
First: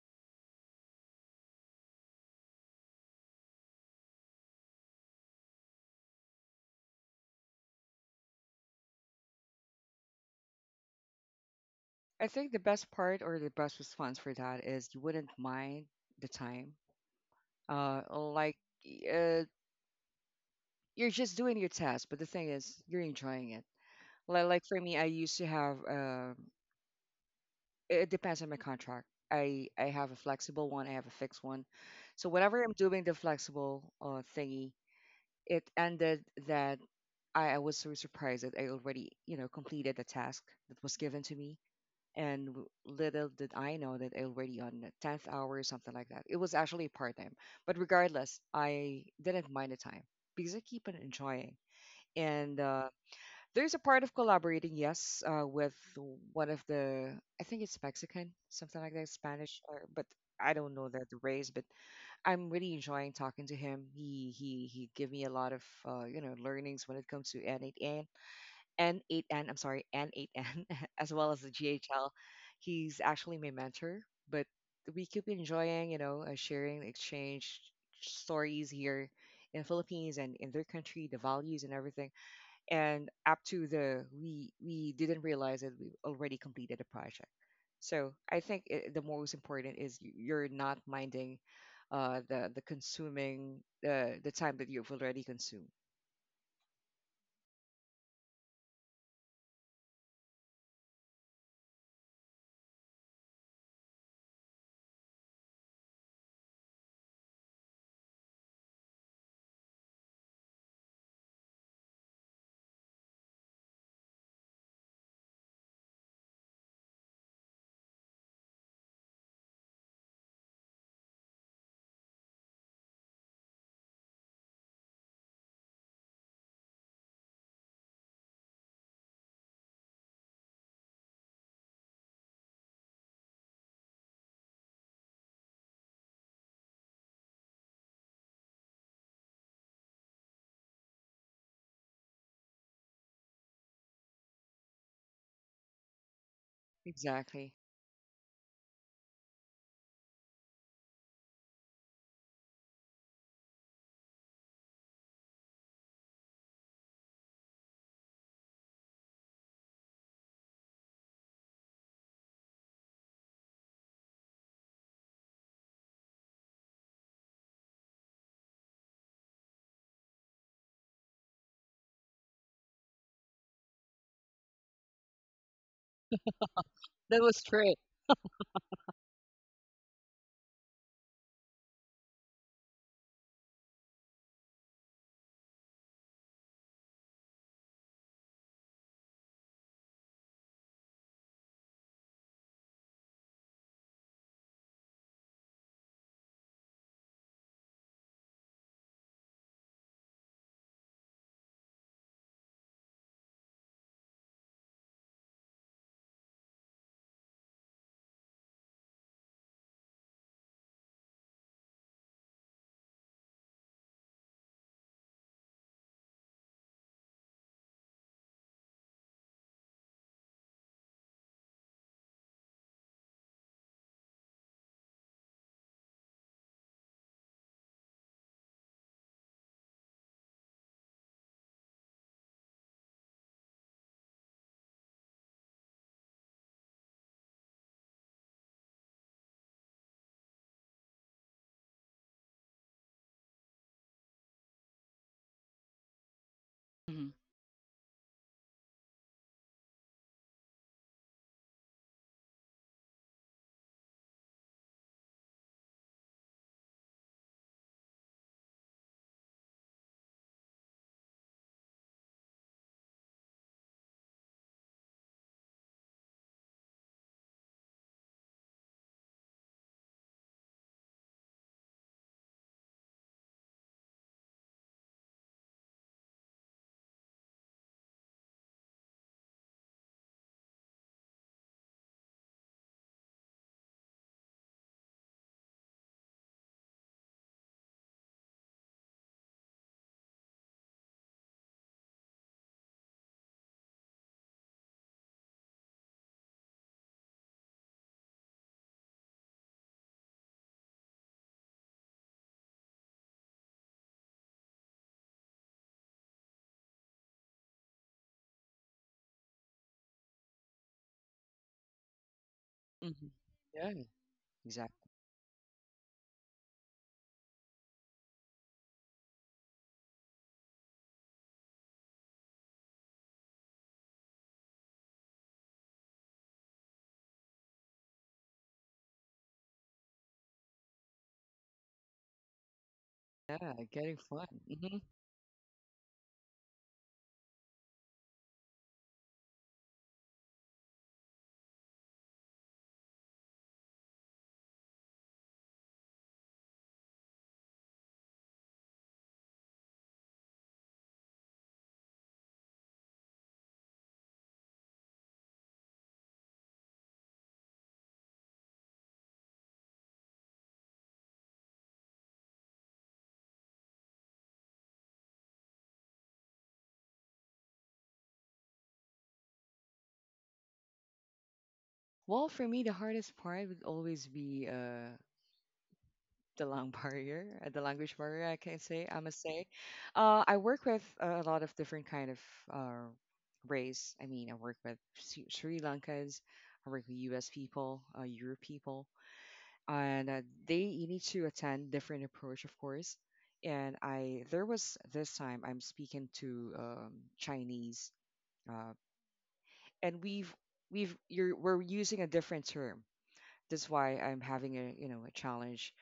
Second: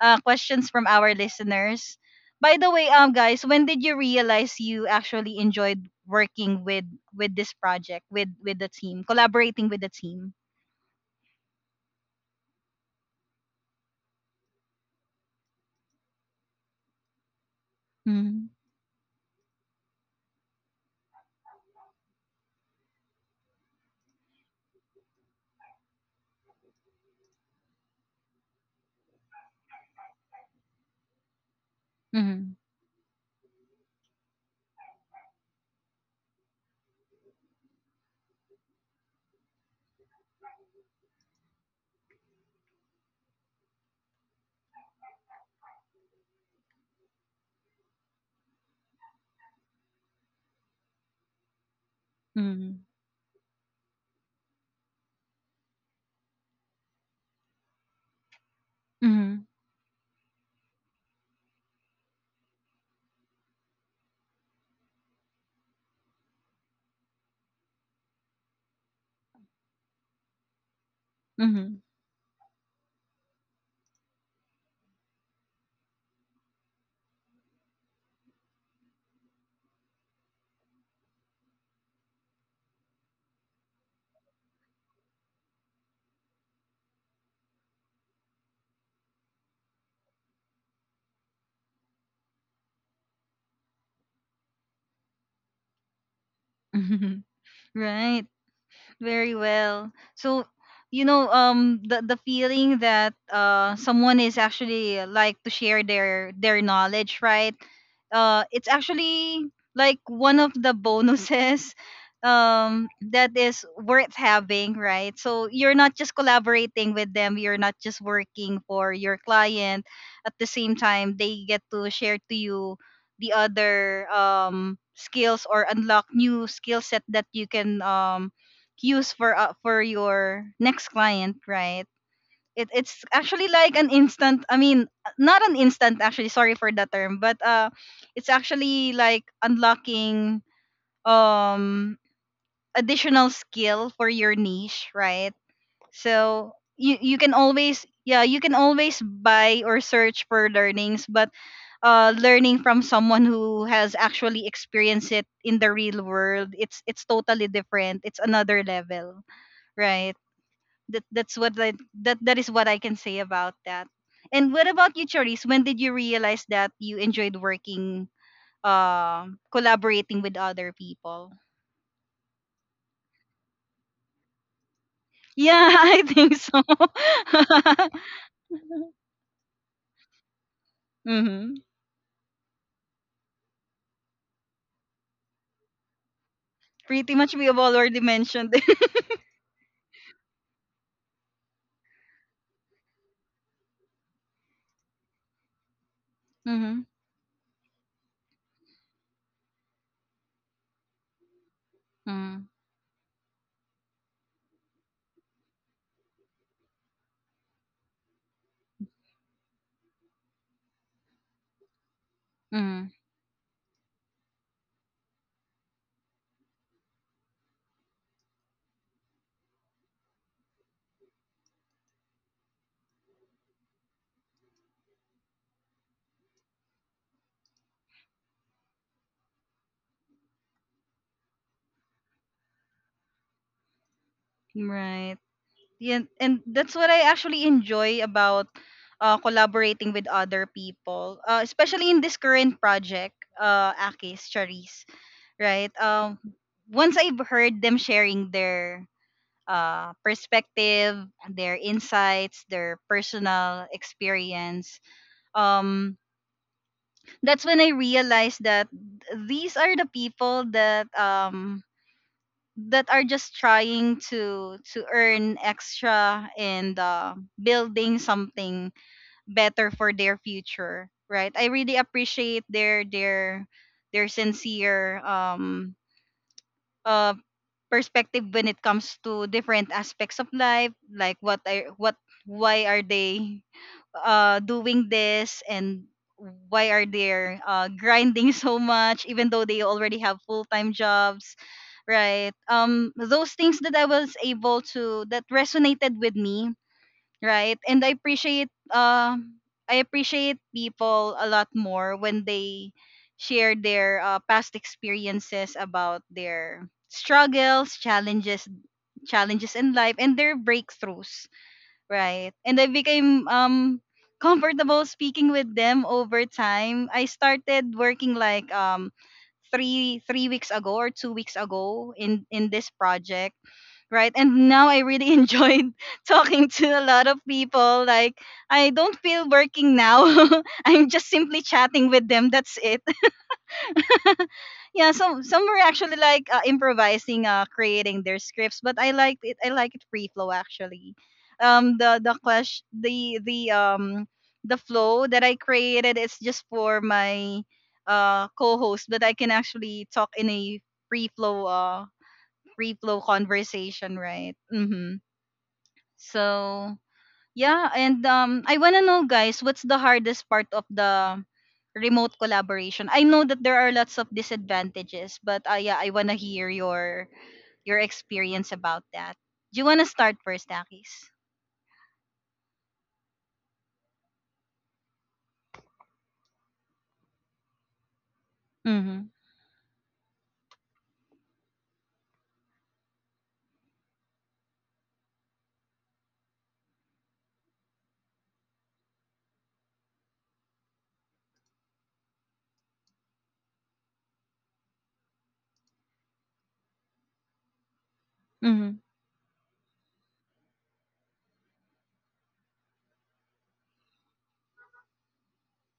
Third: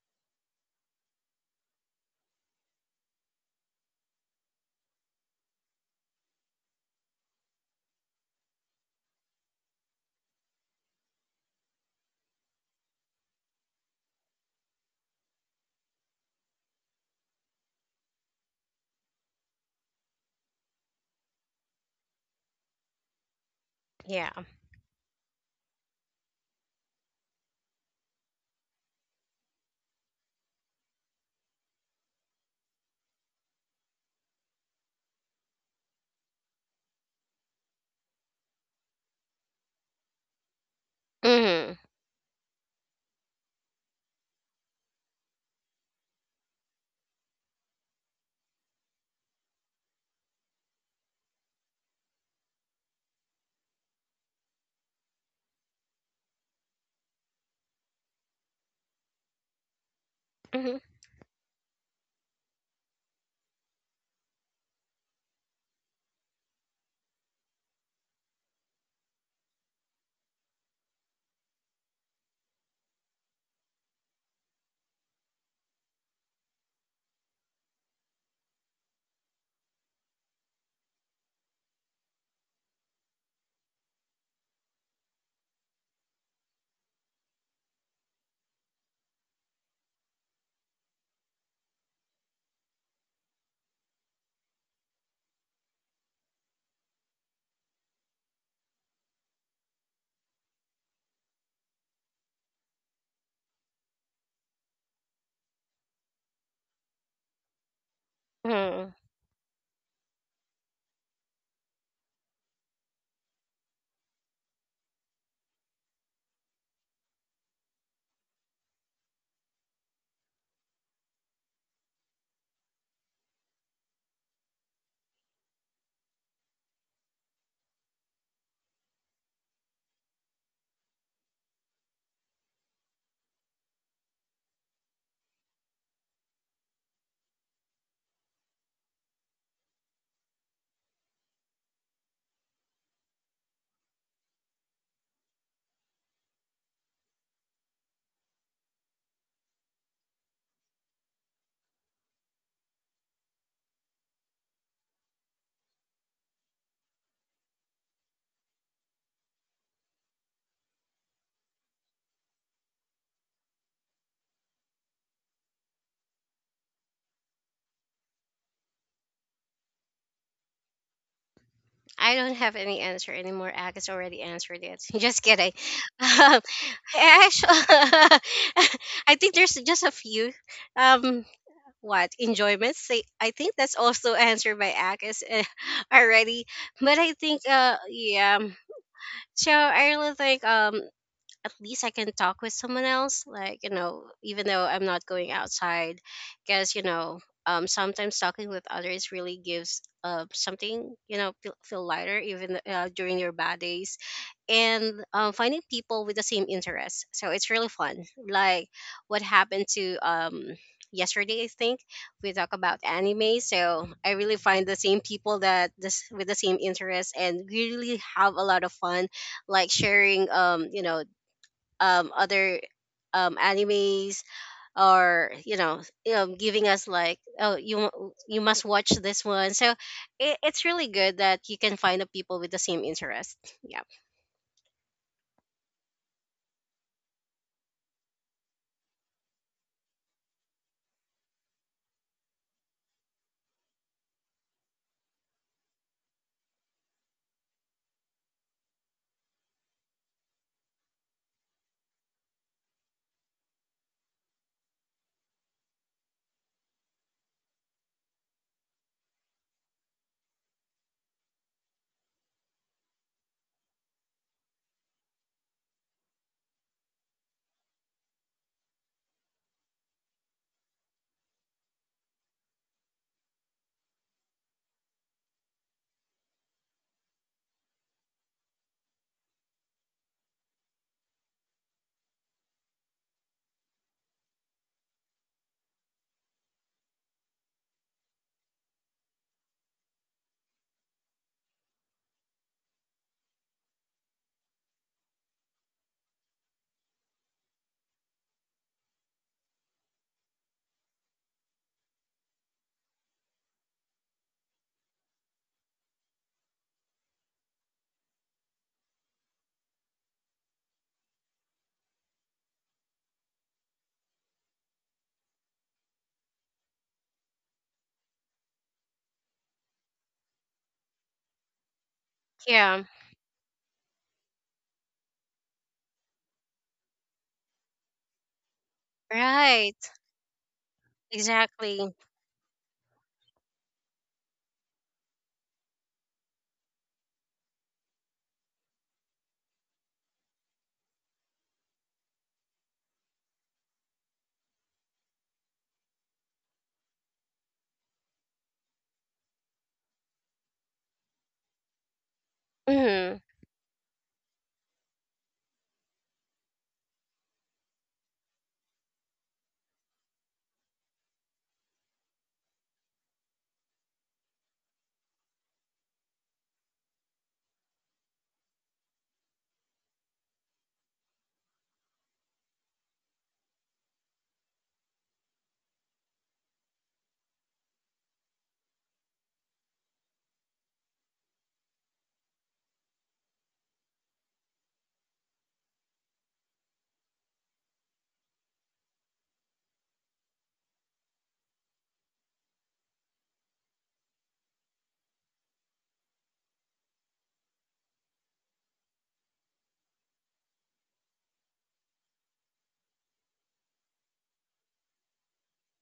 S1: questions from our listeners. By the way, guys, when did you realize you actually enjoyed working with this project, with the team, collaborating with the team?
S2: I think the best part or the best response for that is you wouldn't mind the time.
S1: Mm-hmm.
S2: Like uh, you're just doing your task, but the thing is, you're enjoying it.
S3: Yeah.
S2: Like for me, I used to have. It depends on my contract. I have a flexible one. I have a fixed one. So
S1: Mm-hmm.
S2: whenever I'm doing the flexible thingy, it ended that I was so surprised that I already, completed the task that was given to me.
S3: Hmm.
S2: And little did I know that I already on the 10th hour or something like that. It was actually part time. But regardless, I didn't mind the time because I keep on enjoying. And
S1: Mm-hmm.
S2: there's a part of collaborating, yes, with one of the, I think it's Mexican, something like that,
S1: Mm-hmm.
S2: Spanish, or, but I don't know the race, but I'm really enjoying talking to him. He gave me a lot of learnings when it comes to NAT N8N. I'm sorry, N8N, *laughs* as well as the GHL. He's actually my mentor, but we keep enjoying, sharing exchange stories here in Philippines and in their country, the values and everything. And up to the we didn't realize that we already completed the project. So I think the most important is you're not minding uh, the the consuming the time that you've already consumed.
S1: *laughs* Right. Very well. So, you know, the feeling that someone is actually like to share their knowledge, right? It's
S3: Hmm.
S1: actually like one of the bonuses. *laughs* That is worth having, right? So you're not just collaborating with them, you're not just working for your client. At the same time, they get to share to you the other skills or unlock new skill set that you can use for your next client, right? It's actually like an instant. I mean, not an instant. Actually, sorry for that term, but it's actually like unlocking um additional skill for your niche, right? So you can
S2: Exactly.
S1: always, yeah, you can always buy or search for learnings, but learning from someone who has actually experienced it in the real world, it's totally different. It's another level, right? that that's what I, that is what I can say about that. And what about you, Charisse? When did you realize that you enjoyed working, collaborating with other people?
S3: I don't have any answer anymore. Agus already answered it. *laughs* Just kidding. *laughs*
S1: Yeah, *laughs* I think
S3: Um,
S1: so.
S3: I
S2: That was great.
S3: actually, *laughs*
S1: *laughs*
S3: I think there's just a few. Um,
S1: Mm-hmm.
S3: what enjoyments? Say, I think that's also *laughs* answered by Agus, *laughs* already. But
S1: Pretty
S3: I
S1: much we
S3: think,
S1: have already
S3: yeah.
S1: mentioned it.
S3: So I really think, at least I can talk with someone else. Like, you know, even though I'm not going outside,
S1: *laughs*
S3: because, you
S1: Mm-hmm.
S3: know, sometimes talking with others really gives something, you know, feel, feel lighter
S1: Mm-hmm.
S3: even during your bad days. And finding people with the same interests. So it's really fun. Like what happened to yesterday, I think we talk about anime. So I really find the same people that this with the same interests and we really have a lot of fun, like sharing you know, other animes, or you know, you know, giving us like, oh, you you must watch this one. So it, it's really good that you can find the people with the same interest. Yeah.
S1: Right. Yeah, and that's what I actually enjoy about collaborating with other people, especially in this current project, Akis, Charisse. Right? Once I've heard them sharing their perspective, their insights, their personal experience, um, that's when I realized that these are the people that that are just trying to earn extra and building something better for their future, right? I really appreciate their sincere uh, perspective when it comes to different aspects of life, like what are what why are they doing this, and why are they grinding *laughs* so much even though they already have full-time jobs, right? Those things that I was able to that resonated with me, right? And I appreciate people a lot more when they share their past experiences about their struggles, challenges in life and their breakthroughs, right? And I
S2: Mhm.
S1: became
S2: Yeah,
S1: comfortable
S2: exactly.
S1: speaking with them over time. I started working like three weeks ago, or 2 weeks ago in this
S3: Yeah.
S1: project, right? And now I really *laughs* enjoyed talking to a lot of people. Like, I don't feel working
S3: Right.
S1: now. *laughs* I'm just simply chatting
S3: Exactly.
S1: with them, that's it.
S2: Yeah, getting fun. Hmm.
S1: Yeah, some were actually like improvising, creating their scripts, but I liked it. I like it free flow actually. Um the the question the the um the flow that I created is just for my co-host, but I can actually talk in a free flow uh free flow
S3: Mm-hmm.
S1: conversation, right? Mm-hmm. So yeah, and I want to know guys, what's the hardest part of the remote collaboration? I know that there are lots of disadvantages, but yeah, I want to hear your experience about that. Do you want to start first, Akis?
S2: Well, for me, the hardest part would always be the long *laughs* barrier, the language barrier. I
S1: Mhm.
S2: must say, I work with a lot of different kind of uh race. I mean, I work with Sri Lankans, I work with U.S. people, Europe people, and they need to attend different approach, of course. And I there was this time I'm speaking to Chinese. Uh,
S1: Mhm.
S2: and we're using a different term. That's why I'm having a you know a challenge.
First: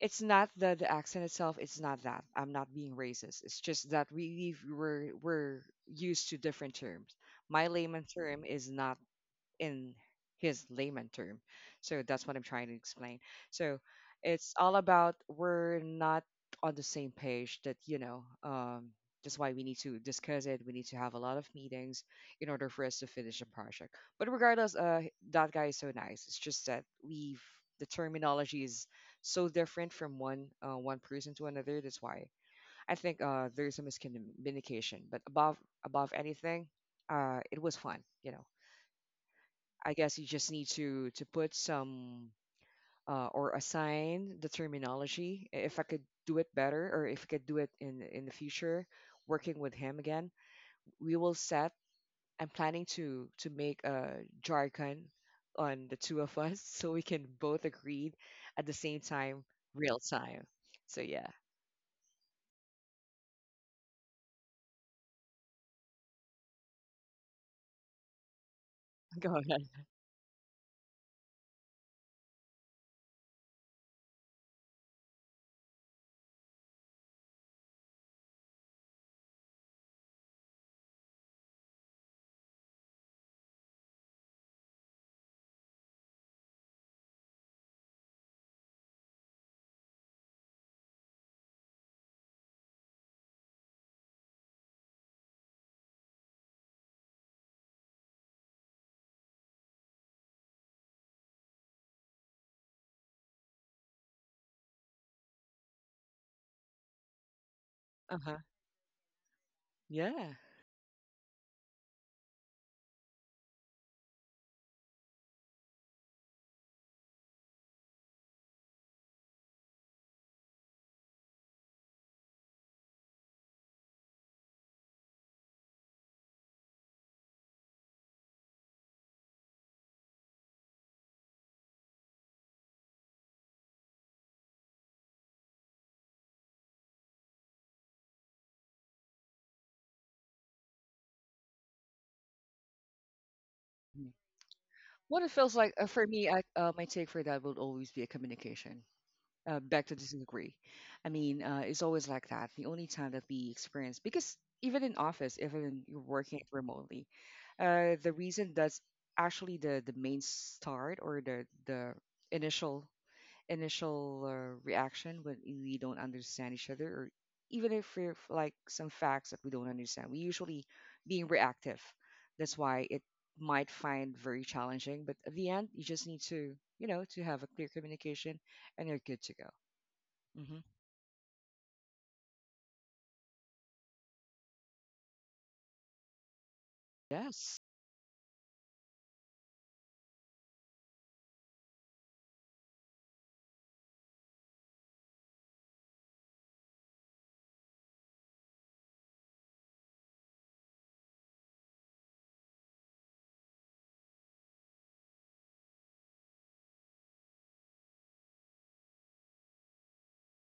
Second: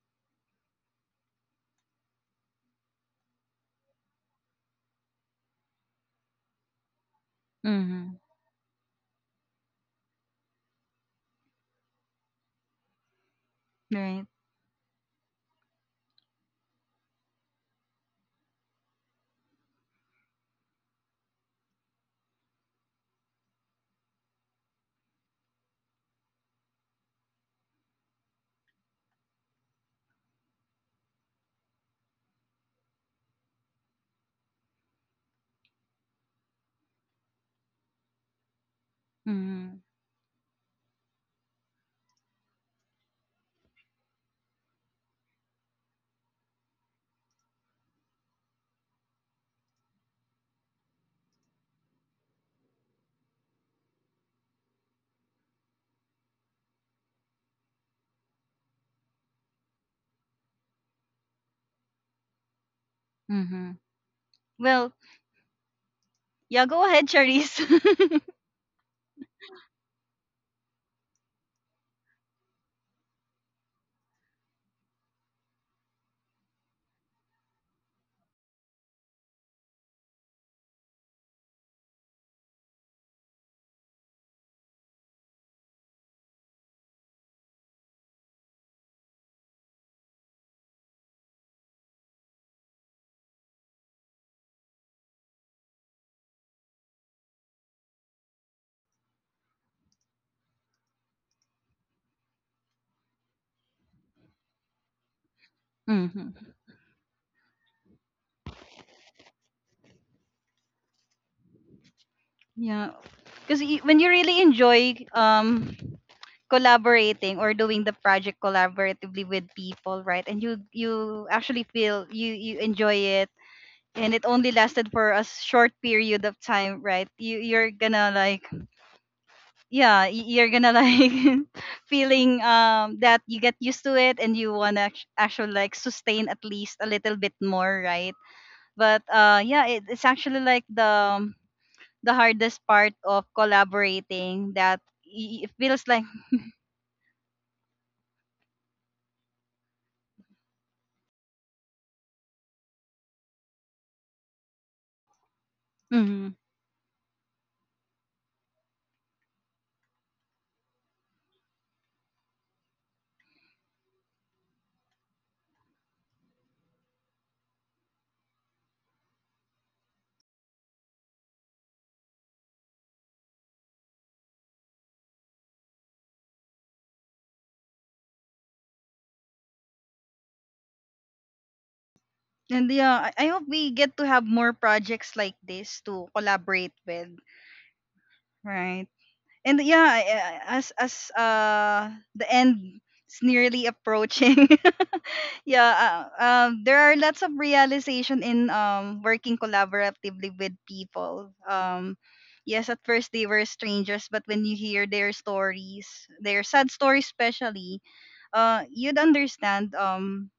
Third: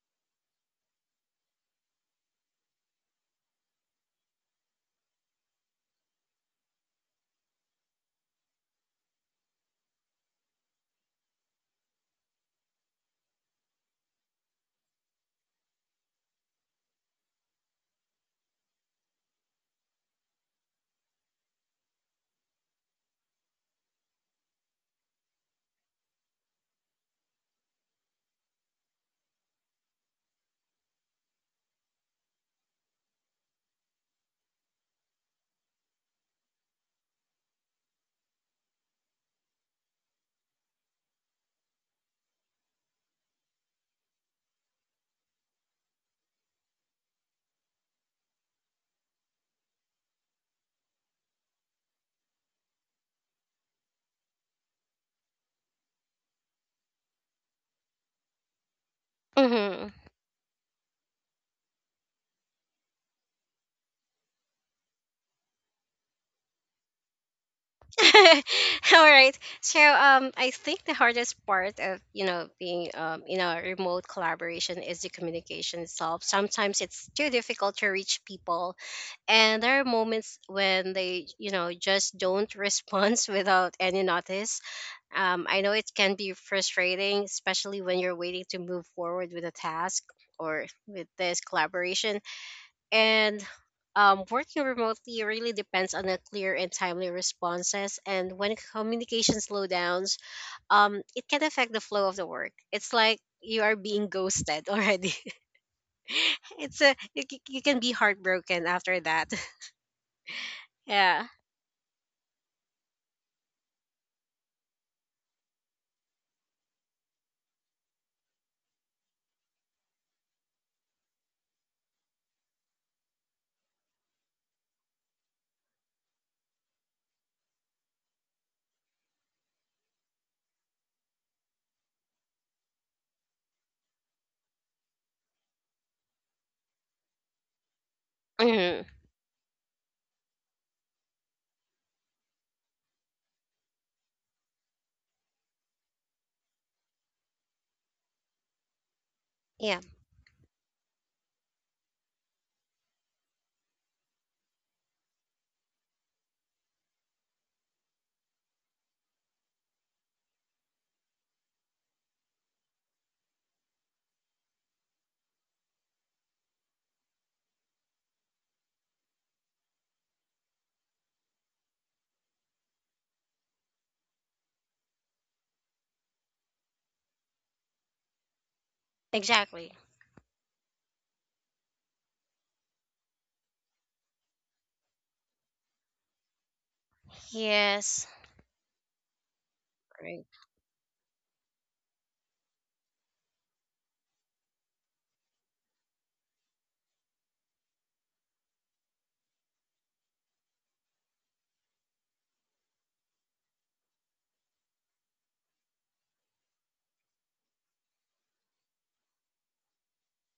S2: It's not the accent itself. It's not that I'm not being racist. It's just that we we've- we're used to different terms. My layman
S1: Mhm.
S2: term is not in his layman term. So that's what I'm trying to explain. So
S1: Right.
S2: it's all about we're not on the same page that, that's why we need to discuss it. We need to have a lot of meetings in order for us to finish a project. But regardless, that guy is so nice. It's just that we've the terminology is so different from one person to another. That's why I think there's a miscommunication. But above anything, it was fun.
S1: Mhm.
S2: I guess you just need to put some or assign the terminology. If I could do it better, or if I could do it in the future, working with him again, we will set. I'm planning to make a jargon on the two of us *laughs* so we can both agree at the same time,
S3: Mm-hmm.
S2: real time. So yeah,
S1: Mhm. Well, yeah, go ahead, Charisse. *laughs*
S3: *laughs* All
S2: *laughs*
S3: right.
S2: go ahead.
S3: So I think the hardest part of, you know, being in a remote collaboration is the communication itself. Sometimes it's too difficult to reach people, and there are moments when they, you know, just don't respond *laughs* without any notice. I know it can be frustrating, especially when you're waiting to move forward with a task or with this collaboration, and working remotely really depends on a clear and timely responses. And when communication slowdowns, it can affect the flow of the work. It's like you are being ghosted already.
S1: Mhm.
S3: *laughs* It's a you can be
S2: Uh huh.
S3: heartbroken after that. *laughs*
S2: Yeah.
S3: Yeah.
S1: Yeah. Cuz when you really enjoy collaborating or doing the project collaboratively with people, right? And you actually feel you you enjoy it, and it only lasted for a short period of time, right? You you're gonna like *laughs* feeling that you get used to it, and you wanna actually like sustain at least a little bit more, right?
S3: Hmm.
S1: But yeah, it's actually like um, the hardest part of
S2: Mhm.
S1: collaborating, that
S2: What it
S1: it
S2: feels like
S1: feels like
S2: for me, my take for that would always be a communication.
S3: Yeah.
S2: Becca doesn't. I mean, it's always like that. The only time that we experience, because even in office, even you're
S1: mm-hmm.
S2: working remotely, the reason that's actually the main start or the initial initial reaction when we don't understand each other, or even if like some facts that we don't understand, we usually being reactive. That's why it might find very challenging. But at the end, you just need to you know to have a clear communication, and you're good to go.
S3: Exactly.
S2: Hmm.
S1: And yeah, I hope we get to have more projects like this to collaborate with,
S2: Yes.
S3: Yes.
S1: right? And yeah,
S3: Right.
S1: as the end is nearly approaching, *laughs* yeah, there are lots of realization in working collaboratively with people. Yes, at first they were strangers, but when you hear their stories, their sad stories especially, you'd understand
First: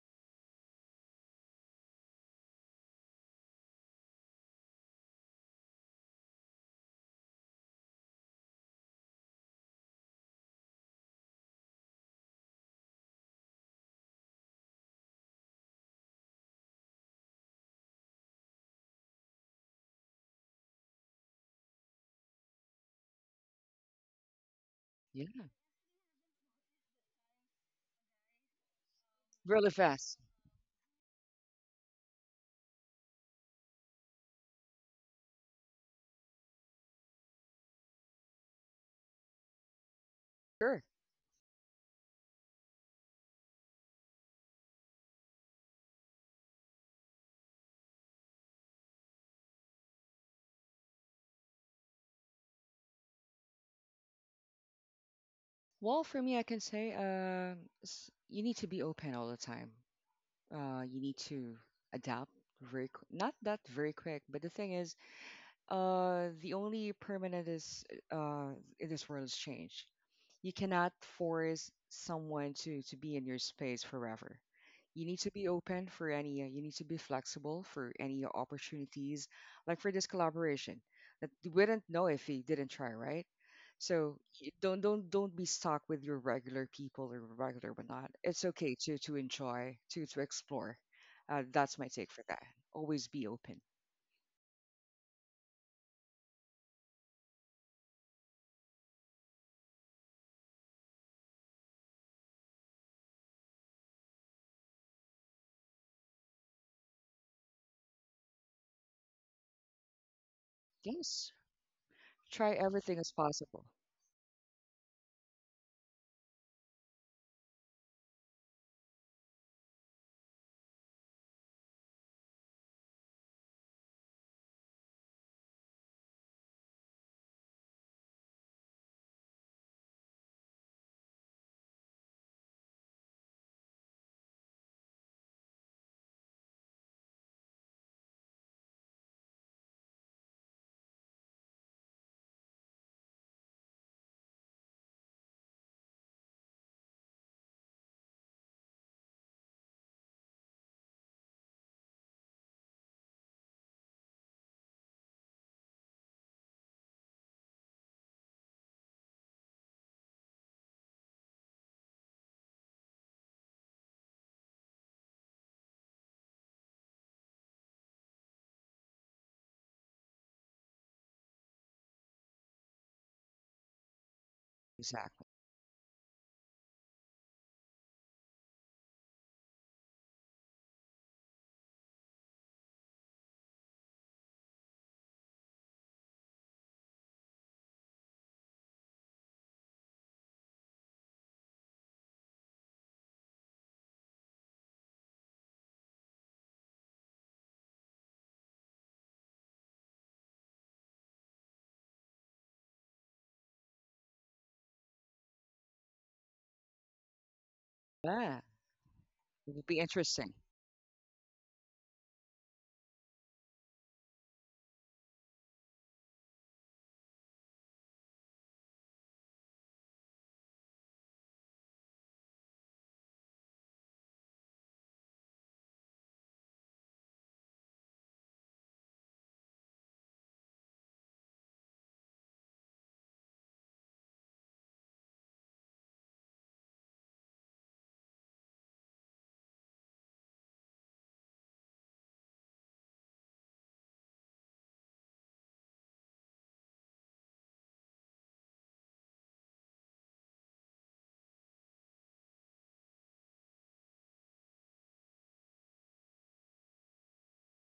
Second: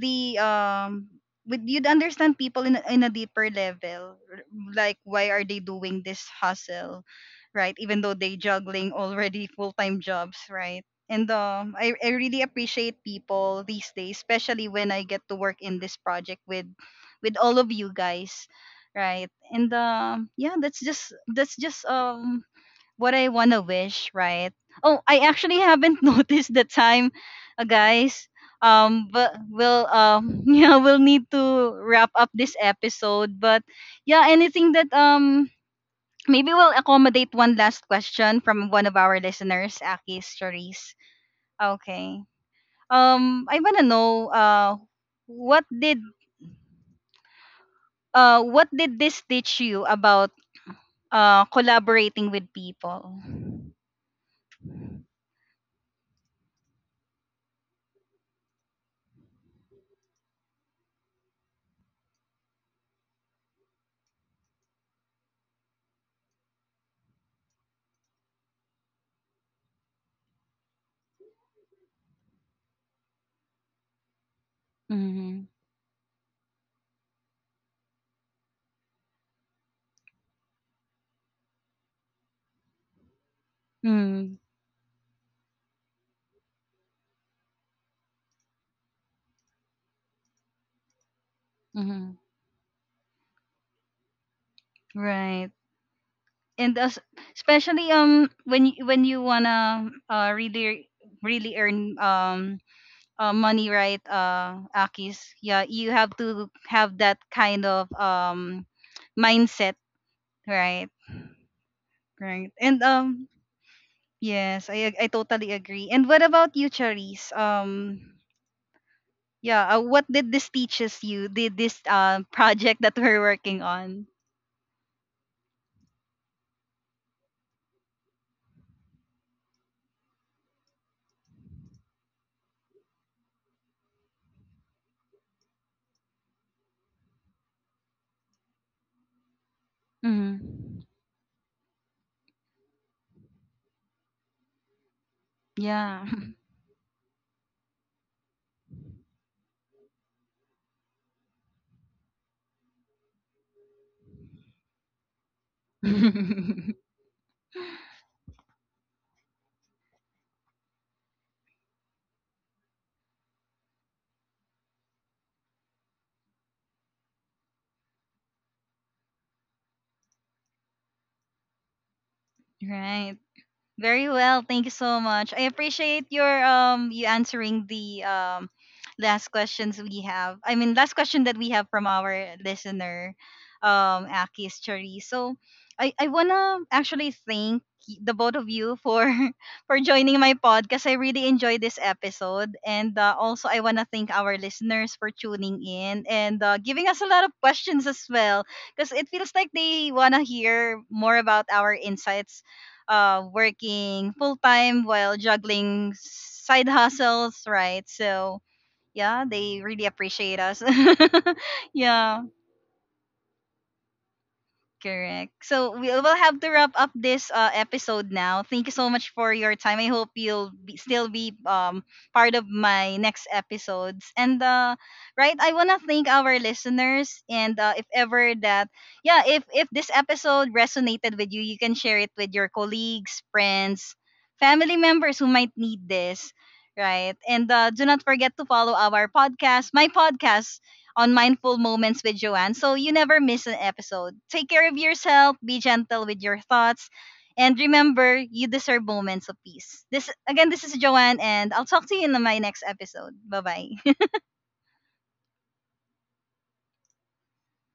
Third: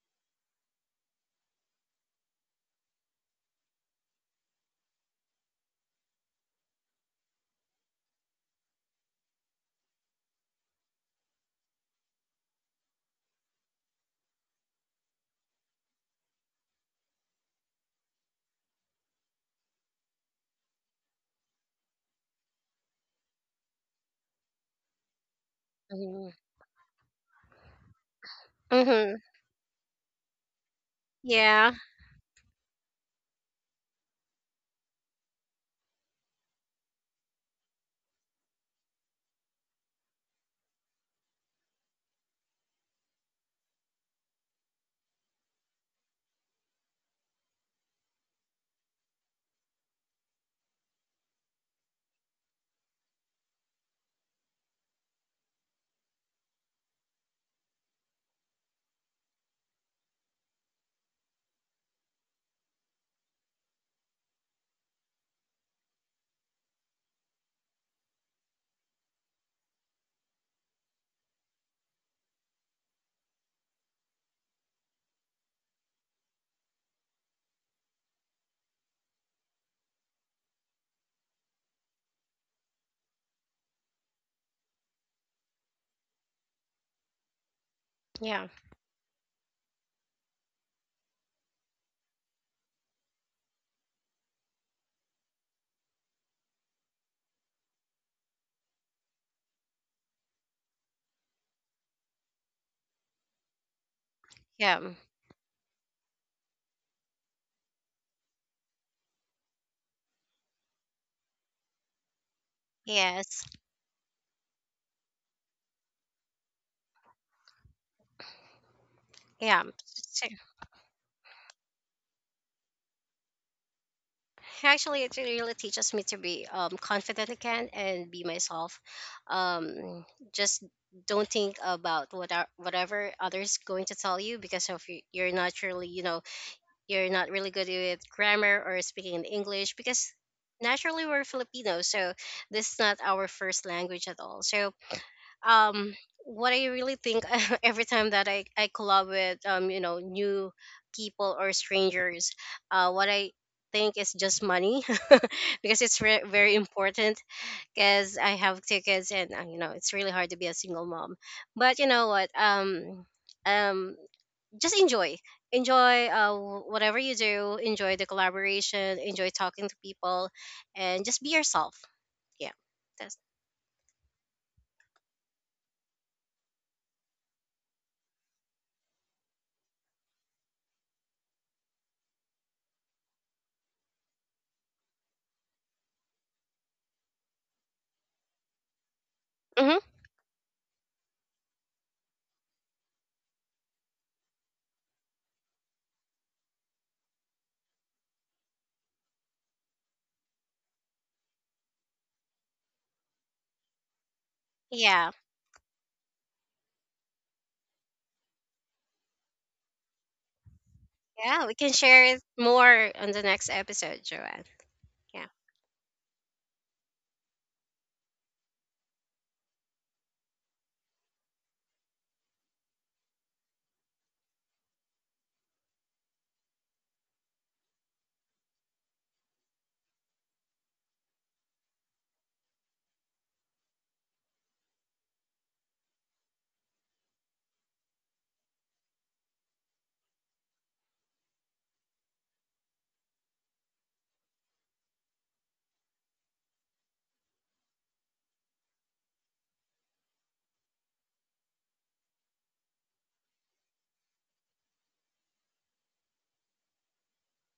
S1: the with you'd understand people in a deeper level, like, why are they doing this hustle, right? Even though they juggling already full-time jobs, right? And I really appreciate people these days, especially when I get to work in this project with all of you guys, right? And yeah, that's just what I wanna wish, right? Oh, I
S2: Yeah.
S1: actually haven't *laughs*
S3: Hmm.
S1: noticed the time, guys.
S3: Hmm.
S1: But
S2: Really
S1: we'll
S2: fast.
S1: *laughs* yeah, we'll need to
S3: Yeah.
S1: wrap up this episode. But yeah, anything that maybe we'll accommodate one last question from one of our listeners, Aki
S2: Sure.
S1: Stories. Okay. I wanna know what did what did this teach you about collaborating with people?
S2: Well, for me, I can say s you need to be open all the time. You need to adapt not that very quick, but the thing is, the only permanent is uh, in this world is change. You cannot force someone to be in your space forever. You need to
S1: Mm-hmm.
S2: be open for any. You need to be flexible for any opportunities, like for this collaboration that you wouldn't know if you didn't try, right? So
S1: Mm-hmm.
S2: don't be stuck with your regular people or regular whatnot. It's
S3: Yeah.
S2: okay to enjoy to explore. That's my take for that. Always be open.
S1: Right. And as, especially when you wanna really really earn money, right?
S3: Yeah.
S1: Akis, yeah, you have to have that kind of mindset, right?
S2: Yes. Try
S1: Right. And
S2: everything as
S3: Yes.
S2: possible.
S1: yes, I totally agree. And what about you, Charisse?
S3: Yeah.
S1: Yeah, what did this teaches you, did this project that we're working on,
S3: Actually, it really teaches me to be confident again and be myself. Um, just don't think about what are, whatever others going to tell you because of you're not really, you know, you're not really good with grammar or speaking in English, because
S1: hmm,
S3: naturally we're Filipinos, so this is not our first language at all. So um,
S1: yeah?
S3: what I really think, *laughs* every time that I collab with, um, you know, new people or strangers, what I think is just money. *laughs* Because it's very
S1: *laughs*
S3: important, because I have tickets and you know, it's really hard to be a single mom. But you know what, um, um, just enjoy, enjoy whatever you do, enjoy the collaboration, enjoy talking to people, and just be yourself. Yeah. That's.
S1: Right. Very well, thank you so
S2: Exactly.
S1: much. I appreciate your you answering the last questions we have. I mean, last question that we have from our listener, Akis Chari. So I wanna actually thank the both of you for *laughs*
S3: Mm-hmm.
S1: for joining my podcast. I really enjoyed this episode, and also I wanna thank our listeners for tuning in and giving us a lot of questions as well, because it feels like they wanna hear more about our insights working full time
S3: Yeah.
S1: while juggling side hustles, right?
S2: Yeah.
S1: So yeah,
S2: It would
S1: they
S2: be
S1: really
S2: interesting.
S1: appreciate us.
S3: Yeah, we can
S1: *laughs*
S3: share it
S1: Yeah.
S3: more on the next episode, Joanne. Yeah.
S1: Correct. So we will have to wrap up this episode now. Thank you so much for your time. I hope you'll be, still be part of my next episodes. And right, I wanna thank our listeners. And if ever that, yeah, if this episode resonated with you, you can share it with your colleagues, friends, family members who might need this. Right. And do not forget to follow our podcast, my podcast, on Mindful Moments with Joanne, so you never miss an episode. Take care of yourself, be gentle with your thoughts, and remember, you deserve moments of peace. This again, this is Joanne, and I'll talk to you in my next episode. Bye bye.